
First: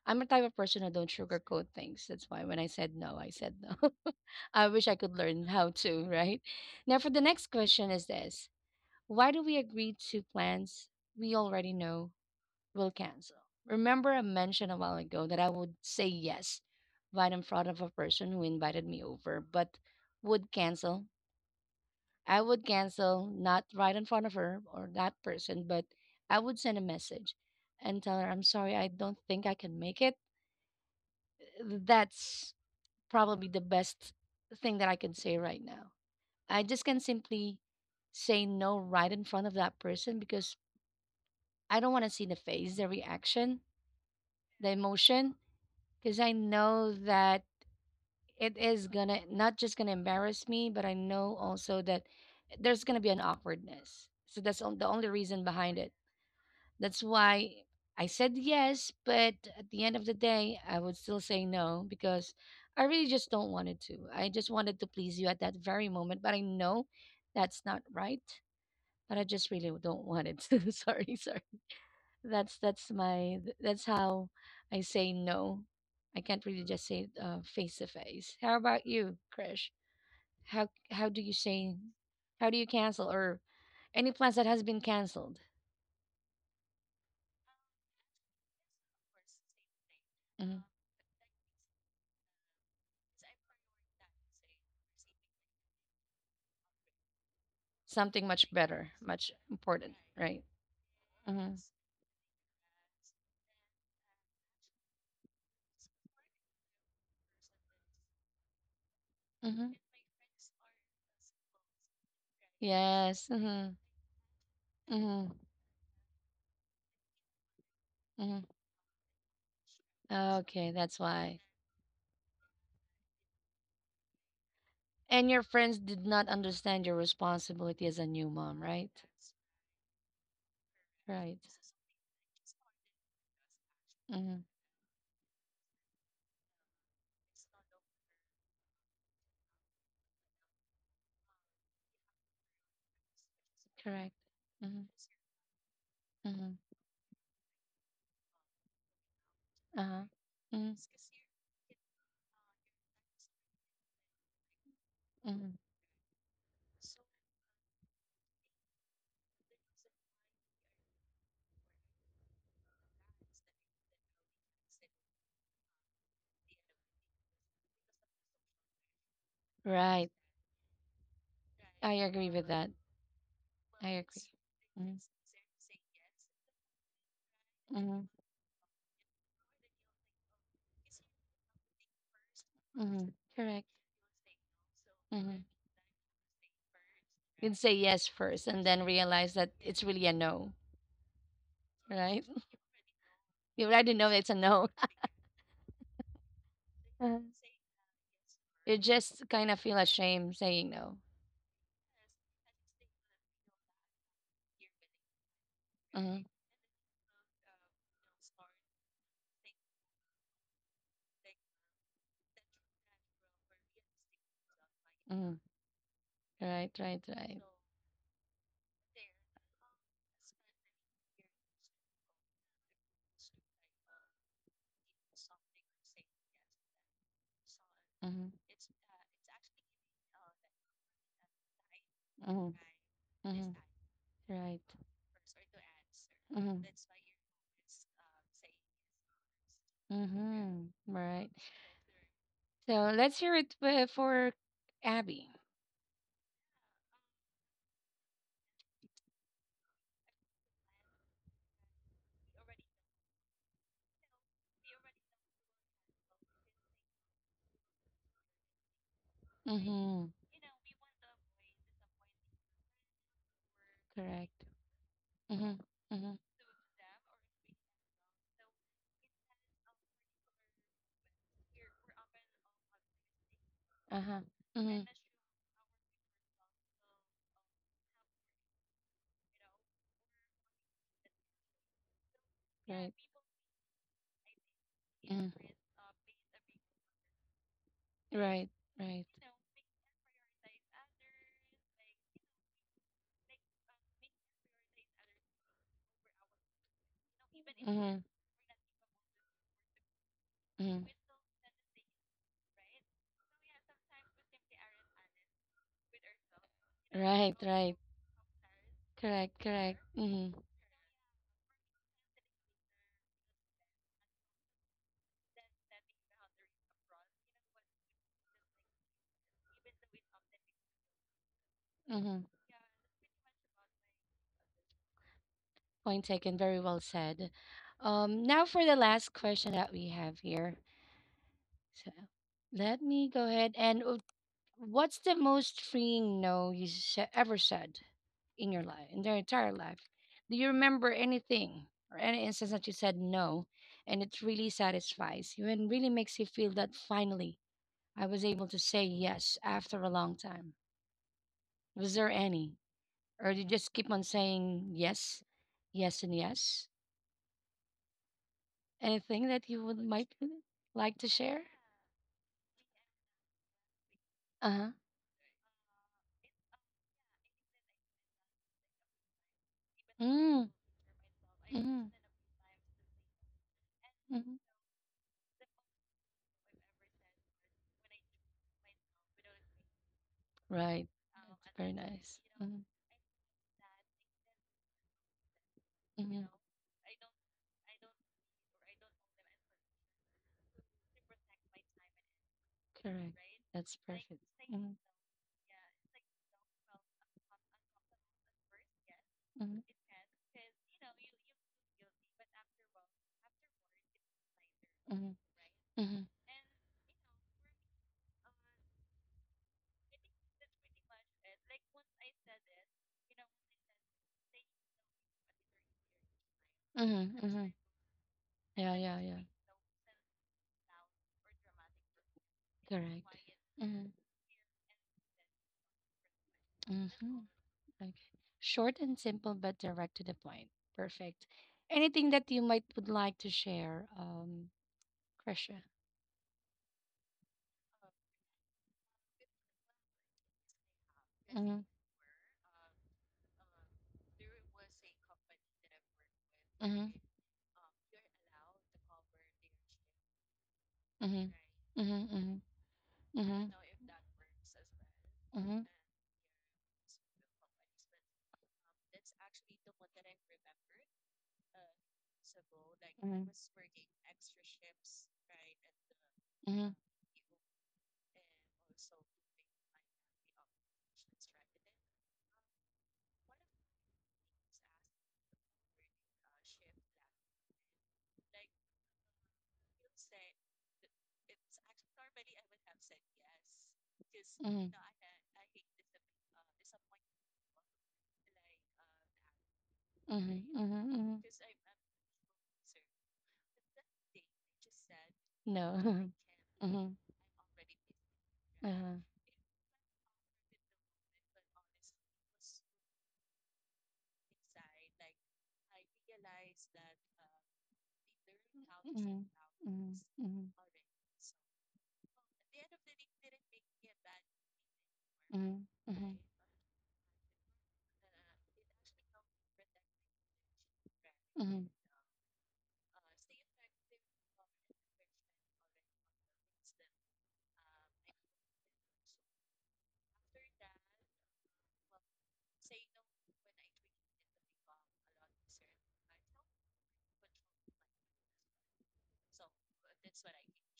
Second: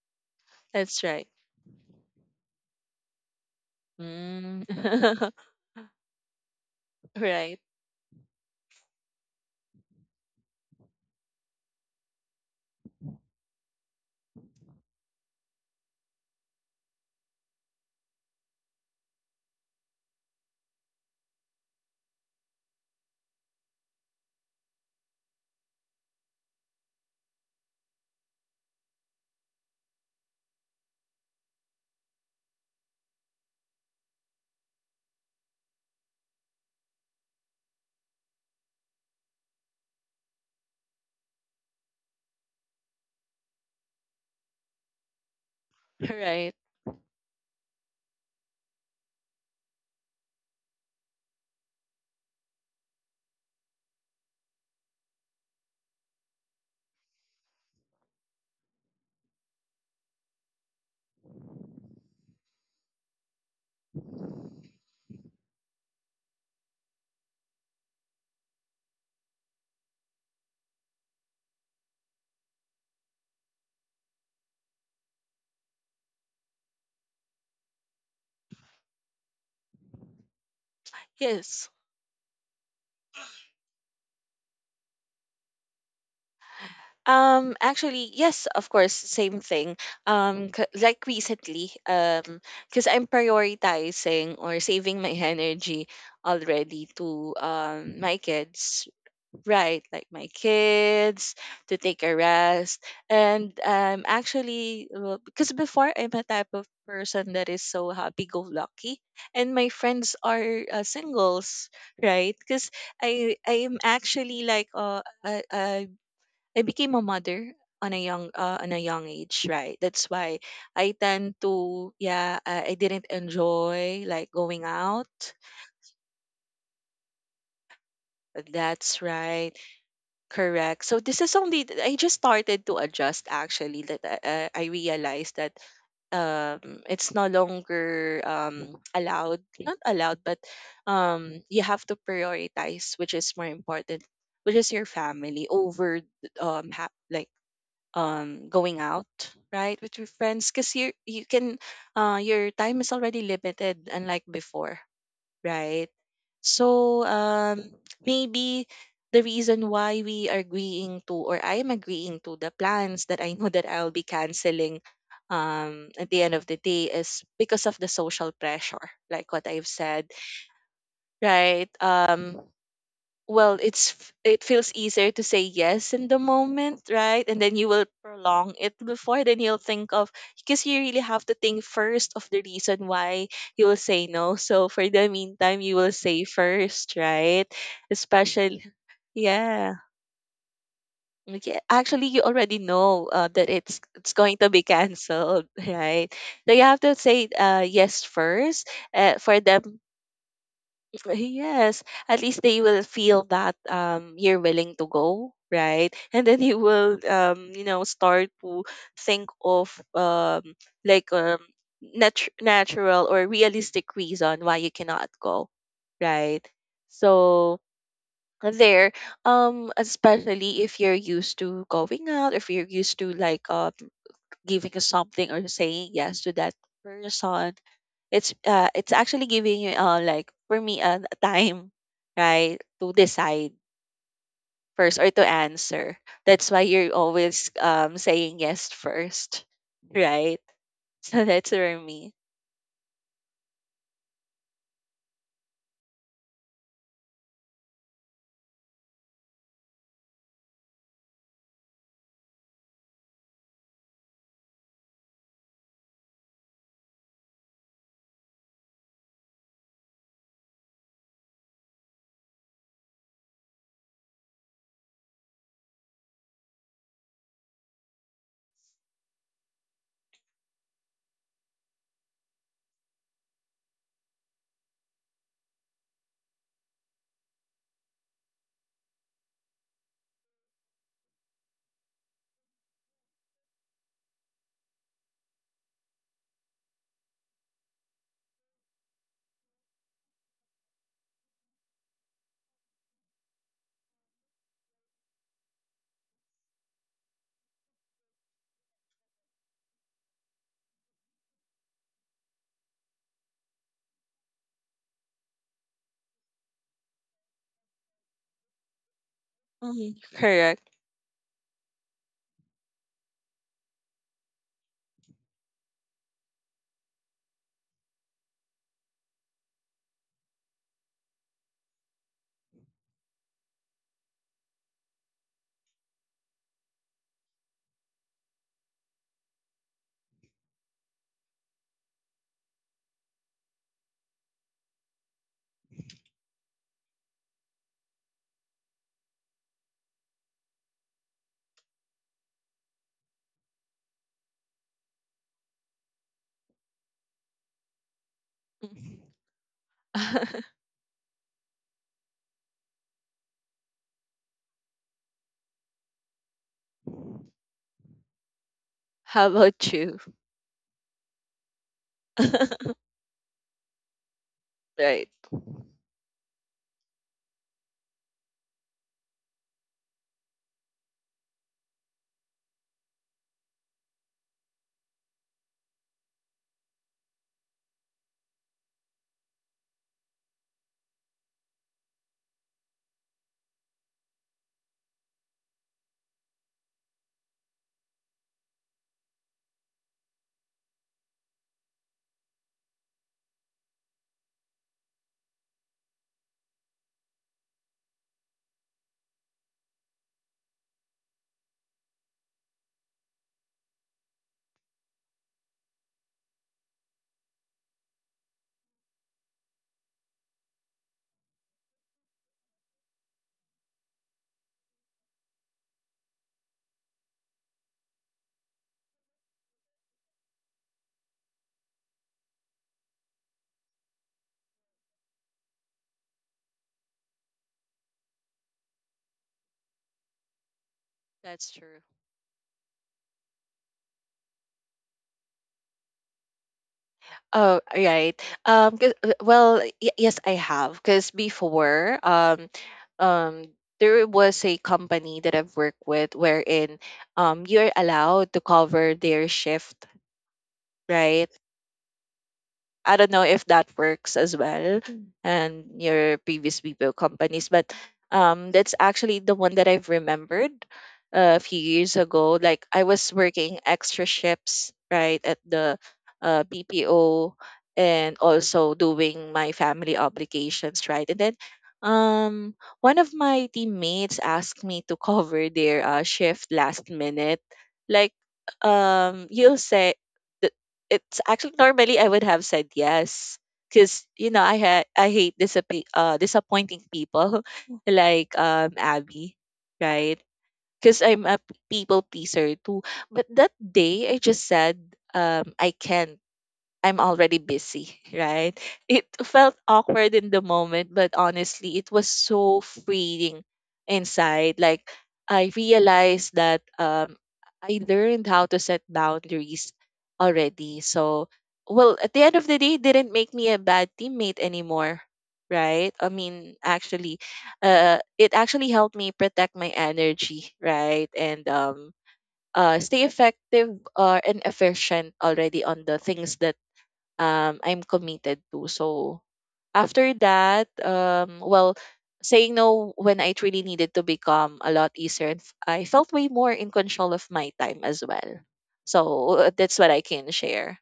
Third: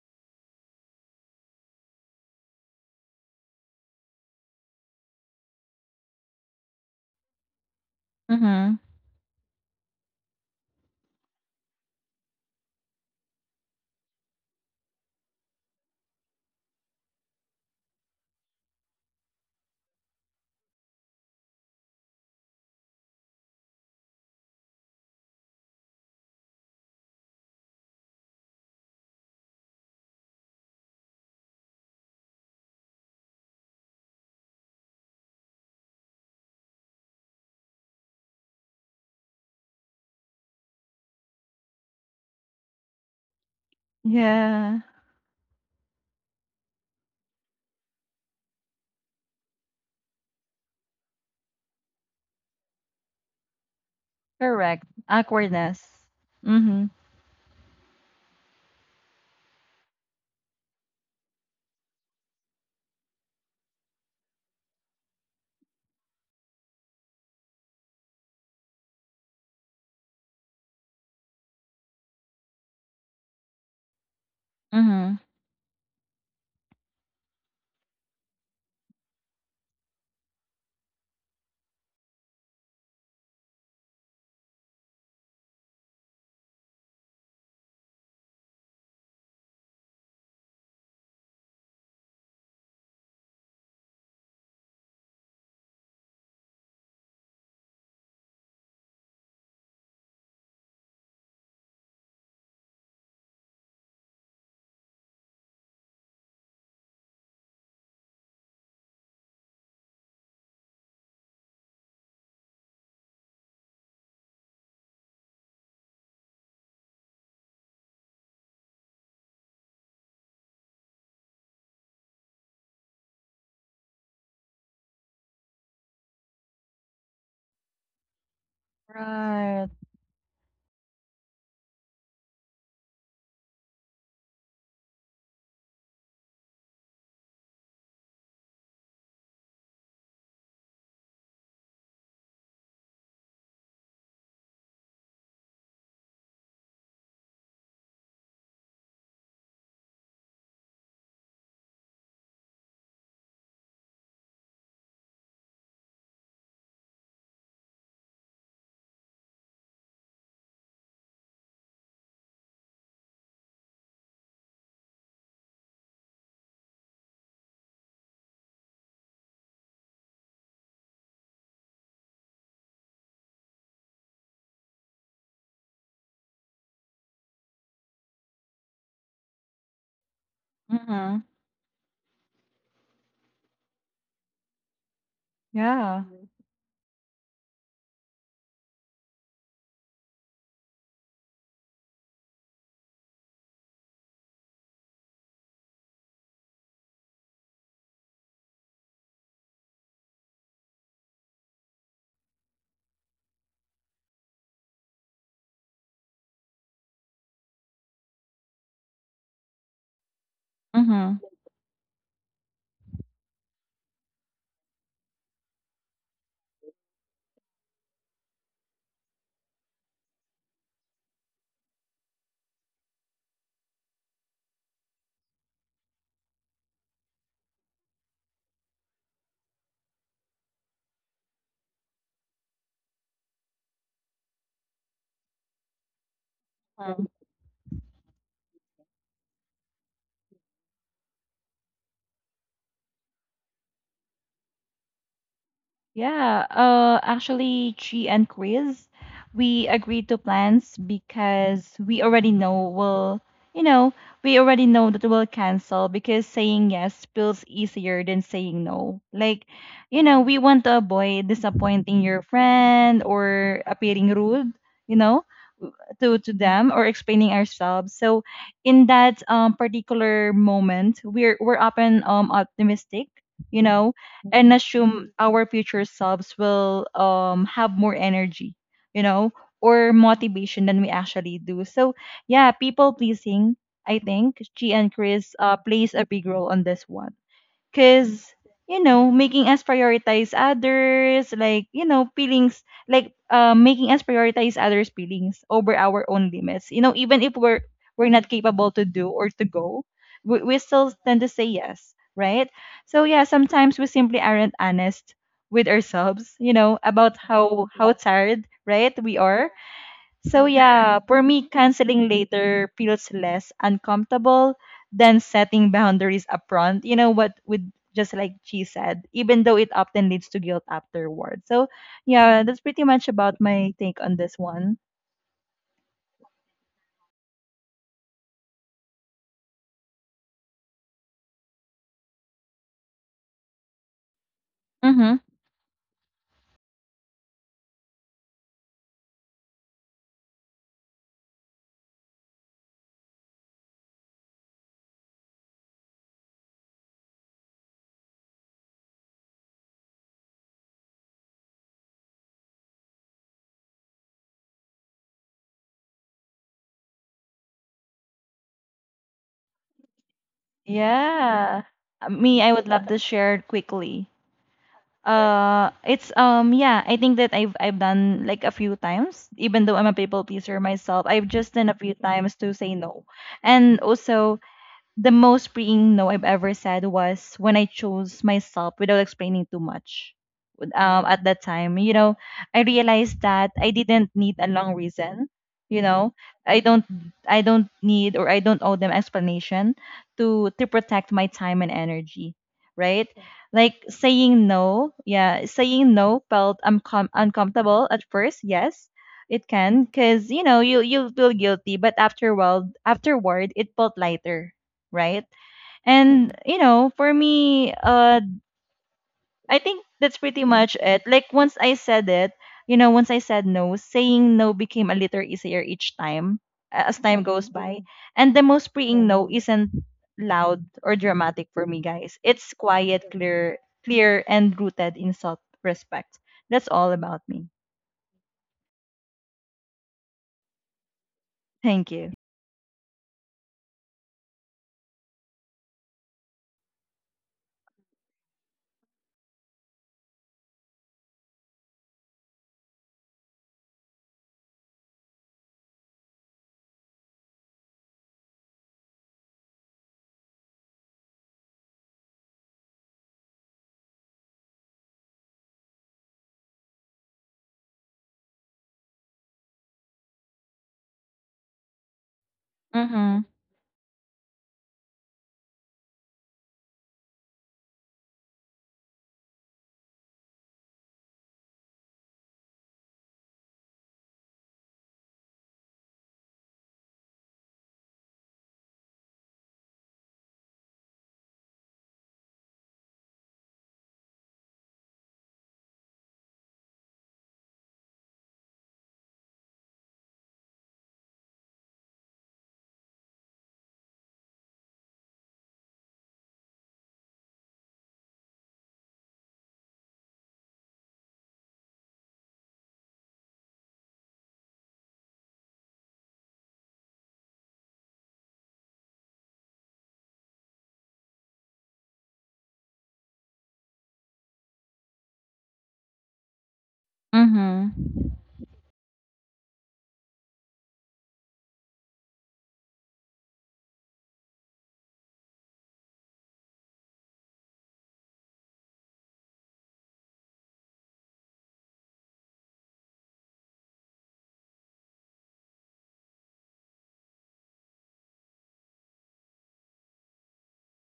I'm a type of person who
That's
don't
right.
sugarcoat things. That's why when I said no, I said no.
Mm.
I wish I could learn how to, right? Now, for the next
Right.
question is this:
Mm-hmm.
Why do we agree to plans we already know will cancel? Remember, I mentioned a while ago that I would say yes right in front of a person who invited me over, but would cancel. I would cancel not right in front of her or that person, but I would send a message and tell her, "I'm sorry, I don't think I can make it." That's probably the best thing that I can say right now. I just can simply say no right in front of that person because I don't want to see the face, the reaction, the
Yeah.
emotion, because I
Right.
know that it is gonna not just gonna embarrass me, but I know also that there's gonna be an awkwardness. So
Correct.
the only reason behind
Awkwardness.
it.
Mm-hmm.
That's why I said yes, but at the end of the day, I would still say no because I really just don't wanted to. I just wanted to please you at that very moment, but I know that's not right. But I just really don't want it to. sorry, sorry. That's that's how I say
Mm-hmm.
no. I can't really just say, face to face. How about you, Krish? How do you say?
Yes.
How do you cancel or any plans that has been canceled?
Actually, yes, of course, same thing.
Mhm.
Like recently, because I'm prioritizing or saving my energy already to my
Something much better,
kids,
much
right?
important,
Like my
right?
kids
Mm-hmm.
to take a rest, and actually, well, because before, I'm a type of person that is so happy-go-lucky, and
Mm-hmm.
my friends are singles, right? Because
Yes.
I
Mm-hmm.
I am actually like
Mm-hmm.
a I became a mother on a
Mm-hmm.
young age, right? That's why
Okay,
I
that's why.
tend to, yeah, I didn't enjoy like going
And
out.
your friends did not understand your responsibility as a new mom, right?
That's right.
Right.
Correct. So this is
Right.
only I just started to adjust actually that
Mm-hmm.
I realized that it's no longer allowed not allowed, but you have to prioritize which is more important,
Correct.
which is
Mm-hmm.
your family over um ha- like going out,
Mm-hmm.
right? With
Uh-huh.
your friends,
Mm-hmm.
because you can your time is already limited, unlike before,
Mm-hmm.
right? So maybe the reason why we are agreeing to, or I am agreeing to, the plans that I know that I'll be canceling at the end of the day is because of the social pressure, like what I've said,
Right.
right?
I agree with that.
Well,
I agree.
it feels
Mm-hmm.
easier to say yes in the moment, right? And then you will
Mm-hmm.
prolong it before, then you'll think of, because you really
Mm-hmm.
have to think first of the reason
Mm-hmm.
why
Correct.
you will say no. So for the
Mm-hmm.
meantime, you will
Yeah.
say first, right?
You'd say yes first
Especially,
and then realize that
yeah,
it's really a no,
okay, actually you
right?
already know that
You already know
it's
it's a
going to be
no.
canceled, right? So you have to
Uh-huh.
say yes first
You just
for
kind of feel
them.
ashamed saying no.
Yes, at least they will feel that you're willing to go, right?
Mm-hmm.
And then you will, start to think of like
Mhm.
um natural or realistic reason why you cannot
Mm-hmm.
go, right?
Right, right, right.
So there, especially if you're used to going out, if you're used to like giving something or saying yes to that person,
Mm-hmm.
it's actually giving you for me a time,
Mm-hmm.
right, to decide
Mm-hmm. Right.
first or to answer. That's
Mm-hmm.
why you're
Mm-hmm.
always saying yes first, right?
Mm-hmm.
So
Right.
that's for me.
So let's hear it for Abby.
Yeah, actually, Chi and Chris, we agreed to plans because we already know we'll, you know, we already know that we'll cancel because saying yes feels easier than saying no. Like, you
Mm-hmm.
know, we want to avoid disappointing your friend or appearing
Correct.
rude, you know,
Mm-hmm. Mm-hmm.
to them or explaining ourselves. So, in that particular moment, we're often optimistic, you know,
Uh-huh.
and
Mm-hmm.
assume our future selves will have more energy, you know, or motivation than we actually do. So yeah, people
Right.
pleasing, I think, G and
Mm.
Chris plays a big role on this one. Cause,
Right.
you
Right.
know, making us prioritize others, like, you know, feelings, like making us prioritize others' feelings over our own limits. You know, even if we're
Mm-hmm.
we're not capable to do or to go, we
Mm-hmm.
still tend to say yes, right? So yeah, sometimes we simply aren't honest with ourselves, you know, about
Right, right.
how tired, right, we
Correct,
are.
correct.
Mhm.
Mm-hmm.
So
Correct.
yeah, for me, canceling later feels less uncomfortable than setting boundaries upfront. You know what? With just like she said, even though it often leads to guilt afterward. So
Mm-hmm.
yeah, that's pretty much about my take on this one.
Point taken. Very well said. Now for the last question that we have here. So let me go ahead and what's
Mm-hmm.
the most freeing no you ever said in your life, in their entire life? Do you remember anything or any instance that you said no and it really satisfies you and really makes you feel that finally I was able to say
Mhm.
yes after a long time? Was there any? Or you just keep on saying yes, yes, and yes? Anything
How
that you
about
would
you?
might like to share?
Yeah. Me, I would love to share it quickly.
Uh huh.
Right.
It's yeah, I think that I've done like a few times. Even though I'm a people
Mm.
pleaser myself, I've just done a
Mm-hmm.
few times to say no, and
Mm-hmm.
also the most freeing no I've ever said was when I chose myself without explaining too much.
Right.
At that
That's very
time, you
nice.
know,
Mm-hmm.
I realized that I didn't need a long reason. You know,
Hmm.
I don't, I don't need or I don't owe them explanation to protect my time and energy, right?
Correct. That's
Like
perfect.
saying
Mm-hmm.
no, yeah, saying no felt uncomfortable at first. Yes, it
Hmm.
can, cause you know you you'll feel guilty, but afterward, it felt lighter, right?
Hmm.
And you know, for me, I think that's pretty much it. Like once I said it, you know, once I said no, saying no became a little easier each time as
Hmm.
time
Hmm. Hmm.
goes by. And the
Yeah,
most
yeah,
freeing
yeah.
no isn't loud or dramatic for me, guys. It's quiet,
Correct.
clear,
Hmm.
clear, and rooted in self respect. That's all
Mm-hmm.
about me.
Okay. Short and simple, but direct to the point. Perfect.
That's true.
Thank
Anything
you.
that you might would like to share, Krisha?
Oh, right. Well, yes, I have. Because
Mm-hmm.
before, um, there was a company that I've worked with, wherein
Mm-hmm.
you're allowed to cover their shift,
Mm-hmm.
right?
Mm-hmm.
I don't know
Mm-hmm.
if that works as well. Mm. And
Mm-hmm.
your previous BPO companies, but that's actually the one that I've remembered a few years ago. Like I was
Mm-hmm.
Mhm.
working extra shifts, right, at the
And Mm-hmm.
BPO, and also doing my family obligations, right? And then um, one of my teammates asked me to cover their shift last minute. Like you'll say, it's actually normally I would have said yes, because, you know,
Mm-hmm.
I hate disappointing people, like Abby, right?
Right? Mm-hmm.
Because
Mm-hmm.
I'm a people pleaser too. But that day I just said, I
No. I can't.
can't,
Mm-hmm.
I'm already busy, right?
Uh-huh.
It felt awkward in the moment, but honestly, it was so freeing inside. Like, I realized that I learned how to set
Hmm. Hmm.
boundaries
Hmm for me.
already. So, well, at the end of the day, it didn't make me a bad teammate anymore,
Hmm. Hmm.
right? I mean, actually,
Mhm.
it actually helped me protect my energy, right? And
Hmm.
stay effective and efficient already on the things that I'm committed to. So after that, well, saying no when I truly needed to become a lot easier, and I felt way more in control of my time as well. So that's what I can share.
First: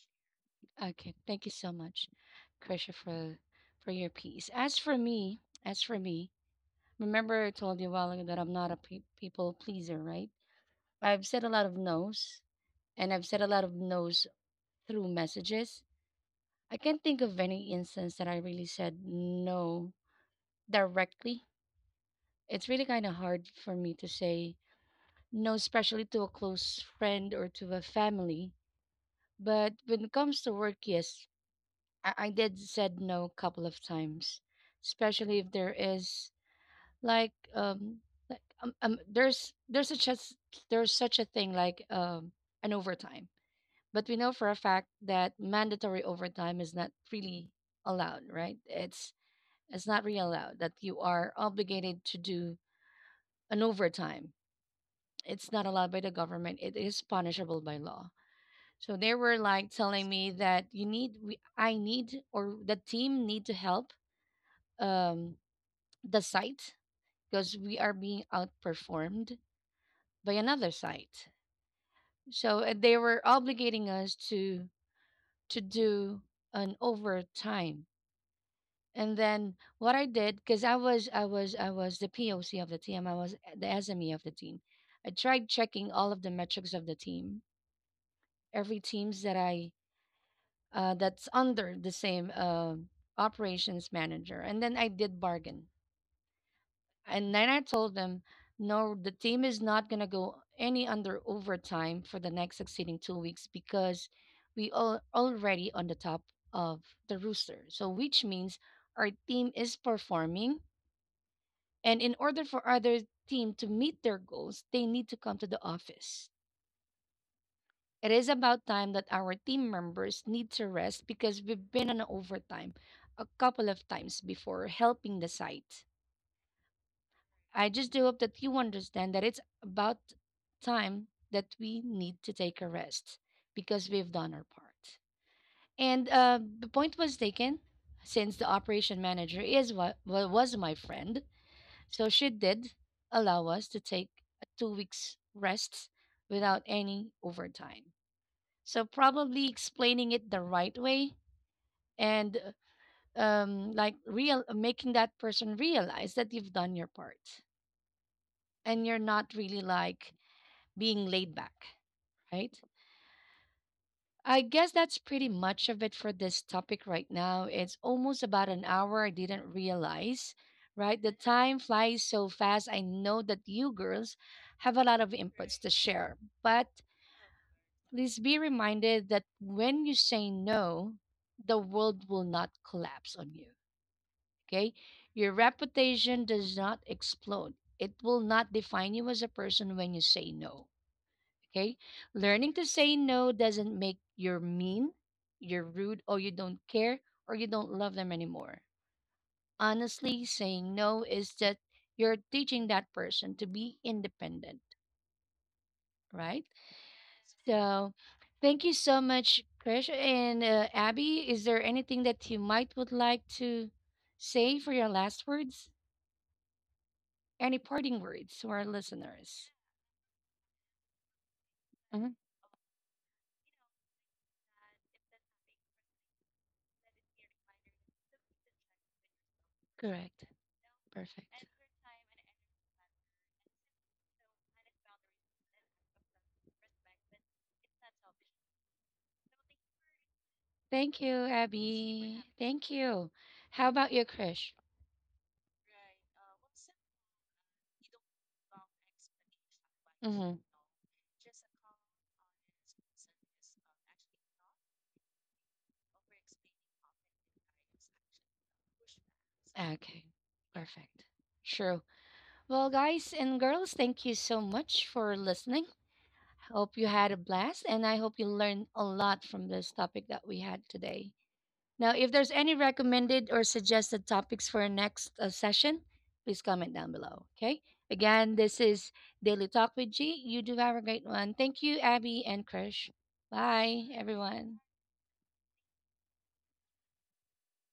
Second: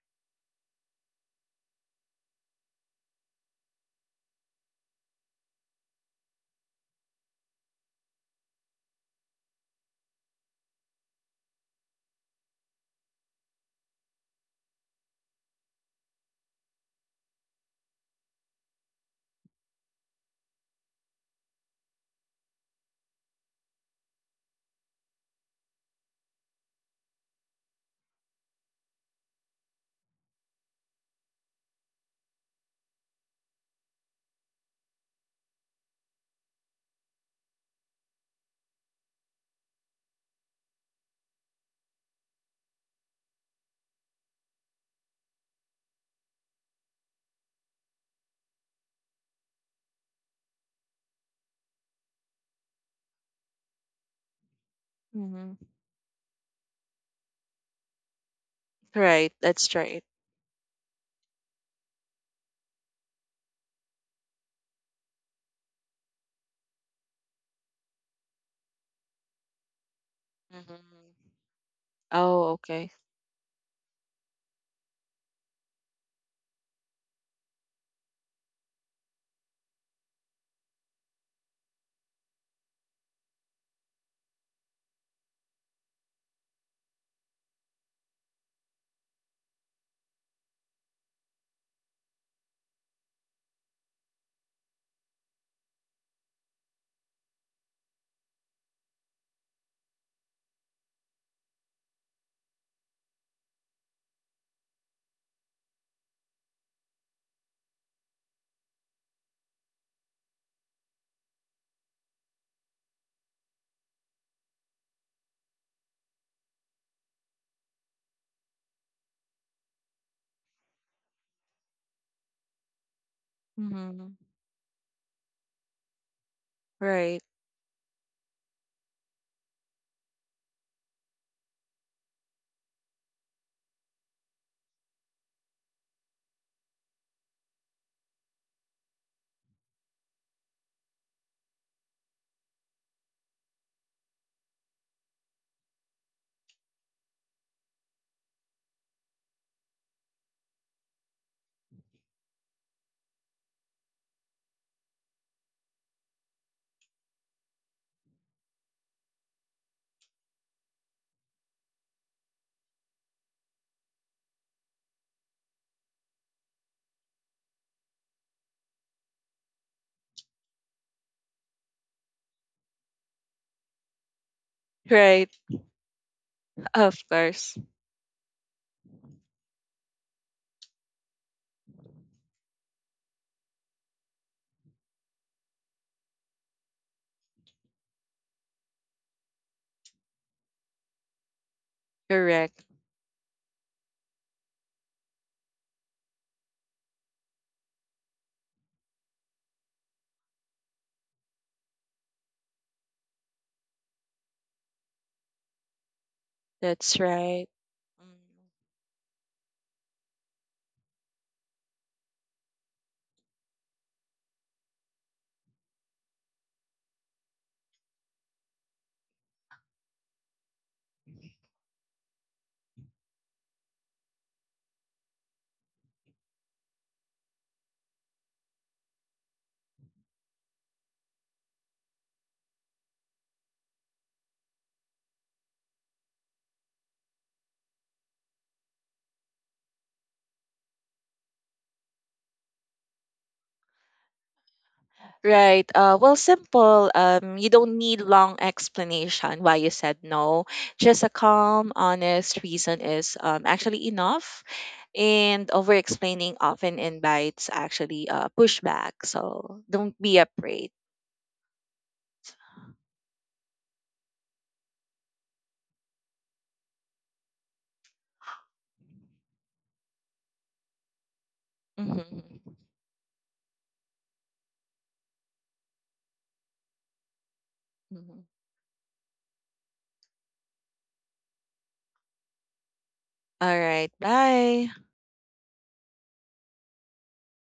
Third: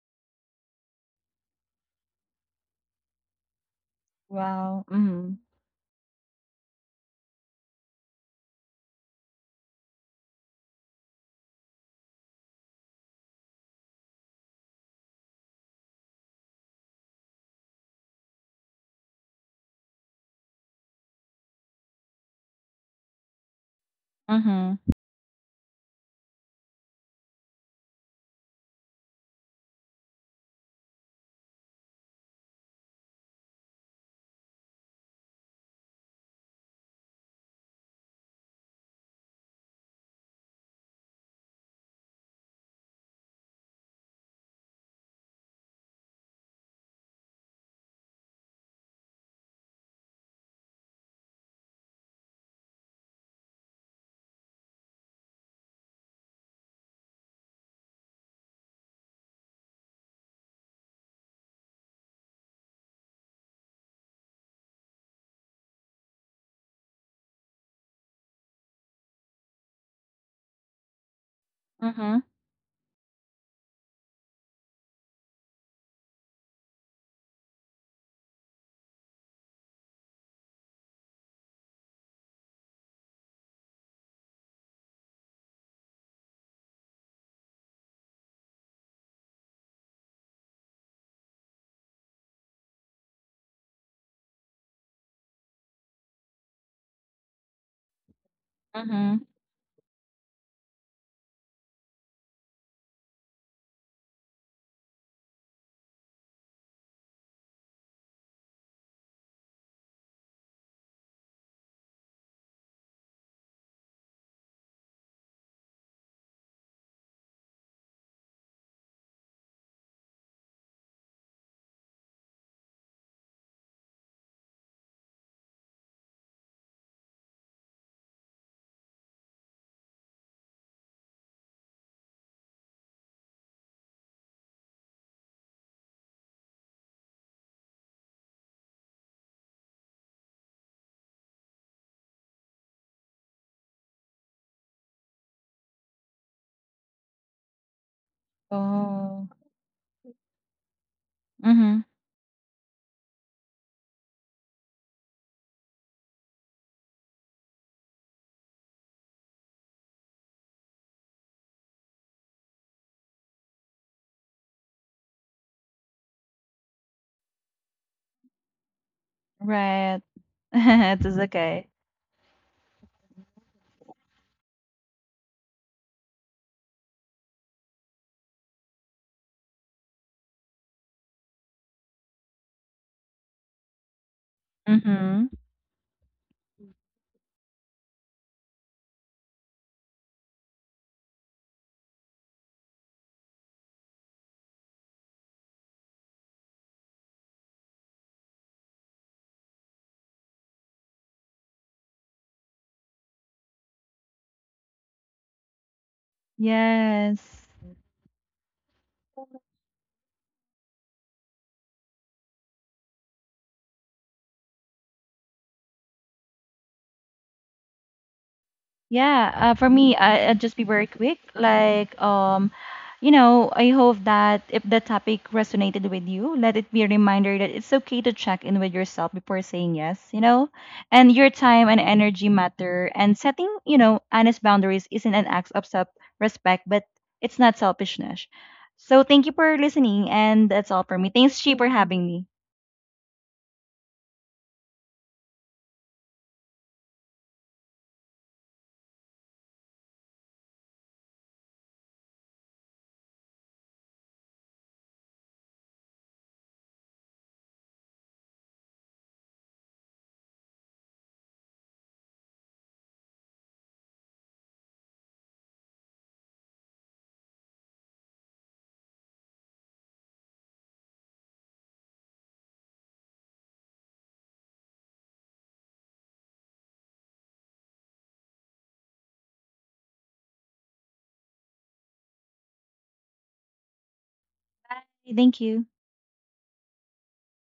Okay, thank you so much, Krisha, for your piece.
Wow. Mhm.
As for me, remember I told you a while ago that I'm not a people pleaser, right? I've said a lot of no's, and I've said a lot of no's through messages. I can't think of any instance that I really said no directly. It's really kind of hard for me to say
Mhm.
no, especially to a close friend or to a family. But when it comes to work, yes, I did said no a couple of times, especially if there is like there's such a there's such a thing like an overtime. But we know for a fact that mandatory overtime is not really allowed, right? It's not really allowed that you are obligated to do an overtime. It's
Hmm.
not allowed by the government. It is punishable by law. So they
Right,
were like
that's right.
telling me that you need I need or the team need to help um the site because we are being outperformed by another site.
Hmm.
Mhm.
Oh,
So
okay.
they were obligating us to do an overtime. And then what I did, because I was the POC of the team, I was the SME of the team. I tried checking all of the metrics of the team, every teams that I that's under the same operations manager, and then I did bargain. And then I told them, no, the
Mhm.
team is not gonna go any under overtime for the next succeeding 2 weeks because we all already on the top of the rooster. So which means our team is performing. And in order for other team to meet their goals, they need to come to the office. It is about time that our team members need to rest because we've been on overtime a couple of
Hmm.
times before helping the site.
Right,
I just do hope that you understand that it's about time that we need to take a rest because we've done our part. And the point was taken since the operation manager is what was my friend. So she did allow us to take a 2 weeks rest without any overtime. So
Oh.
probably explaining it the right way
Mhm.
and like real making that person realize that you've done your part and you're not really like being laid back, right? I guess that's pretty much of it for this topic right now. It's almost about an hour. I didn't
Right.
realize, right? The
It is
time
okay.
flies so fast. I know that you girls have a lot of
right.
inputs to share, but
Of course,
please be reminded that when you say no, the world will not collapse on you, okay? Your
Mm-hmm.
reputation does not explode. It will not define you as a person when you say no. Okay? Learning to
correct.
say no doesn't make you're mean, you're rude, or you don't care, or you don't love them anymore. Honestly, saying no is that you're teaching that person to be independent, right?
That's
Yes.
right.
So,
Mm.
thank you so much, Krish. And Abby, is there anything that you might would like to say for your last words? Any parting words to our
Yeah.
listeners?
For me, I, I'll just be very quick. Like,
Mhm.
you know, I hope that if the topic resonated with you, let it be a reminder that it's okay to check in with yourself before saying yes,
Correct.
you know? And
Perfect.
your time and energy matter. And setting, you know, honest boundaries isn't an act of self respect, but it's not selfishness. So thank you for listening. And that's all
Thank
for me.
you,
Thanks, Chi, for having
Abby.
me.
Thank you. How about you, Krish?
Right. Well, simple. You don't need long explanation why you said
Mm-hmm.
no. Just a calm, honest reason is actually enough. And over explaining often invites actually pushback. So
Okay,
don't be afraid.
perfect. Sure. Well, guys and girls, thank you so much for listening. Hope you had a blast, and I hope you learned a lot from this topic that we had today. Now, if there's any
Mhm.
recommended or suggested topics for our next session, please comment down below. Okay.
Mhm.
Again, this is Daily Talk with G. You do have a great one. Thank you, Abby and Krish.
All
Bye,
right.
everyone.
Bye.
Bye. Thank you.